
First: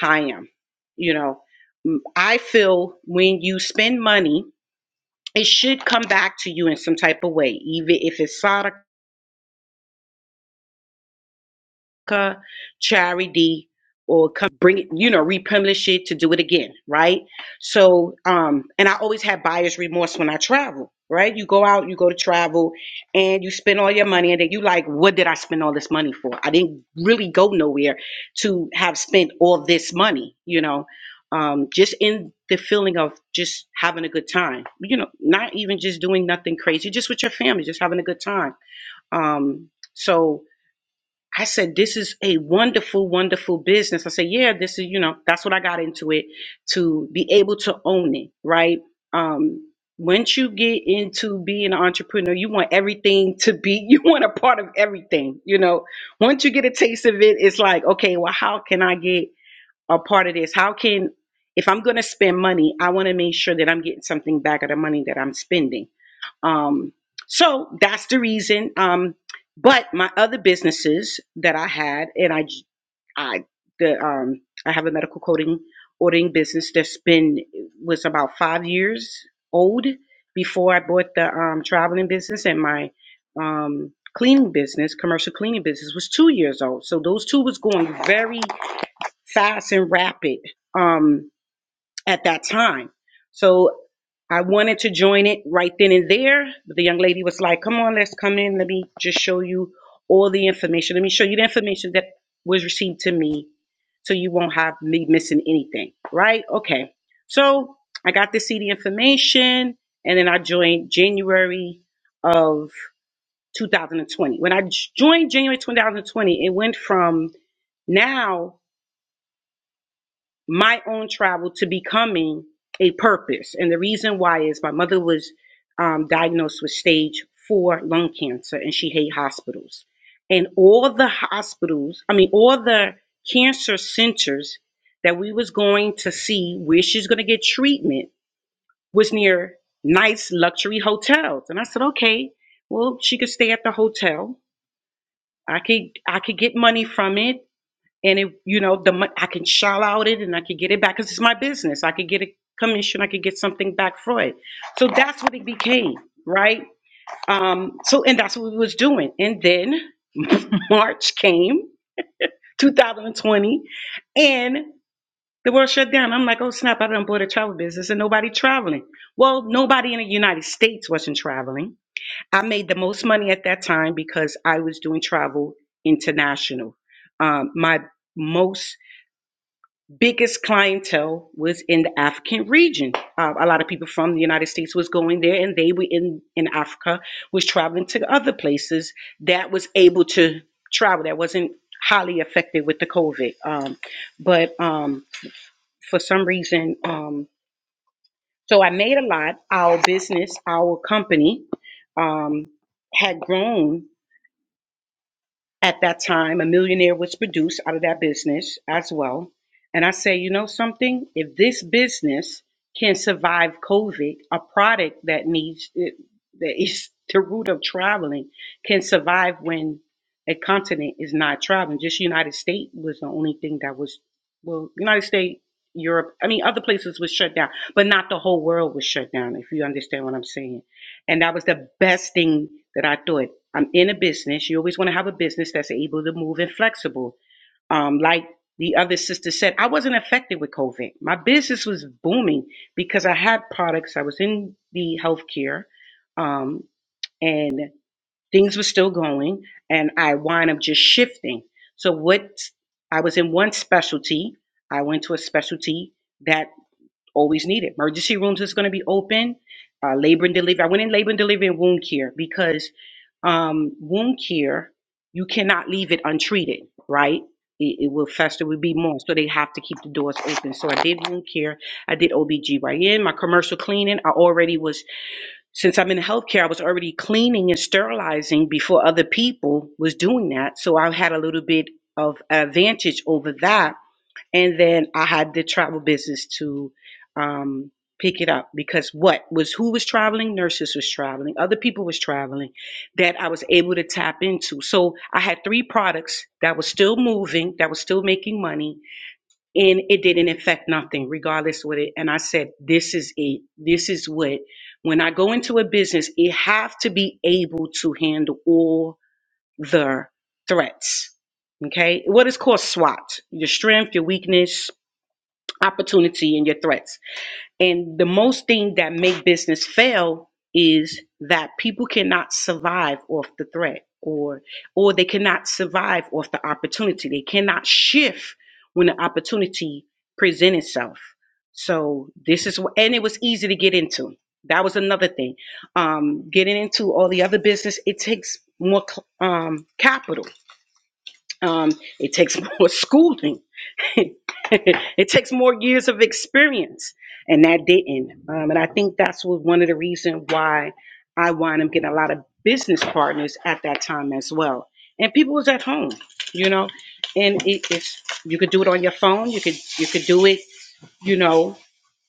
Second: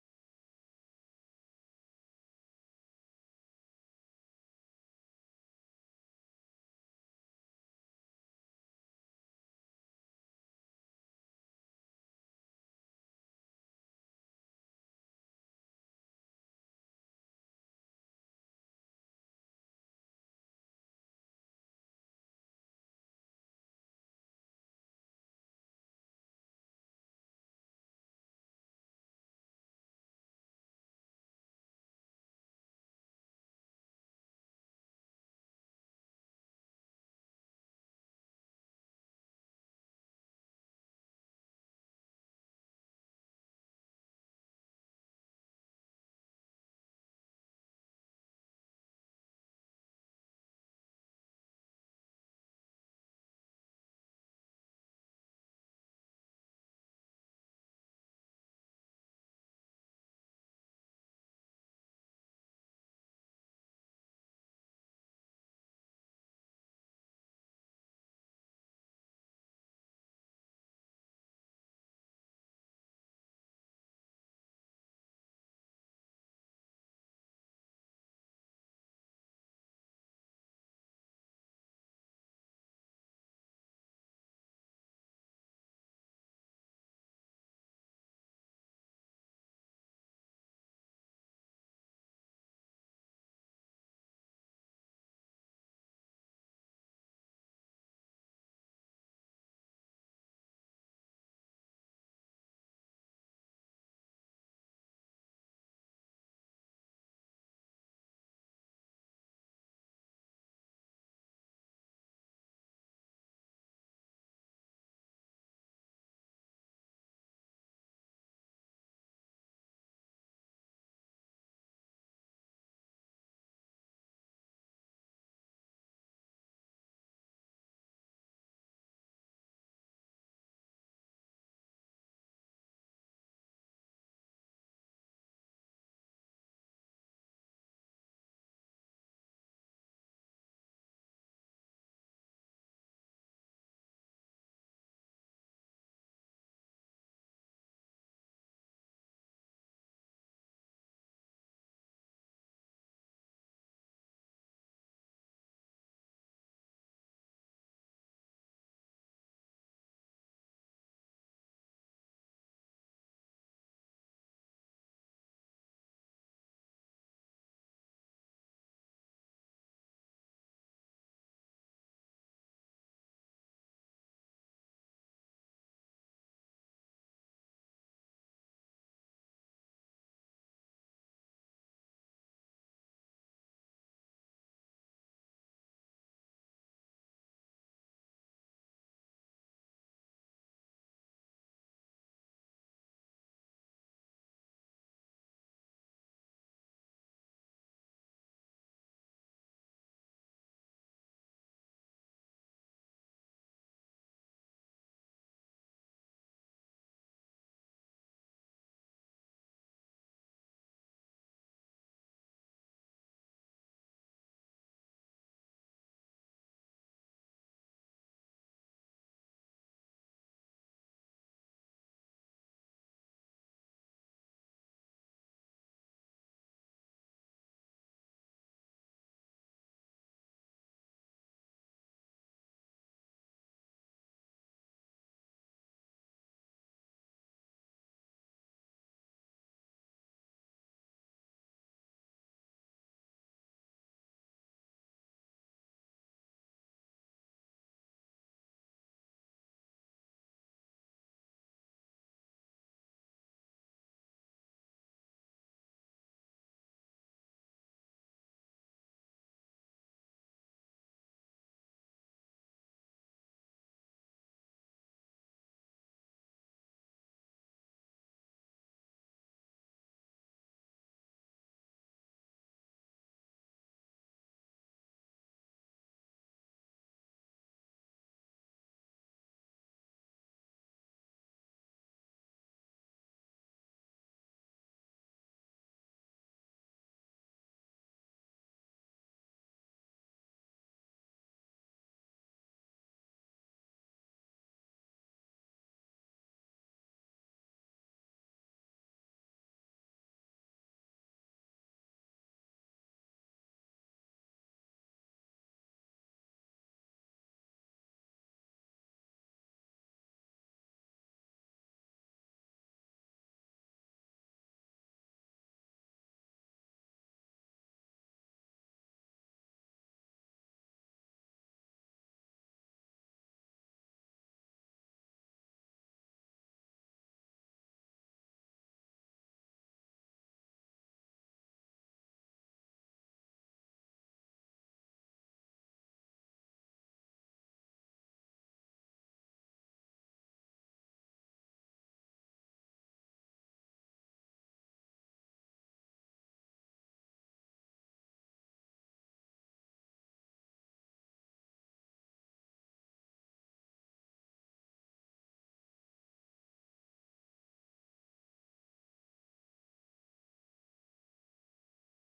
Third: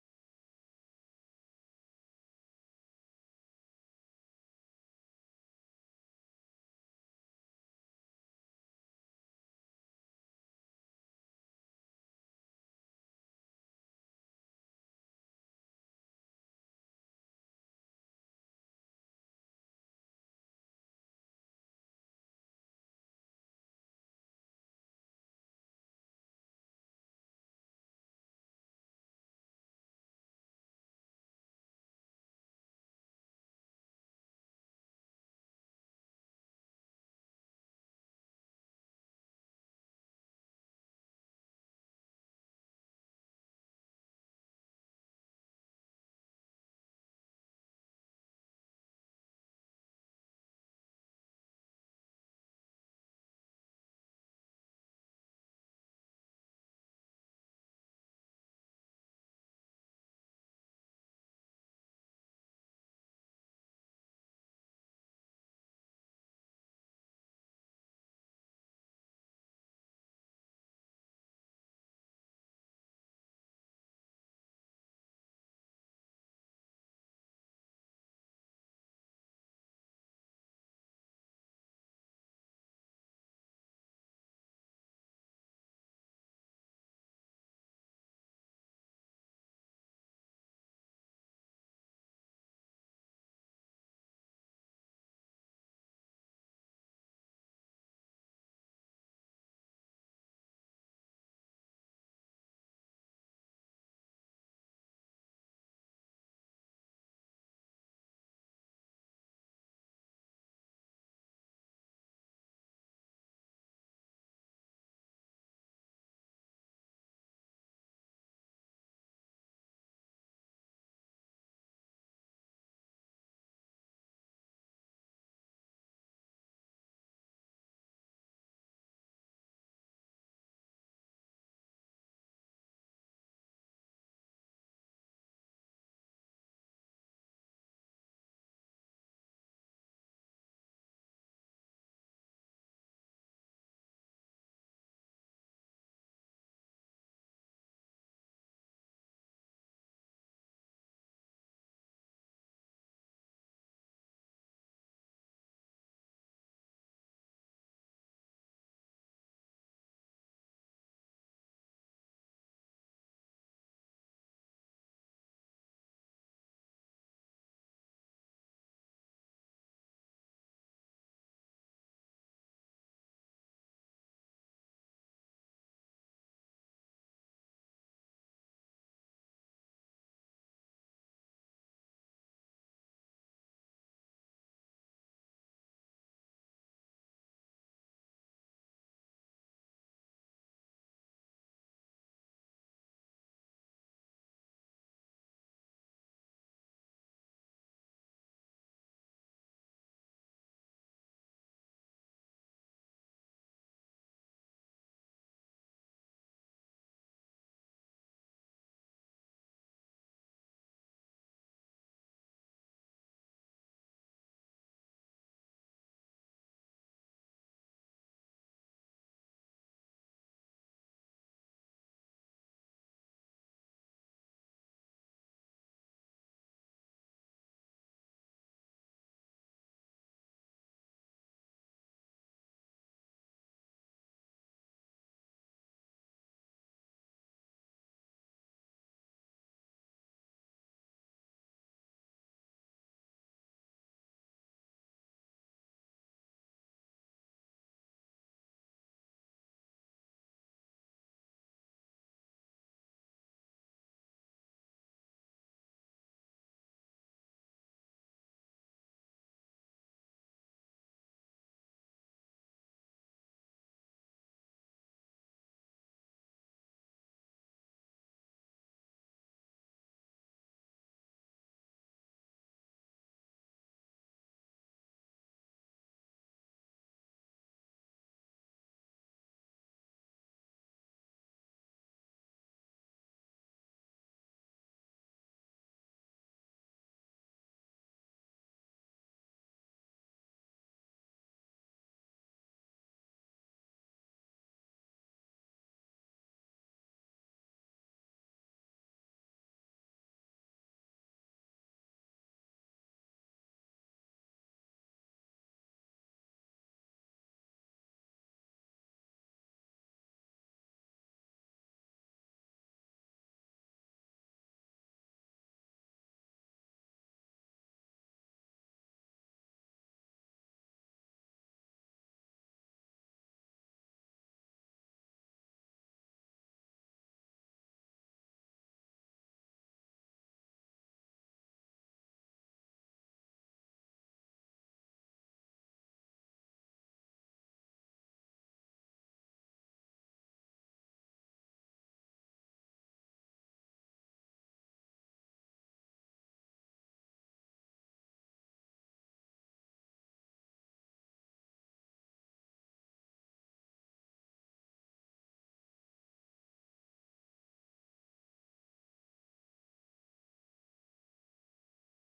Speaker 3: how I am, you know. Mm, I feel when you spend money, it should come back to you in some type of way, even if it's uh, charity or come bring it, you know, republish it to do it again, right? So, um, and I always have buyer's remorse when I travel, right? You go out, you go to travel, and you spend all your money, and then you like, what did I spend all this money for? I didn't really go nowhere to have spent all this money, you know. Um, just in the feeling of just having a good time, you know, not even just doing nothing crazy, just with your family, just having a good time. Um, so I said, this is a wonderful, wonderful business. I said, yeah, this is, you know, that's what I got into it to be able to own it, right? Um, once you get into being an entrepreneur, you want everything to be, you want a part of everything, you know. Once you get a taste of it, it's like, okay, well, how can I get a part of this. How can if I'm going to spend money, I want to make sure that I'm getting something back of the money that I'm spending. Um, so that's the reason. Um, but my other businesses that I had, and I, I, the, um, I have a medical coding ordering business that's been was about five years old before I bought the um, traveling business, and my um, cleaning business, commercial cleaning business, was two years old. So those two was going very fast and rapid um, at that time. So I wanted to join it right then and there, but the young lady was like, "Come on, let's come in. Let me just show you all the information. Let me show you the information that was received to me, so you won't have me missing anything." Right? Okay. So I got to see the information, and then I joined January of 2020. When I j- joined January 2020, it went from now my own travel to becoming a purpose. And the reason why is my mother was um, diagnosed with stage four lung cancer and she hated hospitals. And all the hospitals, I mean, all the cancer centers that we was going to see where she's going to get treatment was near nice luxury hotels. And I said, okay, well, she could stay at the hotel. I could I could get money from it and it, you know, the mon- I can shell out it and I could get it back because it's my business. I could get a commission. I could get something back for it. So that's what it became, right? Um, so and that's what we was doing. And then March came, 2020, and the world shut down. I'm like, oh snap! I done bought a travel business and nobody traveling. Well, nobody in the United States wasn't traveling. I made the most money at that time because I was doing travel international. Um, my most biggest clientele was in the African region. Uh, a lot of people from the United States was going there, and they were in in Africa, was traveling to other places that was able to travel that wasn't highly affected with the COVID. Um, but um, for some reason, um, so I made a lot. Our business, our company, um, had grown At that time, A Millionaire was produced out of that business as well. And I say, you know something? If this business can survive COVID, a product that needs eh, that is the root of traveling can survive when a continent is not traveling. Just United States was the only thing that was well, United States, Europe. I mean, other places was shut down, but not the whole world was shut down. If you understand what I'm saying. And that was the best thing that I thought. I'm in a business. You always want to have a business that's able to move and flexible. Um, like the other sister said, I wasn't affected with COVID. My business was booming because I had products. I was in the healthcare, um, and things were still going. And I wind up just shifting. So what I was in one specialty, I went to a specialty that always needed. Emergency rooms is going to be open. Uh, labor and delivery. I went in labor and delivery and wound care because um, wound care, you cannot leave it untreated, right? It, it will fester, will be more. So they have to keep the doors open. So I did wound care. I did OBGYN. My commercial cleaning, I already was, since I'm in healthcare, I was already cleaning and sterilizing before other people was doing that. So I had a little bit of advantage over that and then I had the travel business to um, pick it up because what was who was traveling? Nurses was traveling, other people was traveling that I was able to tap into. So I had three products that was still moving, that was still making money, and it didn't affect nothing, regardless what it. And I said, this is it. This is what when I go into a business, it have to be able to handle all the threats. Okay, what is called SWOT: your strength, your weakness, opportunity and your threats. And the most thing that make business fail is that people cannot survive off the threat or or they cannot survive off the opportunity. They cannot shift when the opportunity present itself. So this is what and it was easy to get into. That was another thing. Um, getting into all the other business, it takes more cl- um, capital. Um, it takes more schooling it takes more years of experience, and that didn't. Um, and I think that's was one of the reason why I wound up getting a lot of business partners at that time as well. And people was at home, you know, and it, it's you could do it on your phone, you could you could do it, you know,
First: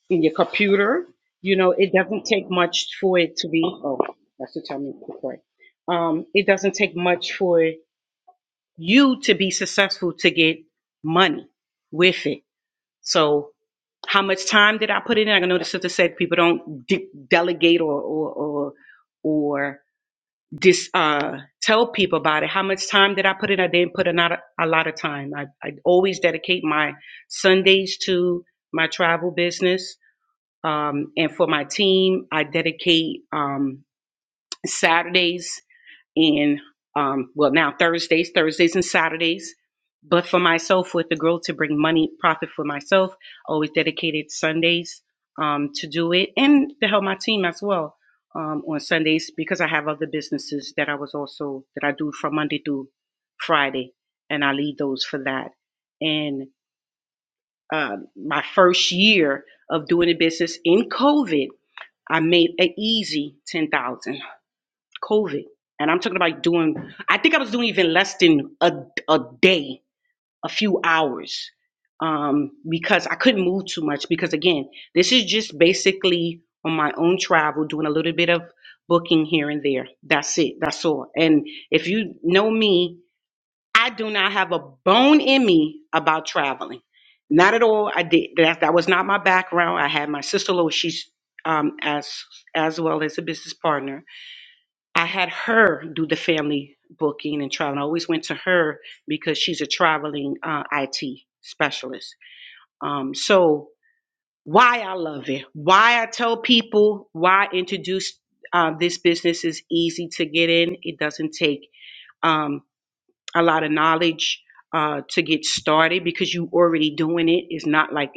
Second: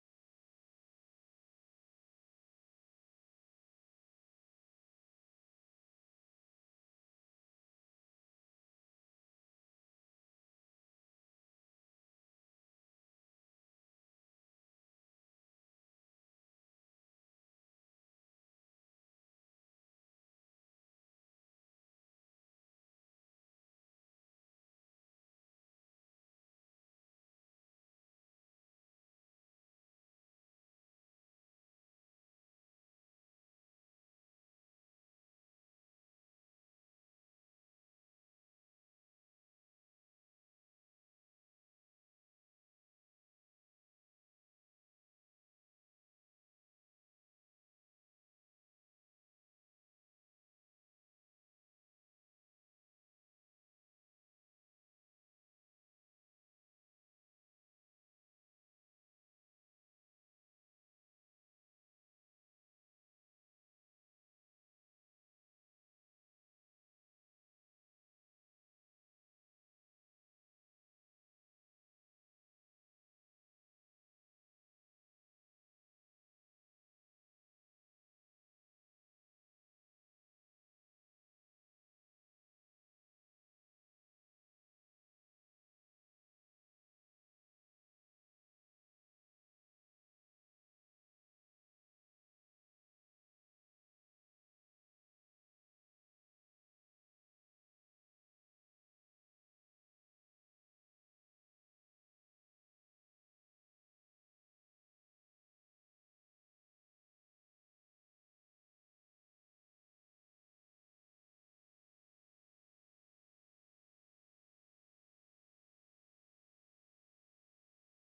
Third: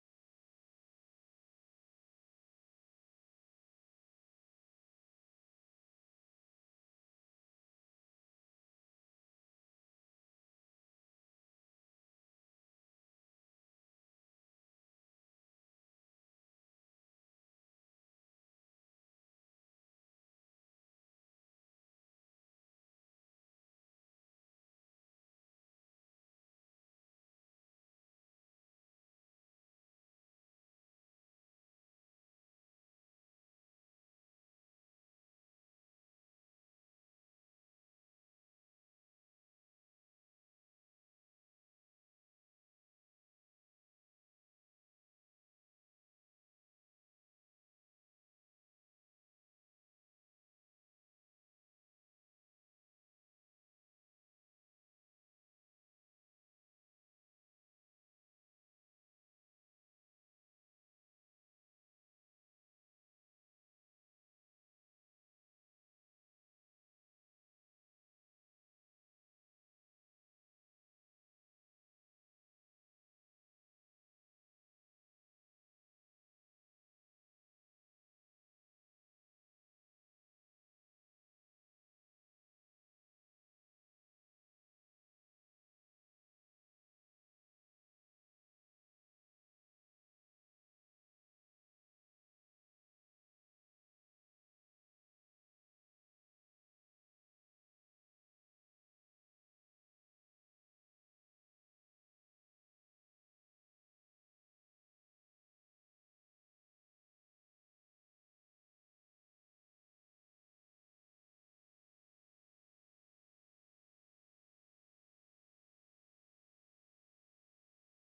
Speaker 3: in your computer. You know, it doesn't take much for it to be. Oh, that's the time to play. Um, it doesn't take much for you to be successful to get money with it so how much time did I put in? I know the sister said people don't de- delegate or or or or dis, uh, tell people about it. How much time did I put in? I didn't put in a, a lot of time. I, I always dedicate my Sundays to my travel business. Um, and for my team, I dedicate um, Saturdays and um, well now Thursdays, Thursdays and Saturdays. But for myself, with the goal to bring money profit for myself, always dedicated Sundays um, to do it and to help my team as well um, on Sundays because I have other businesses that I was also that I do from Monday through Friday, and I leave those for that. And um my first year of doing the business in COVID, I made an easy ten thousand COVID. And I'm talking about doing, I think I was doing even less than a, a day, a few hours, um, because I couldn't move too much. Because again, this is just basically on my own travel, doing a little bit of booking here and there. That's it. That's all. And if you know me, I do not have a bone in me about traveling. Not at all. I did that. That was not my background. I had my sister, Lois, she's um, as as well as a business partner I had her do the family booking and travel. I always went to her because she's a traveling uh, IT specialist. Um, so why I love it, why I tell people, why I introduce uh, this business is easy to get in. It doesn't take um, a lot of knowledge uh, to get started because you already doing it. It's not like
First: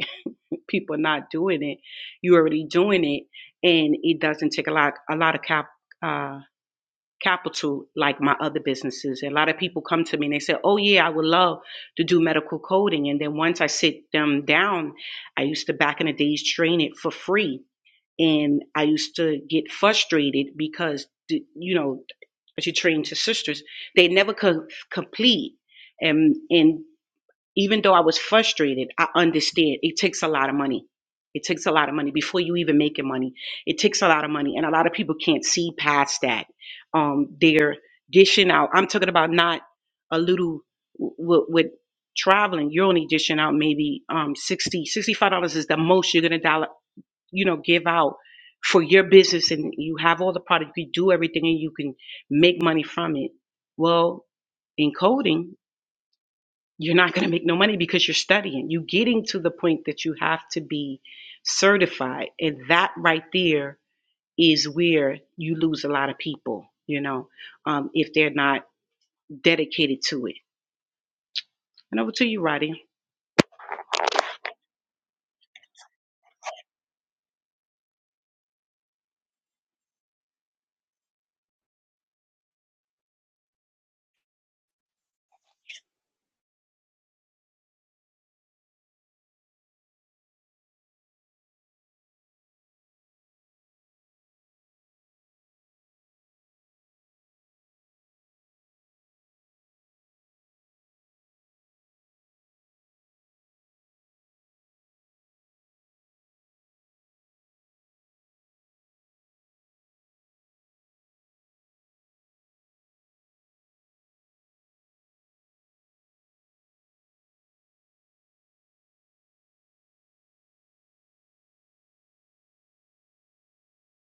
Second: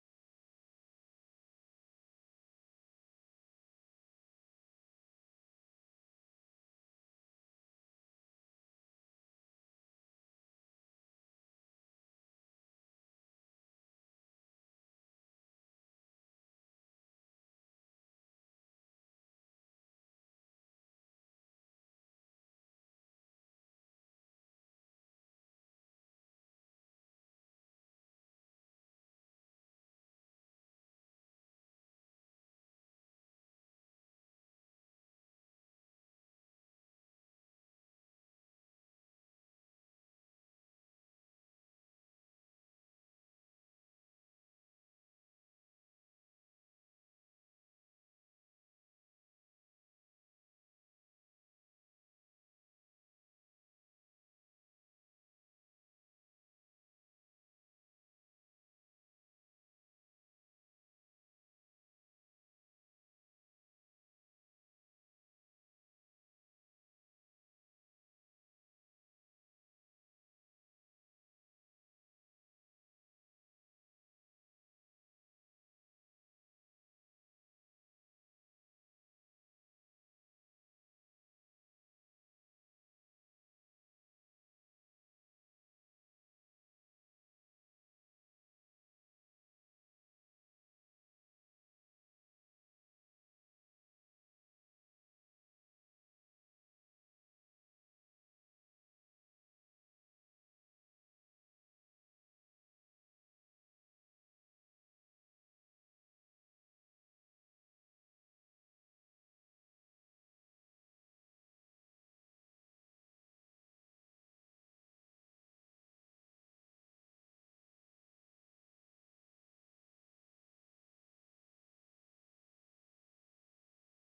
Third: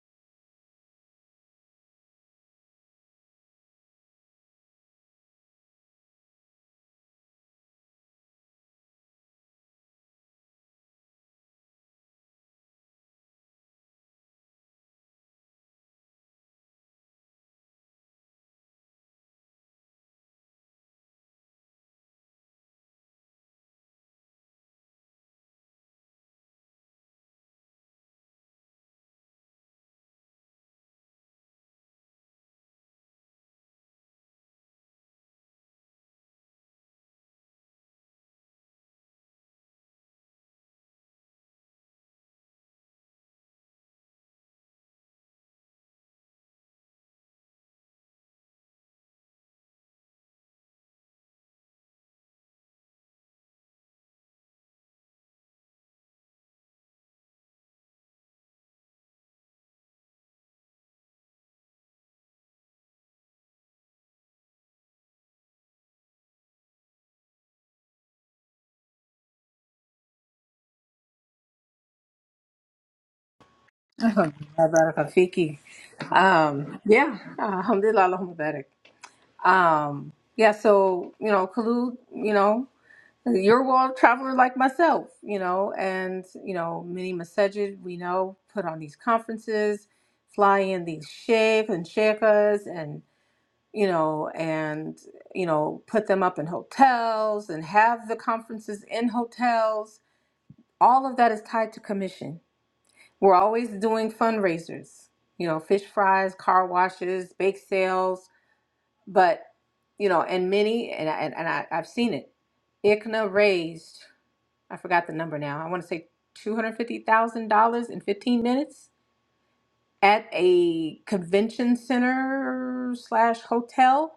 Speaker 3: people not doing it. You already doing it, and it doesn't take a lot a lot of cap. Uh, capital like my other businesses. A lot of people come to me and they say, Oh, yeah, I would love to do medical coding. And then once I sit them down, I used to back in the days train it for free. And I used to get frustrated because, you know, as you train to sisters, they never could complete. And, and even though I was frustrated, I understand it takes a lot of money. It takes a lot of money before you even making money. It takes a lot of money, and a lot of people can't see past that. Um, they're dishing out. I'm talking about not a little with, with traveling. You're only dishing out maybe um, 60 sixty-five dollars is the most you're gonna dollar, you know, give out for your business, and you have all the product. You do everything, and you can make money from it. Well, in coding you're not going to make no money because you're studying. You're getting to the point that you have to be certified. And that right there is where you lose a lot of people, you know, um, if they're not dedicated to it. And over to you, Roddy.
Speaker 1: Mubarak Afiki. Um, yeah, uh, alhamdulillah, Allahumma barak. Um, yeah, so, you know, Khalud, you know, you're a world traveler like myself, you know, and, you know, many masajid, we know, put on these conferences, fly in these sheikhs and sheikhas and, you know, and, you know, put them up in hotels and have the conferences in hotels. All of that is tied to commission We're always doing fundraisers, you know, fish fries, car washes, bake sales, but you know, and many, and I, and and I, I've seen it. ICNA raised, I forgot the number now. I want to say two hundred fifty thousand dollars in fifteen minutes at a convention center slash hotel.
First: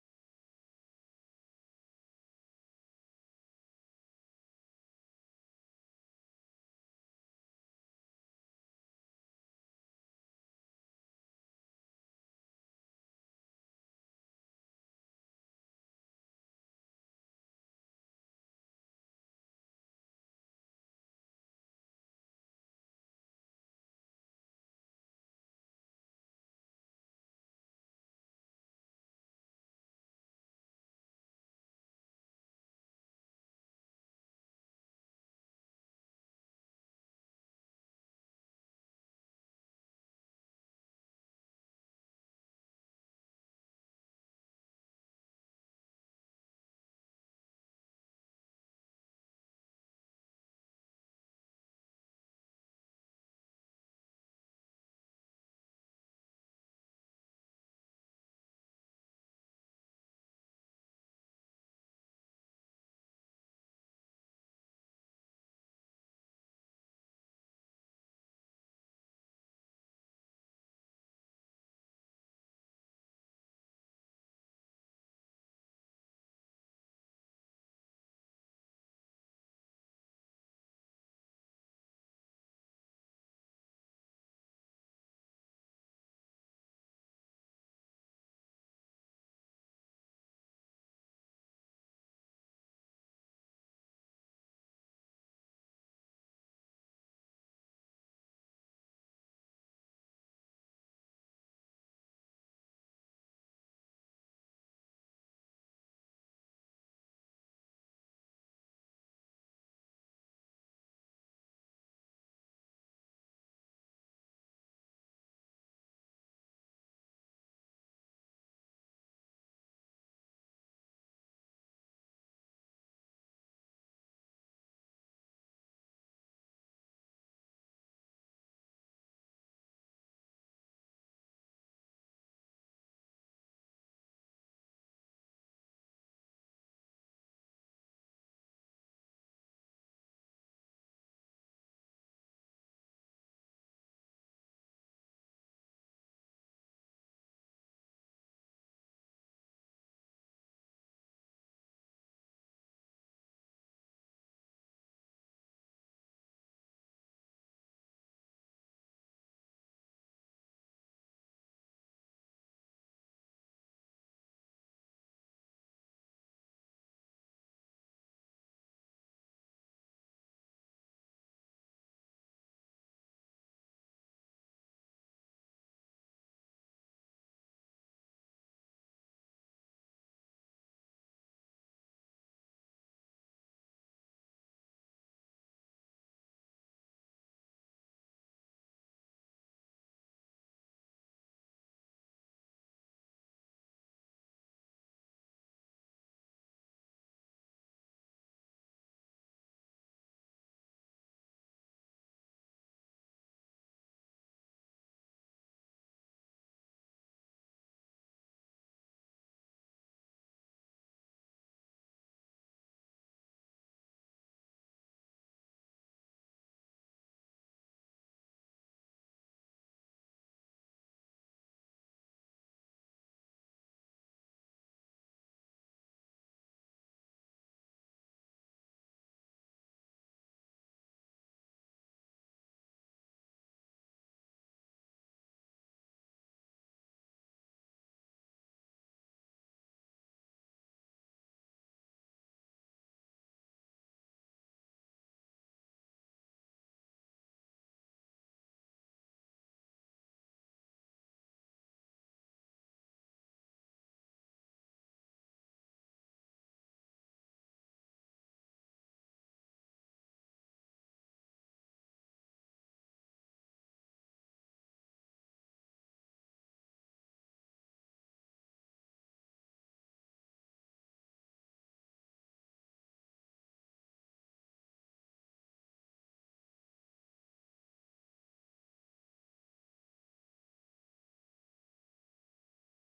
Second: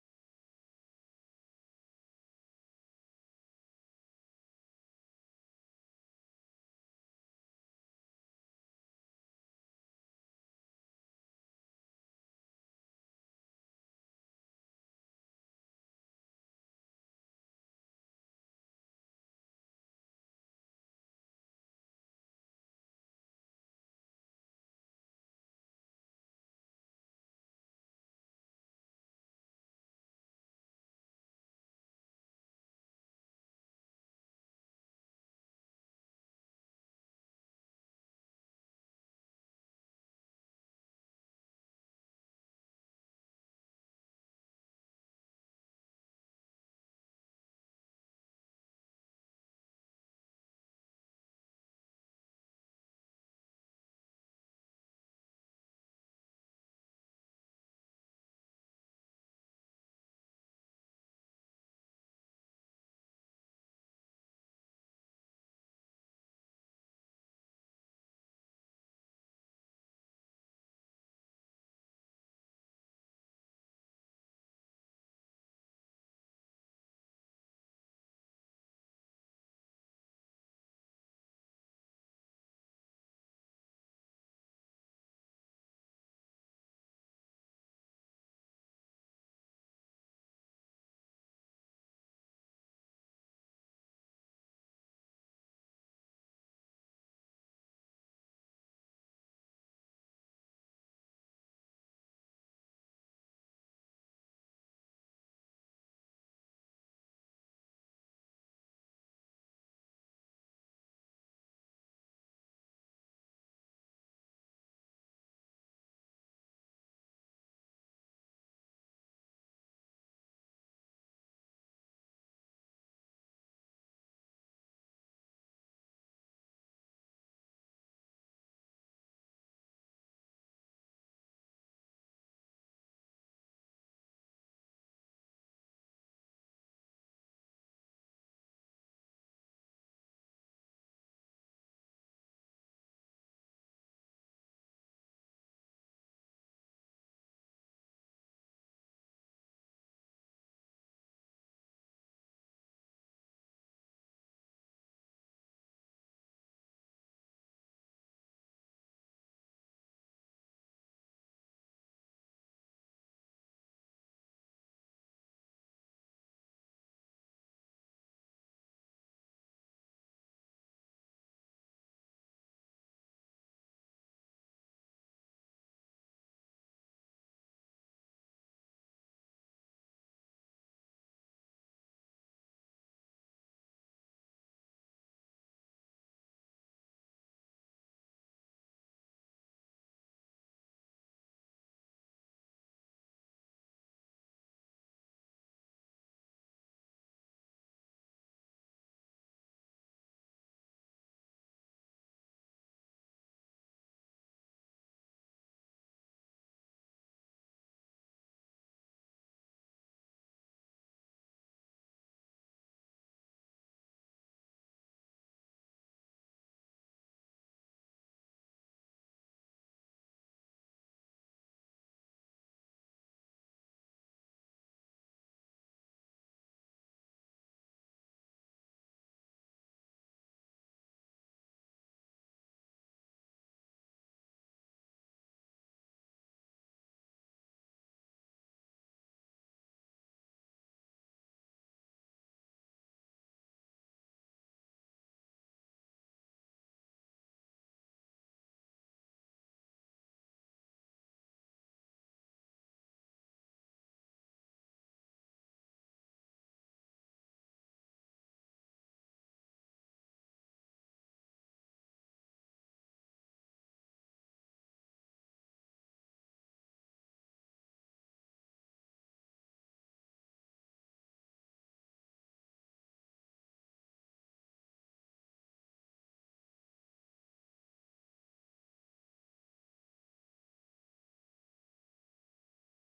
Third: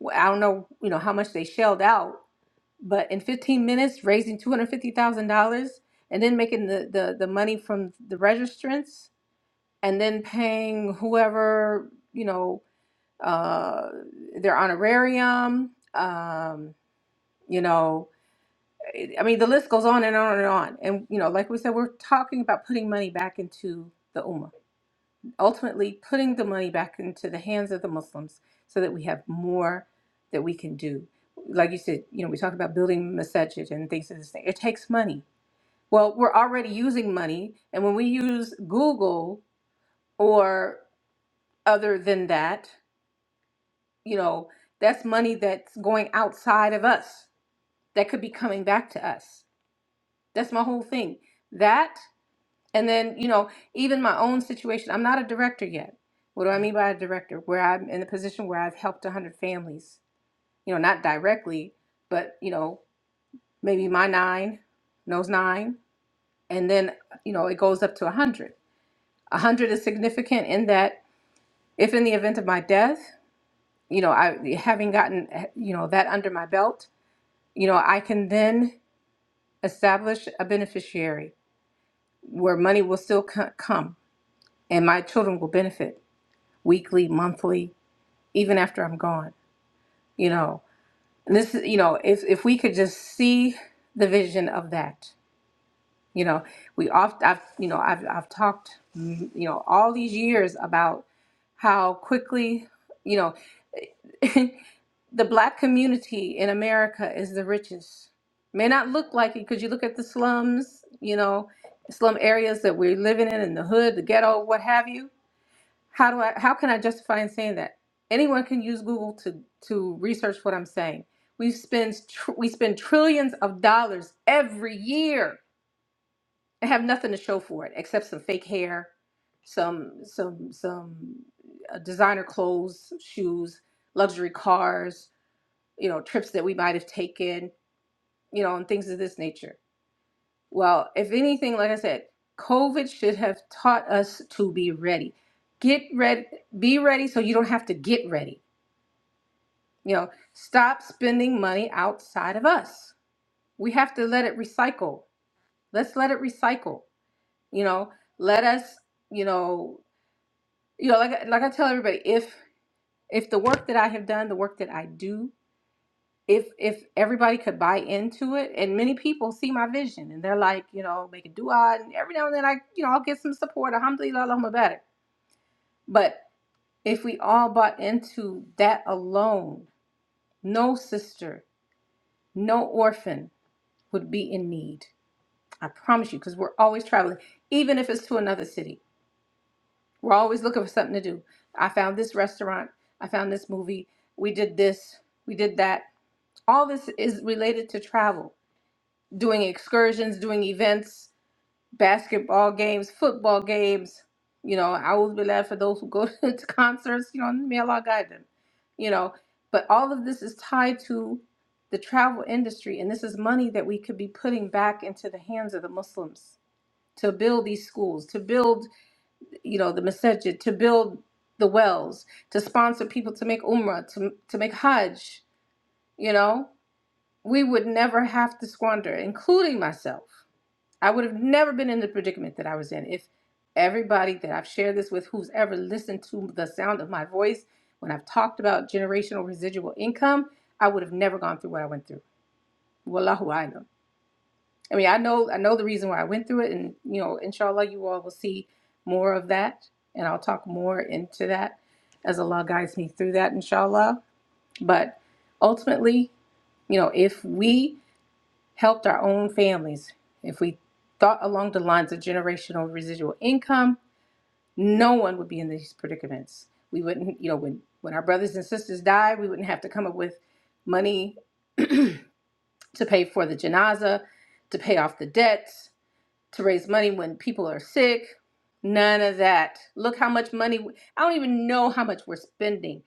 Speaker 1: Well, I don't know, you know, how much they shelled out, but in fifteen minutes, raising two hundred fifty thousand dollars and then making the, the the money from the registrants and then paying whoever you know uh, their honorarium. Um, you know, I mean, the list goes on and on and on. And you know, like we said, we're talking about putting money back into the ummah, ultimately putting the money back into the hands of the Muslims, so that we have more that we can do. Like you said, you know, we talk about building masajid and things of this thing. It takes money. Well, we're already using money, and when we use Google or other than that you know that's money that's going outside of us that could be coming back to us that's my whole thing that and then you know even my own situation i'm not a director yet what do i mean by a director where i'm in a position where i've helped 100 families you know not directly but you know maybe my nine knows nine and then you know it goes up to 100 A 100 is significant in that if in the event of my death you know i having gotten eh, you know that under my belt you know, I can then establish a beneficiary where money will still co- come and my children will benefit weekly, monthly, even after I'm gone. You know, And this is, you know, if, if we could just see the vision of that, you know, we oft, I've, you know, I've, I've talked, mm, you know, all these years about how quickly, you know. the black community in America is the richest. May not look like it because you look at the slums, you know, slum areas that we're living in, in the hood, the ghetto, what have you. How do I? How can I justify in saying that? Anyone can use Google to to research what I'm saying. We spend tr- we spend trillions of dollars every year and have nothing to show for it except some fake hair, some some some uh, designer clothes, shoes, luxury cars, you know, trips that we might have taken, you know, and things of this nature. Well, if anything, like I said, COVID should have taught us to be ready. Get ready, be ready so you don't have to get ready. You know, stop spending money outside of us. We have to let it recycle. Let's let it recycle. You know, let us, you know, you know, like like I tell everybody, if if the work that I have done, the work that I do if if everybody could buy into it and many people see my vision and they're like you know make a dua and every now and then i you know i'll get some support alhamdulillah allahumma barak but if we all bought into that alone no sister no orphan would be in need i promise you because we're always traveling even if it's to another city we're always looking for something to do i found this restaurant i found this movie we did this we did that all this is related to travel doing excursions, doing events, basketball games, football games. You know, I always be glad for those who go to concerts. You know, may Allah guide them. You know, but all of this is tied to the travel industry, and this is money that we could be putting back into the hands of the Muslims to build these schools, to build, you know, the masajid, to build the wells, to sponsor people to make umrah, to to make hajj. You know, we would never have to squander, including myself I would have never been in the predicament that I was in if everybody that I've shared this with, who's ever listened to the sound of my voice, when I've talked about generational residual income, I would have never gone through what I went through. Wallahu alam. I mean, I know I know the reason why I went through it, and you know, inshallah, you all will see more of that, and I'll talk more into that as Allah guides me through that, inshallah. But ultimately, you know, if we helped our own families. If we thought along the lines of generational residual income, no one would be in these predicaments. We wouldn't, you know, when, when our brothers and sisters died, we wouldn't have to come up with money to pay for the janaza, to pay off the debts, to raise money when people are sick. None of that. Look how much money, I don't even know how much we're spending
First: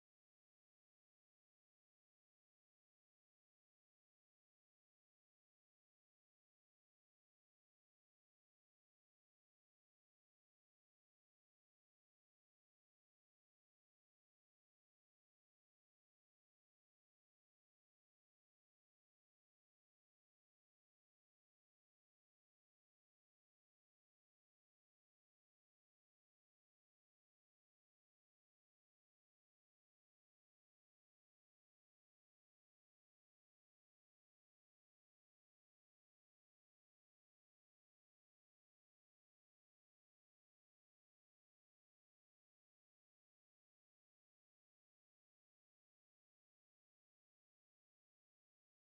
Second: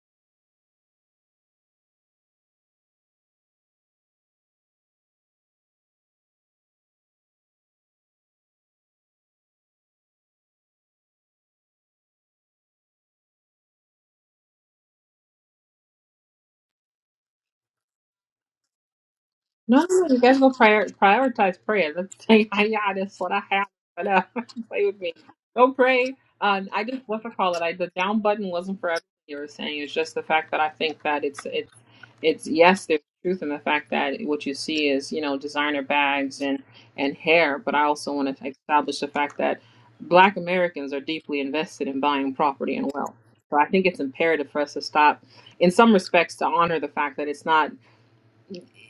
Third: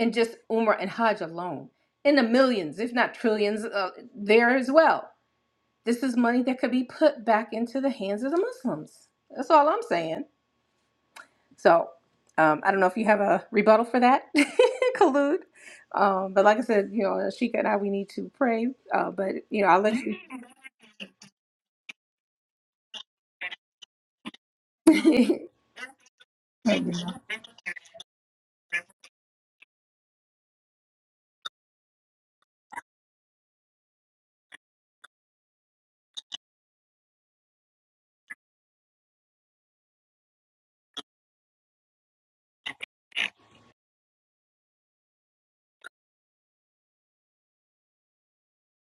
Speaker 1: in just Umrah and Hajj alone, in the millions, if not trillions, uh, there as well This is money that could be put back into the hands of the Muslims. That's all I'm saying. So um, I don't know if you have a rebuttal for that, Khalud. Um, but like I said, you know, Sheikha and I, we need to pray. Uh, but, you know, I'll
Speaker 2: No,
Speaker 1: let
Speaker 2: no,
Speaker 1: you.
Speaker 2: you guys go prior- prioritize prayer. Let's say, I yeah, that's what I have. But uh, play with me. Go pray. Um, I just what to call it. I the down button wasn't for everything you were saying. It's just the fact that I think that it's it's it's yes, there's truth in the fact that what you see is you know designer bags and and hair. But I also want to establish the fact that Black Americans are deeply invested in buying property and wealth. So I think it's imperative for us to stop, in some respects, to honor the fact that it's not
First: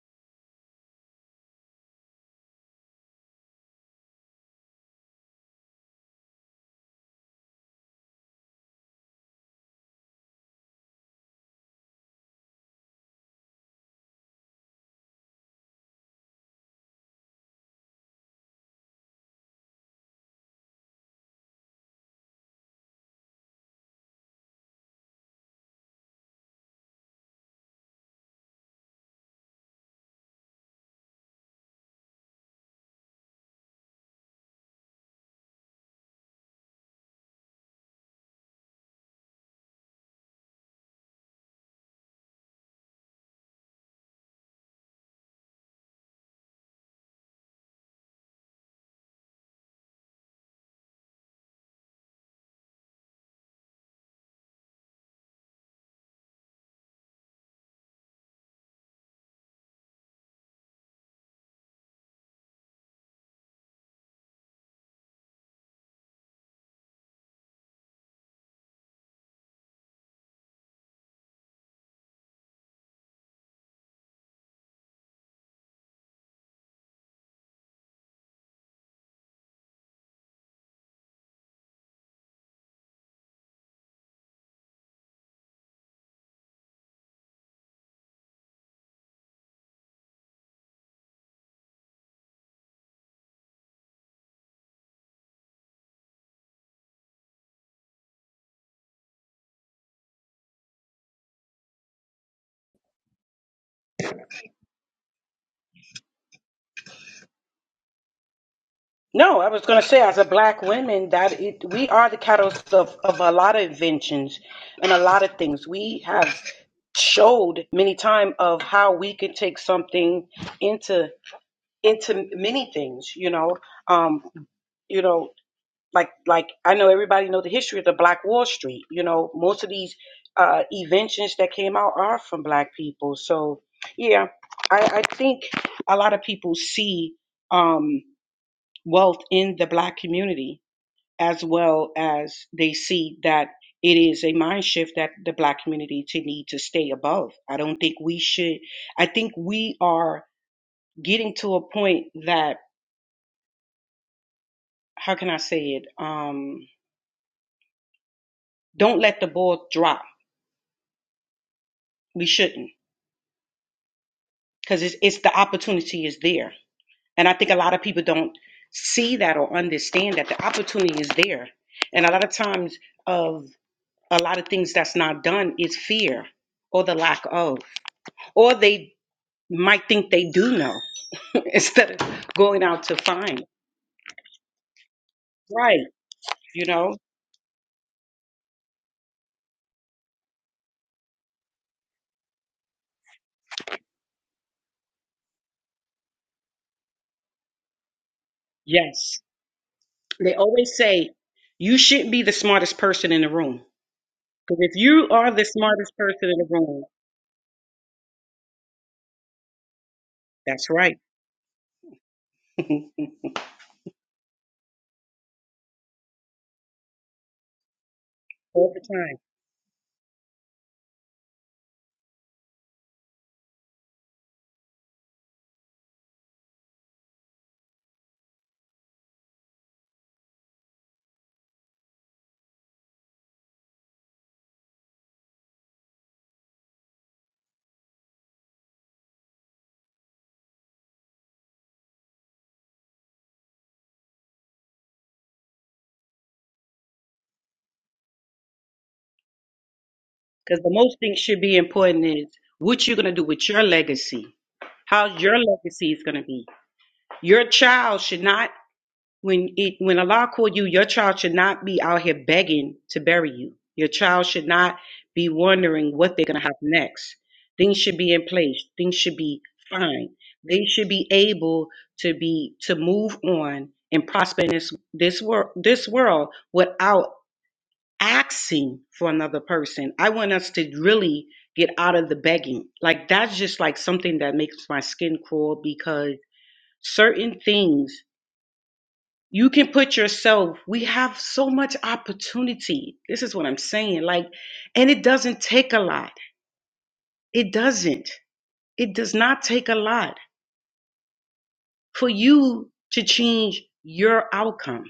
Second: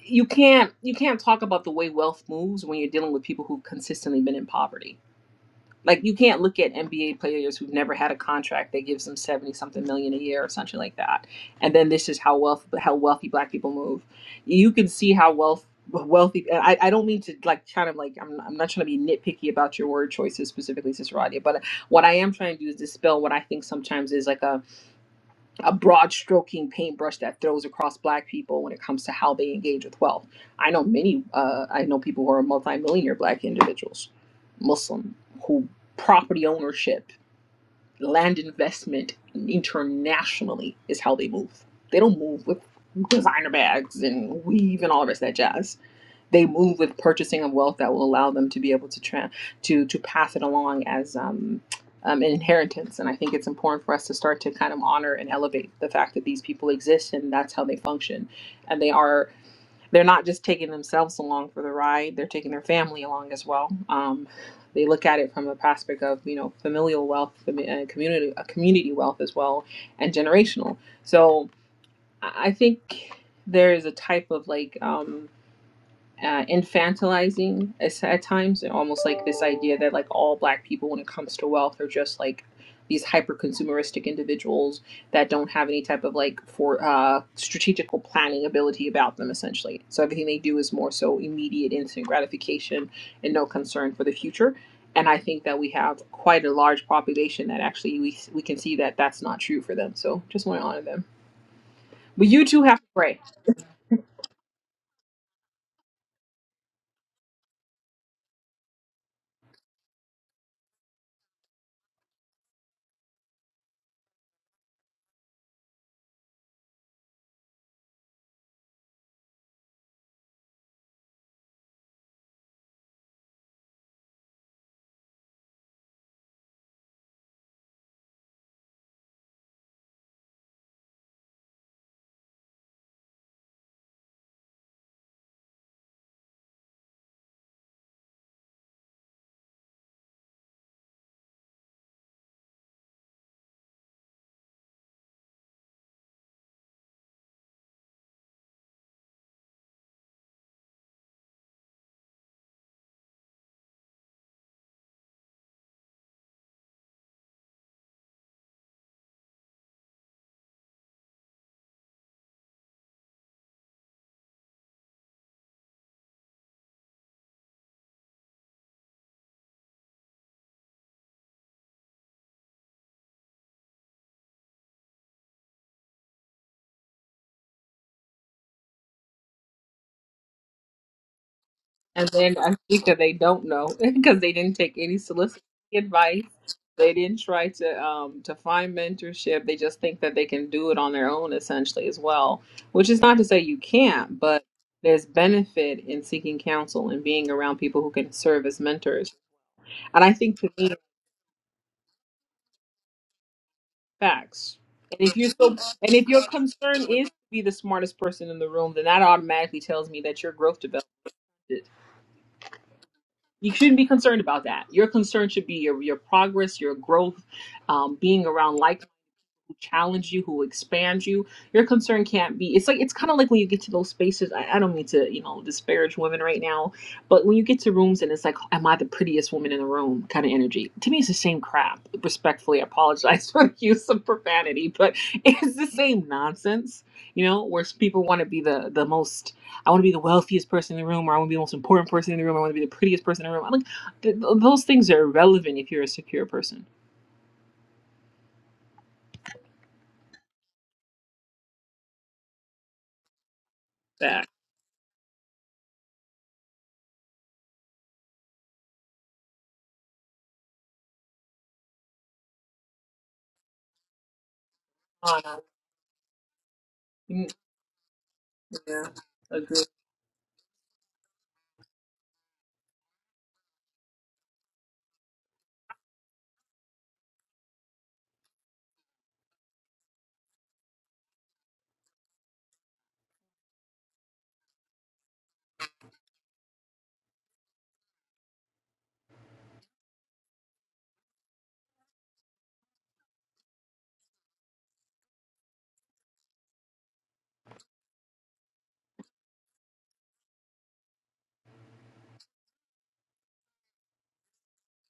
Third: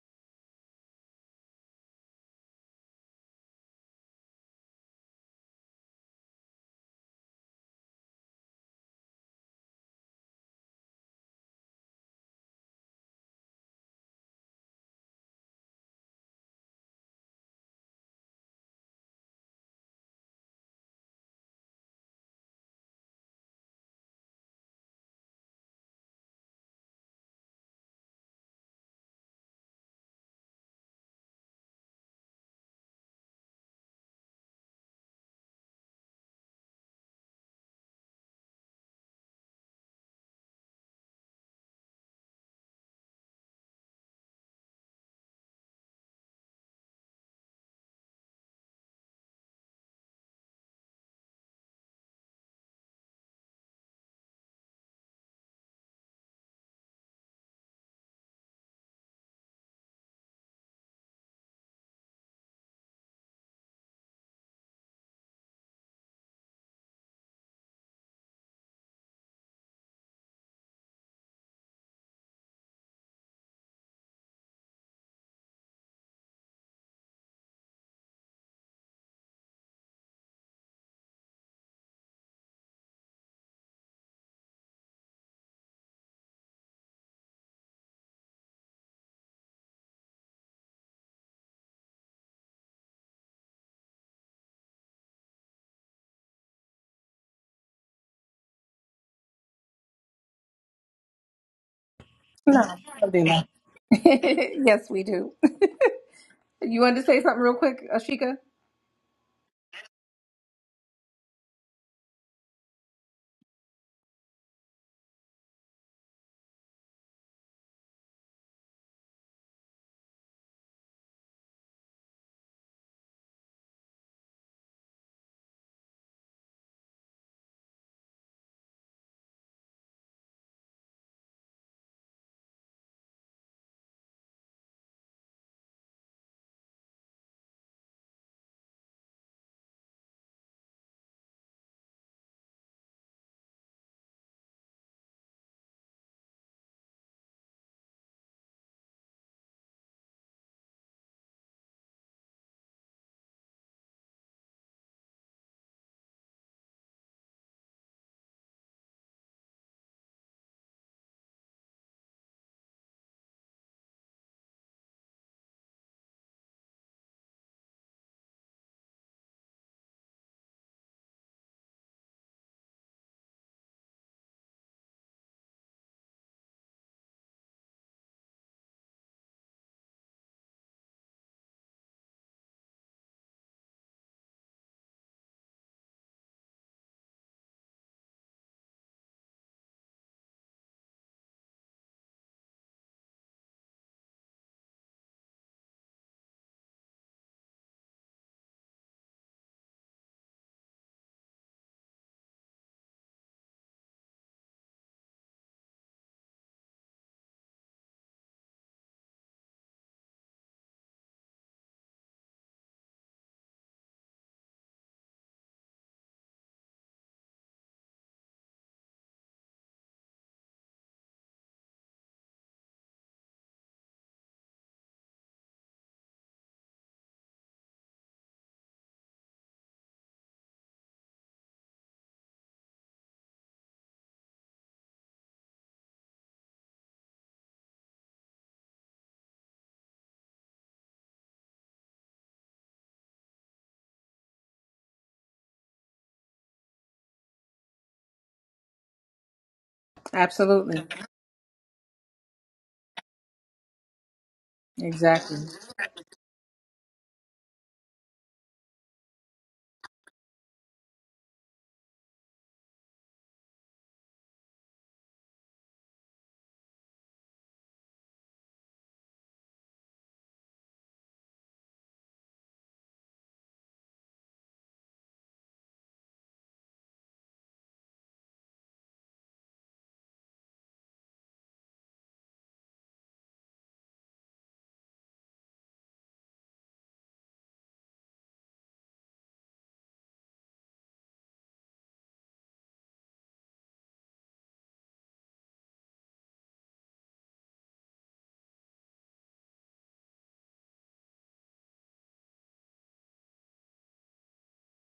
Speaker 2: you can't you can't talk about the way wealth moves when you're dealing with people who've consistently been in poverty. Like you can't look at NBA players who've never had a contract that gives them seventy something million a year or something like that, and then this is how wealth how wealthy black people move. You can see how wealth wealthy. and I, I don't mean to like kind of like I'm I'm not trying to be nitpicky about your word choices specifically, Cicerati, but what I am trying to do is dispel what I think sometimes is like a a broad stroking paintbrush that throws across black people when it comes to how they engage with wealth. I know many, uh, I know people who are multimillionaire black individuals, Muslim, who property ownership, land investment internationally is how they move. They don't move with designer bags and weave and all the rest of that jazz they move with purchasing of wealth that will allow them to be able to tra- to to pass it along as um, um, an inheritance. And I think it's important for us to start to kind of honor and elevate the fact that these people exist and that's how they function. And they are they're not just taking themselves along for the ride; they're taking their family along as well. Um, they look at it from a prospect of you know familial wealth, fami- uh, community uh, community wealth as well, and generational. So I I think there is a type of like. Um, uh, infantilizing at times, and almost like this idea that like all black people, when it comes to wealth, are just like these hyper consumeristic individuals that don't have any type of like for uh, strategical planning ability about them, essentially. So everything they do is more so immediate, instant gratification, and no concern for the future. And I think that we have quite a large population that actually we we can see that that's not true for them. So just want to honor them. But you
Speaker 1: no,
Speaker 2: two have to
Speaker 1: don't
Speaker 2: pray.
Speaker 1: do that. yes, we do. You wanted to say something real quick, Ashika?
Speaker 3: No, I was going to say, as a black woman, that it, we are the catalyst of, of a lot of inventions and a lot of things. We have showed many times of how we can take something into into many things. You know, um, you know. like like I know everybody know the history of the Black Wall Street. You know, most of these uh, inventions that came out are from Black people. So yeah, I, I think a lot of people see um, wealth in the Black community as well as they see that it is a mind shift that the Black community to need to stay above. I don't think we should. I think we are getting to a point that how can I say it? Um, don't let the ball drop. We shouldn't. because it's, it's the opportunity is there and i think a lot of people don't see that or understand that the opportunity is there and a lot of times of a lot of things that's not done is fear or the lack of or they might think they do know instead
Speaker 2: And
Speaker 3: of
Speaker 2: then I
Speaker 3: going out
Speaker 2: think
Speaker 3: to
Speaker 2: that they
Speaker 3: find
Speaker 2: don't know because they didn't take any soliciting
Speaker 3: right
Speaker 2: advice.
Speaker 3: you know
Speaker 2: They didn't try to um, to find mentorship. They just think that they can do it on their own, essentially, as well. Which is not to say you can't, but there's benefit in seeking counsel and being around people who can serve as mentors.
Speaker 3: yes
Speaker 2: And I
Speaker 3: they
Speaker 2: think to me,
Speaker 3: always say you shouldn't be the smartest person in the room
Speaker 2: facts.
Speaker 3: because if
Speaker 2: And
Speaker 3: you
Speaker 2: if you're
Speaker 3: are the
Speaker 2: so,
Speaker 3: smartest
Speaker 2: and if your
Speaker 3: person in the room
Speaker 2: concern is to be the smartest person in the room, then that automatically tells me that your growth
Speaker 3: that's
Speaker 2: development
Speaker 3: right
Speaker 2: you shouldn't be concerned about that. Your concern should be your your progress, your growth, um, being around
Speaker 3: all
Speaker 2: like
Speaker 3: the time
Speaker 2: who challenge you, who expand you. Your concern can't be. It's like it's kind of like when you get to those spaces. I, I don't mean to, you know, disparage women right now, but when you get to rooms and it's like, "Am I the prettiest woman in the room?" kind of energy. To me, it's the same crap. Respectfully, I apologize for the use of profanity, but it's the same nonsense. You know, where people want to be the the most. I want to be the wealthiest person in the room, or I want to be the most important person in the room. I want to be the prettiest person in the room. I'm like, th- th- those things are irrelevant if you're a secure person.
Speaker 3: Because the
Speaker 1: Absolutely.
Speaker 3: most thing should be important is what you're going to do with your legacy.
Speaker 2: Back.
Speaker 3: How your
Speaker 1: Exactly.
Speaker 3: legacy is going to be. Your child should not, when it, when Allah called you, your child should not be out here begging to bury you. Your child should not be wondering what they're going to have next. Things should be in place.
Speaker 2: Yeah.
Speaker 3: Things should be
Speaker 2: Agree.
Speaker 3: fine. They should be able to be to move on and prosper in this this world this world without asking for another person. I want us to really get out of the begging. Like that's just like something that makes my skin crawl because certain things you can put yourself, we have so much opportunity. This is what I'm saying. Like, and it doesn't take a lot. It doesn't. It does not take a lot for you to change your outcome.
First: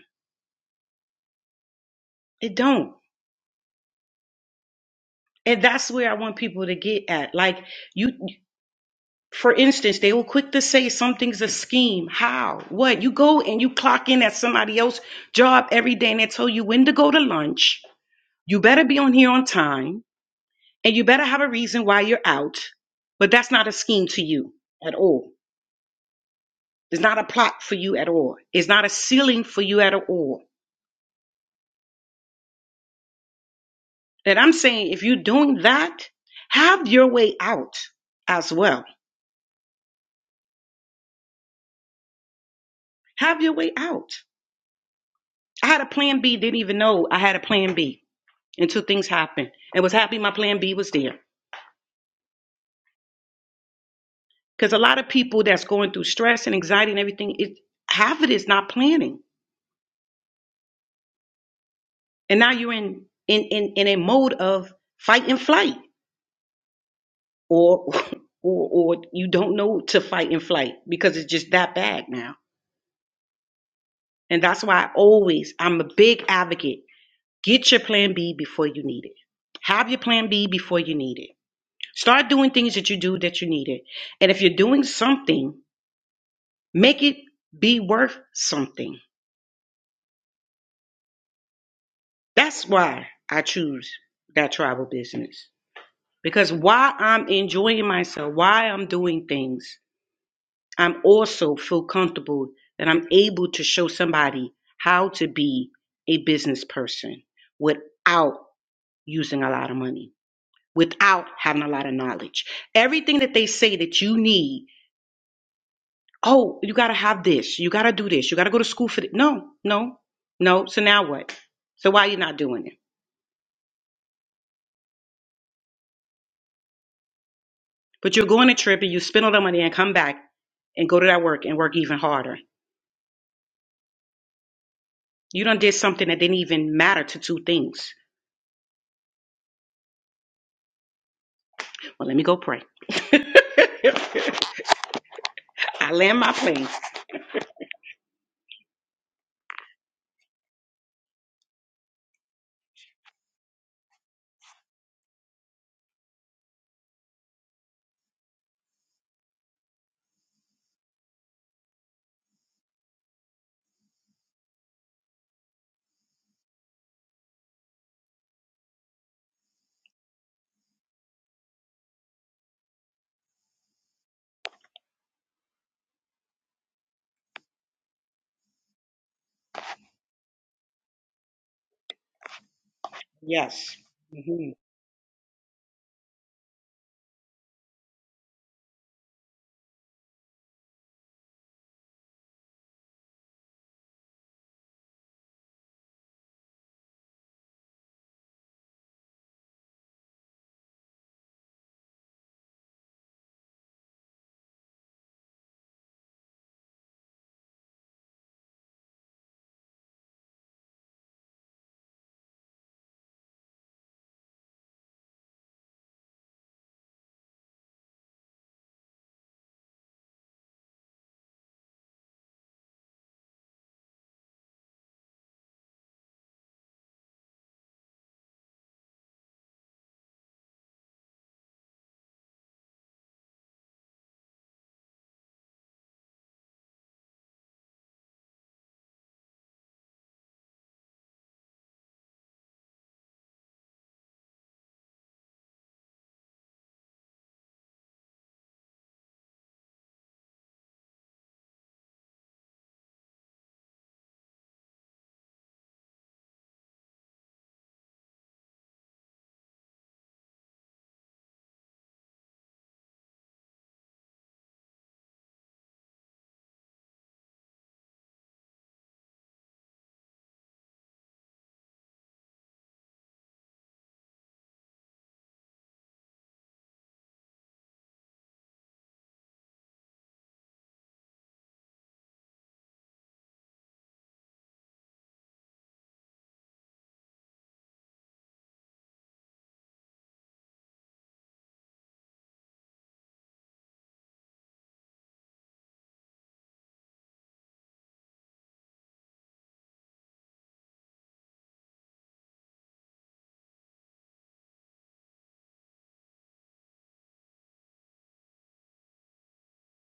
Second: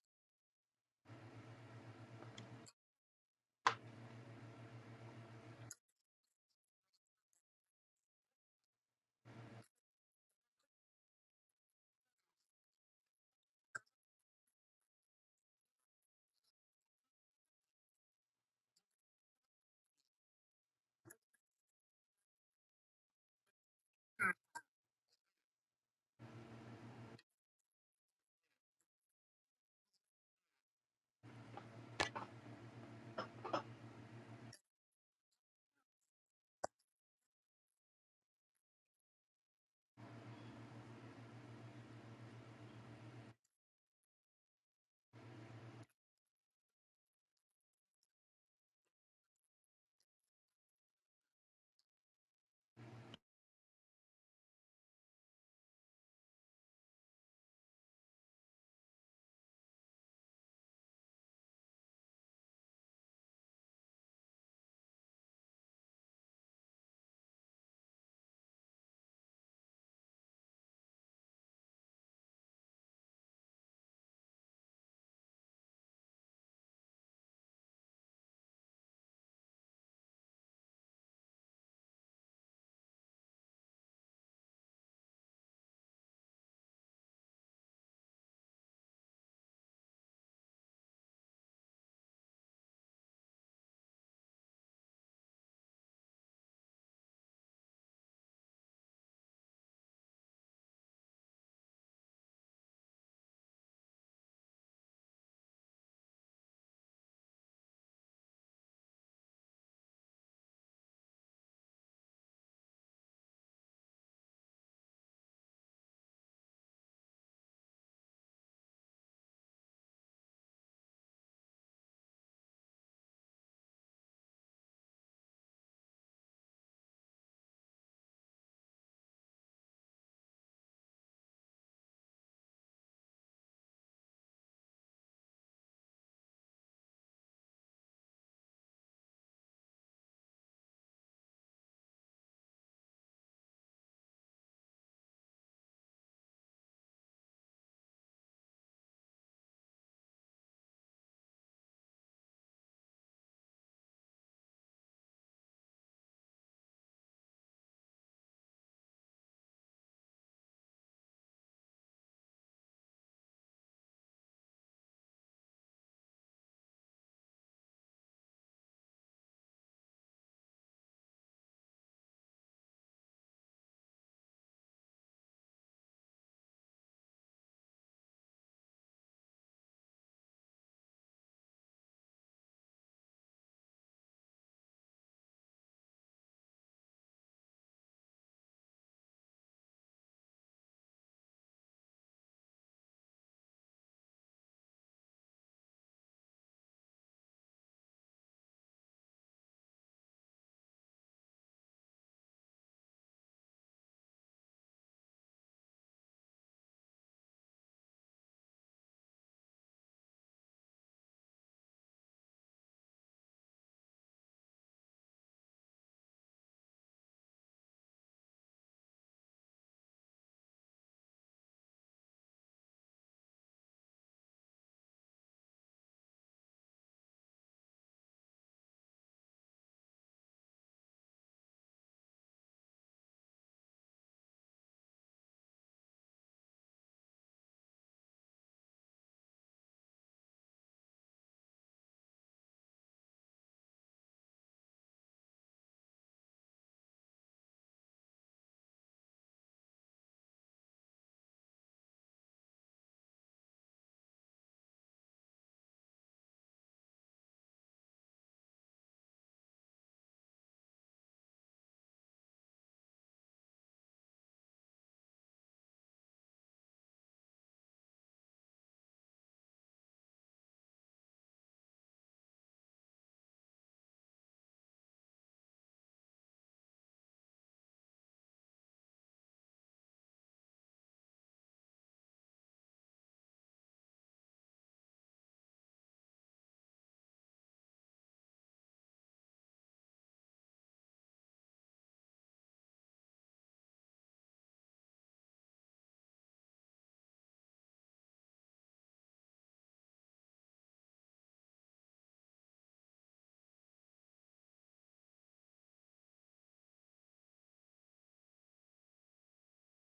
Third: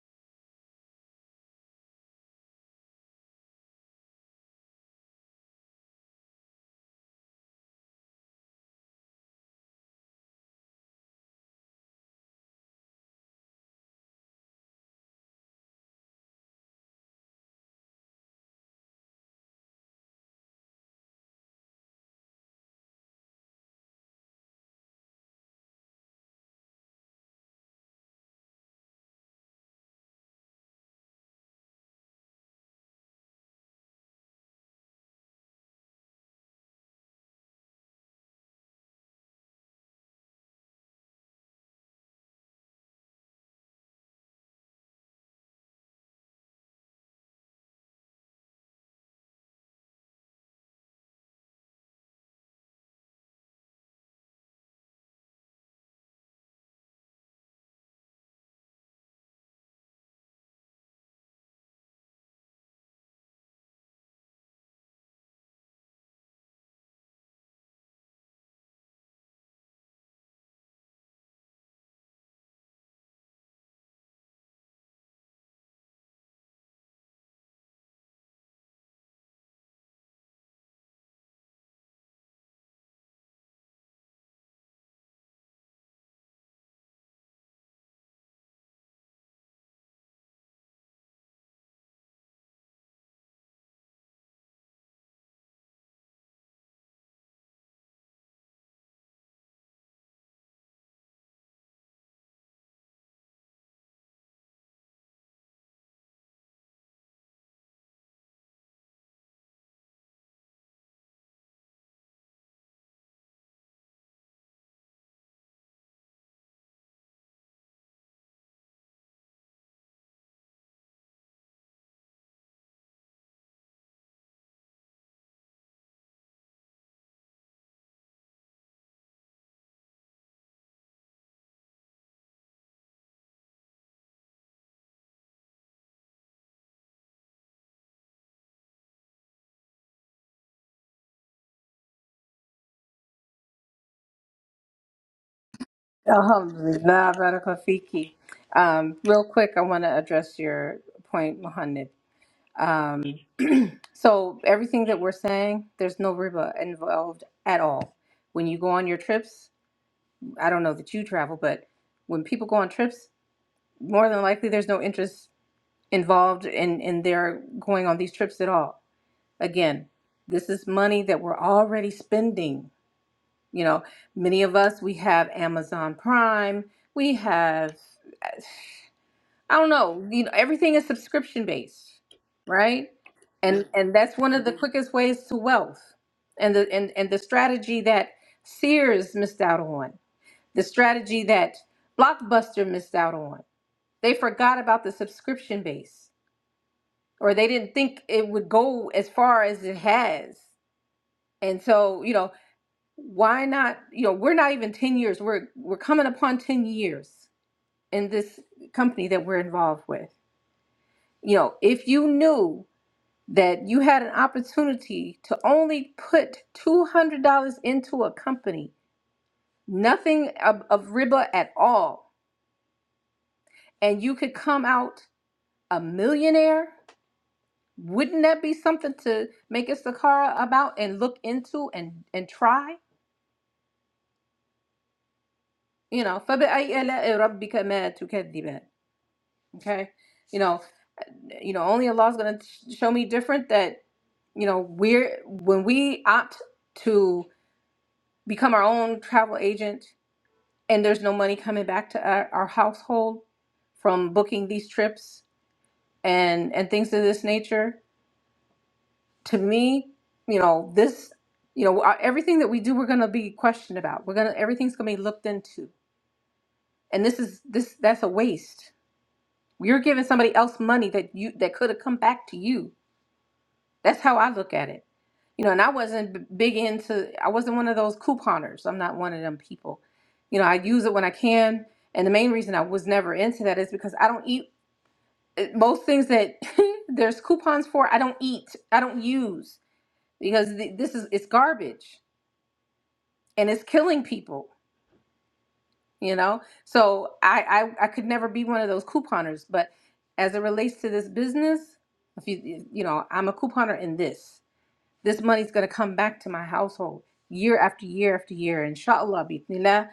Speaker 3: It don't. And that's where I want people to get at. Like you For instance, they were quick to say something's a scheme. How? What? You go and you clock in at somebody else's job every day and they tell you when to go to lunch. You better be on here on time and you better have a reason why you're out. But that's not a scheme to you at all. It's not a plot for you at all. It's not a ceiling for you at all. And I'm saying if you're doing that, have your way out as well. Have your way out. I had a plan B, didn't even know I had a plan B. until things happen. And was happy my plan B was there. Because a lot of people that's going through stress and anxiety and everything, it half of it is not planning. And now you're in in in, in a mode of fight and flight. Or or or you don't know to fight and flight because it's just that bad now. And that's why I always I'm a big advocate. Get your plan B before you need it. Have your plan B before you need it. Start doing things that you do that you need it. And if you're doing something Make it be worth something. That's why I choose that travel business. Because while I'm enjoying myself, while I'm doing things, I'm also feel comfortable that I'm able to show somebody how to be a business person without using a lot of money, without having a lot of knowledge. Everything that they say that you need, oh, you gotta have this, you gotta do this, you gotta go to school for this. No, no, no. So now what? So why are you not doing it? But you go on a trip and you spend all the money and come back and go to that work and work even harder. You done did something that didn't even matter to two things. Well, let me go pray. I land my plane.
Speaker 1: Alhamdulillah, Barakallahu fiki. Um, real quick, I want to address your point, Muhammad. So everything that we're saying, there's no riba involved at all. When you go on your trips, I don't know that you travel, but when people go on trips, more than likely there's no interest involved in in their going on these trips at all. Again, this is money that we're already spending. You know, many of us we have Amazon Prime, we have I don't know. You know, everything is subscription based, right? And
Speaker 3: Yes.
Speaker 1: and that's one of
Speaker 3: Mhm.
Speaker 1: the quickest ways to wealth. And the and, and the strategy that Sears missed out on, the strategy that Blockbuster missed out on. They forgot about the subscription base, or they didn't think it would go as far as it has. And so, you know, why not? You know, we're not even ten years. We're we're coming upon ten years in this company that we're involved with you know, if you knew that you had an opportunity to only put $200 into a company, nothing of, of riba at all, and you could come out a millionaire? Wouldn't that be something to make Istakara about and look into and, and try? You know, فَبِأَيِّ آلَاءِ رَبِّكَ مَا تُكَذِّبَانِ? Okay. You know, you know, only Allah's gonna show me different that, you know, we're when we opt to become our own travel agent and there's no money coming back to our, our household from booking these trips and and things of this nature to me you know this you know our- everything that we do we're going to be questioned about we're going to everything's going to be looked into and this is this that's a waste you're giving somebody else money that you that could have come back to you that's how i look at it you know and i wasn't b- big into i wasn't one of those couponers i'm not one of them people you know i use it when i can and the main reason I was never into that is because I don't eat. it- most things that there's coupons for i don't eat i don't use because th- this is it's garbage and it's killing people you know so I, I i could never be one of those couponers but as it relates to this business if you you know i'm a couponer in this this money's going to come back to my household year after year after year inshallah bismillah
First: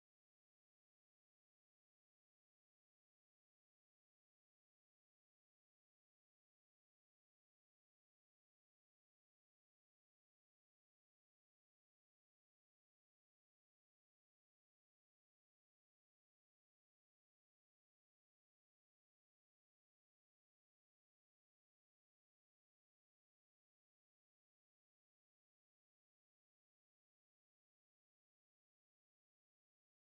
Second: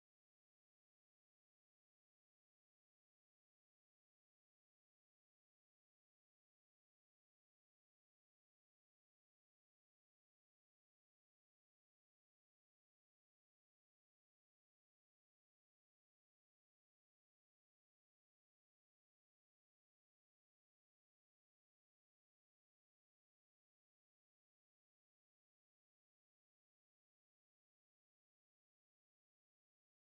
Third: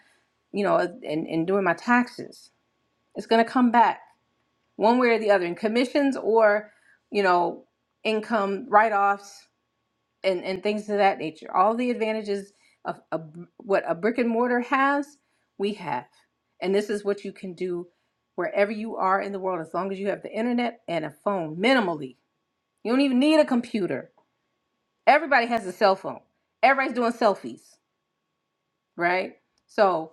Speaker 1: you know and and doing my taxes it's going to come back one way or the other in commissions or you know income write-offs and and things of that nature all the advantages of a, br- what a brick and mortar has we have and this is what you can do wherever you are in the world as long as you have the internet and a phone minimally you don't even need a computer everybody has a cell phone everybody's doing selfies right so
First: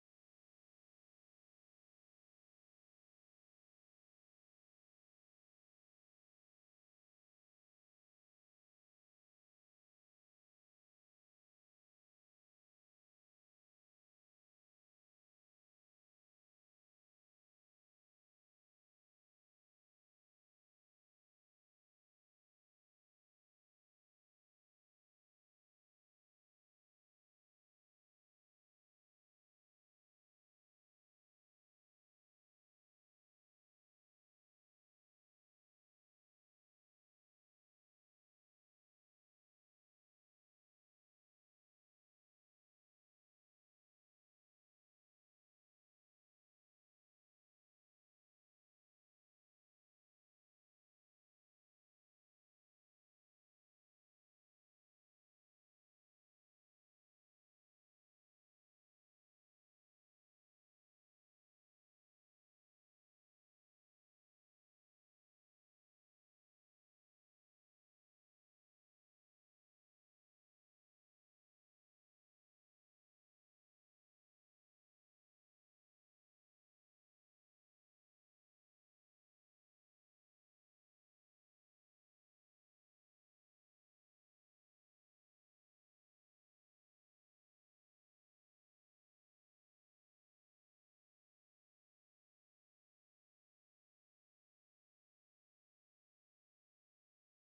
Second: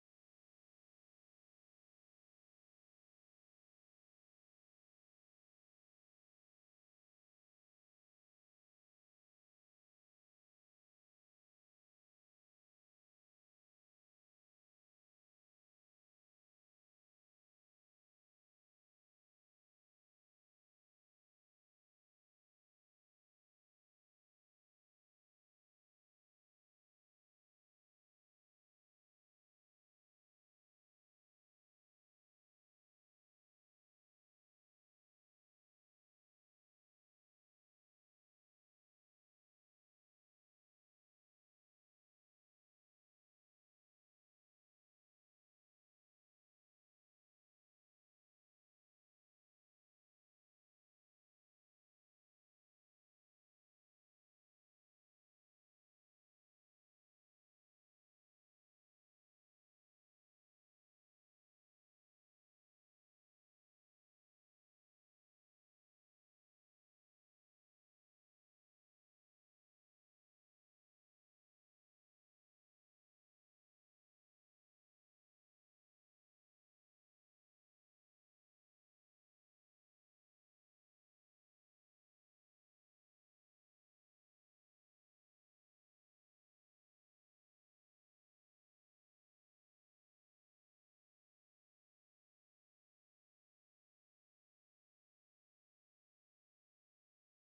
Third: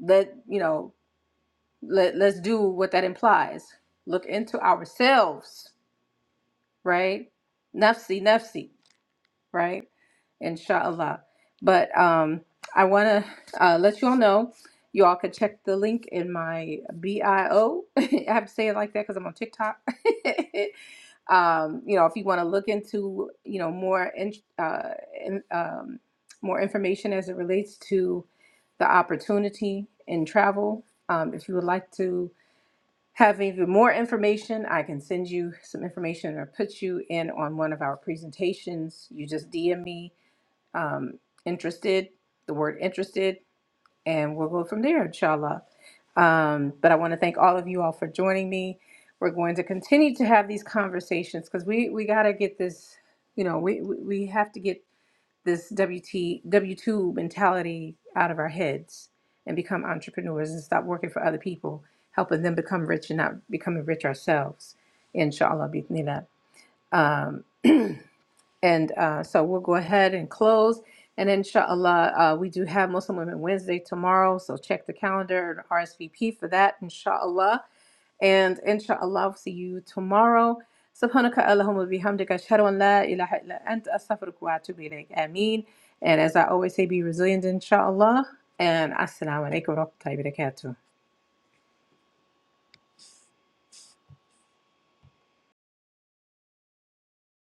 Speaker 1: let you know let, let's do what that implies look into ourselves right? Nafsi, nafsi, right? Inshallah. But um, I want to uh, let you all know. You all could check the link in my bio. I have to say it like that because I'm on TikTok. um, you know, if you want to look into, you know, more in, uh, in, um, more information as it relates to the opportunity in travel, um, if you would like to have even more information, I can send you some information or put you in on one of our presentations. You just DM me, um, interested, the word interested, and we'll go from there, inshallah. Um, but I want to thank all of you all for joining me. We're going to continue to have these conversations because we, we got to get this, you know, we, we we have to get this WT W2 mentality out of our heads and become entrepreneurs and stop working for other people, helping them become rich and not becoming rich ourselves. Inshallah, bismillah. Um, and uh, so we'll go ahead and close. And inshallah, uh, we do have Muslim Women Wednesday tomorrow. So check the calendar and RSVP for that, inshallah. And inshallah, I'll see you tomorrow. Subhanaka Allahumma bihamdika ashhadu an la ilaha illa anta astaghfiruka wa atubu ilayk. Ameen. And as I always say, be resilient inshallah. And assalamu alaikum wa rahmatullahi wa barakatuh.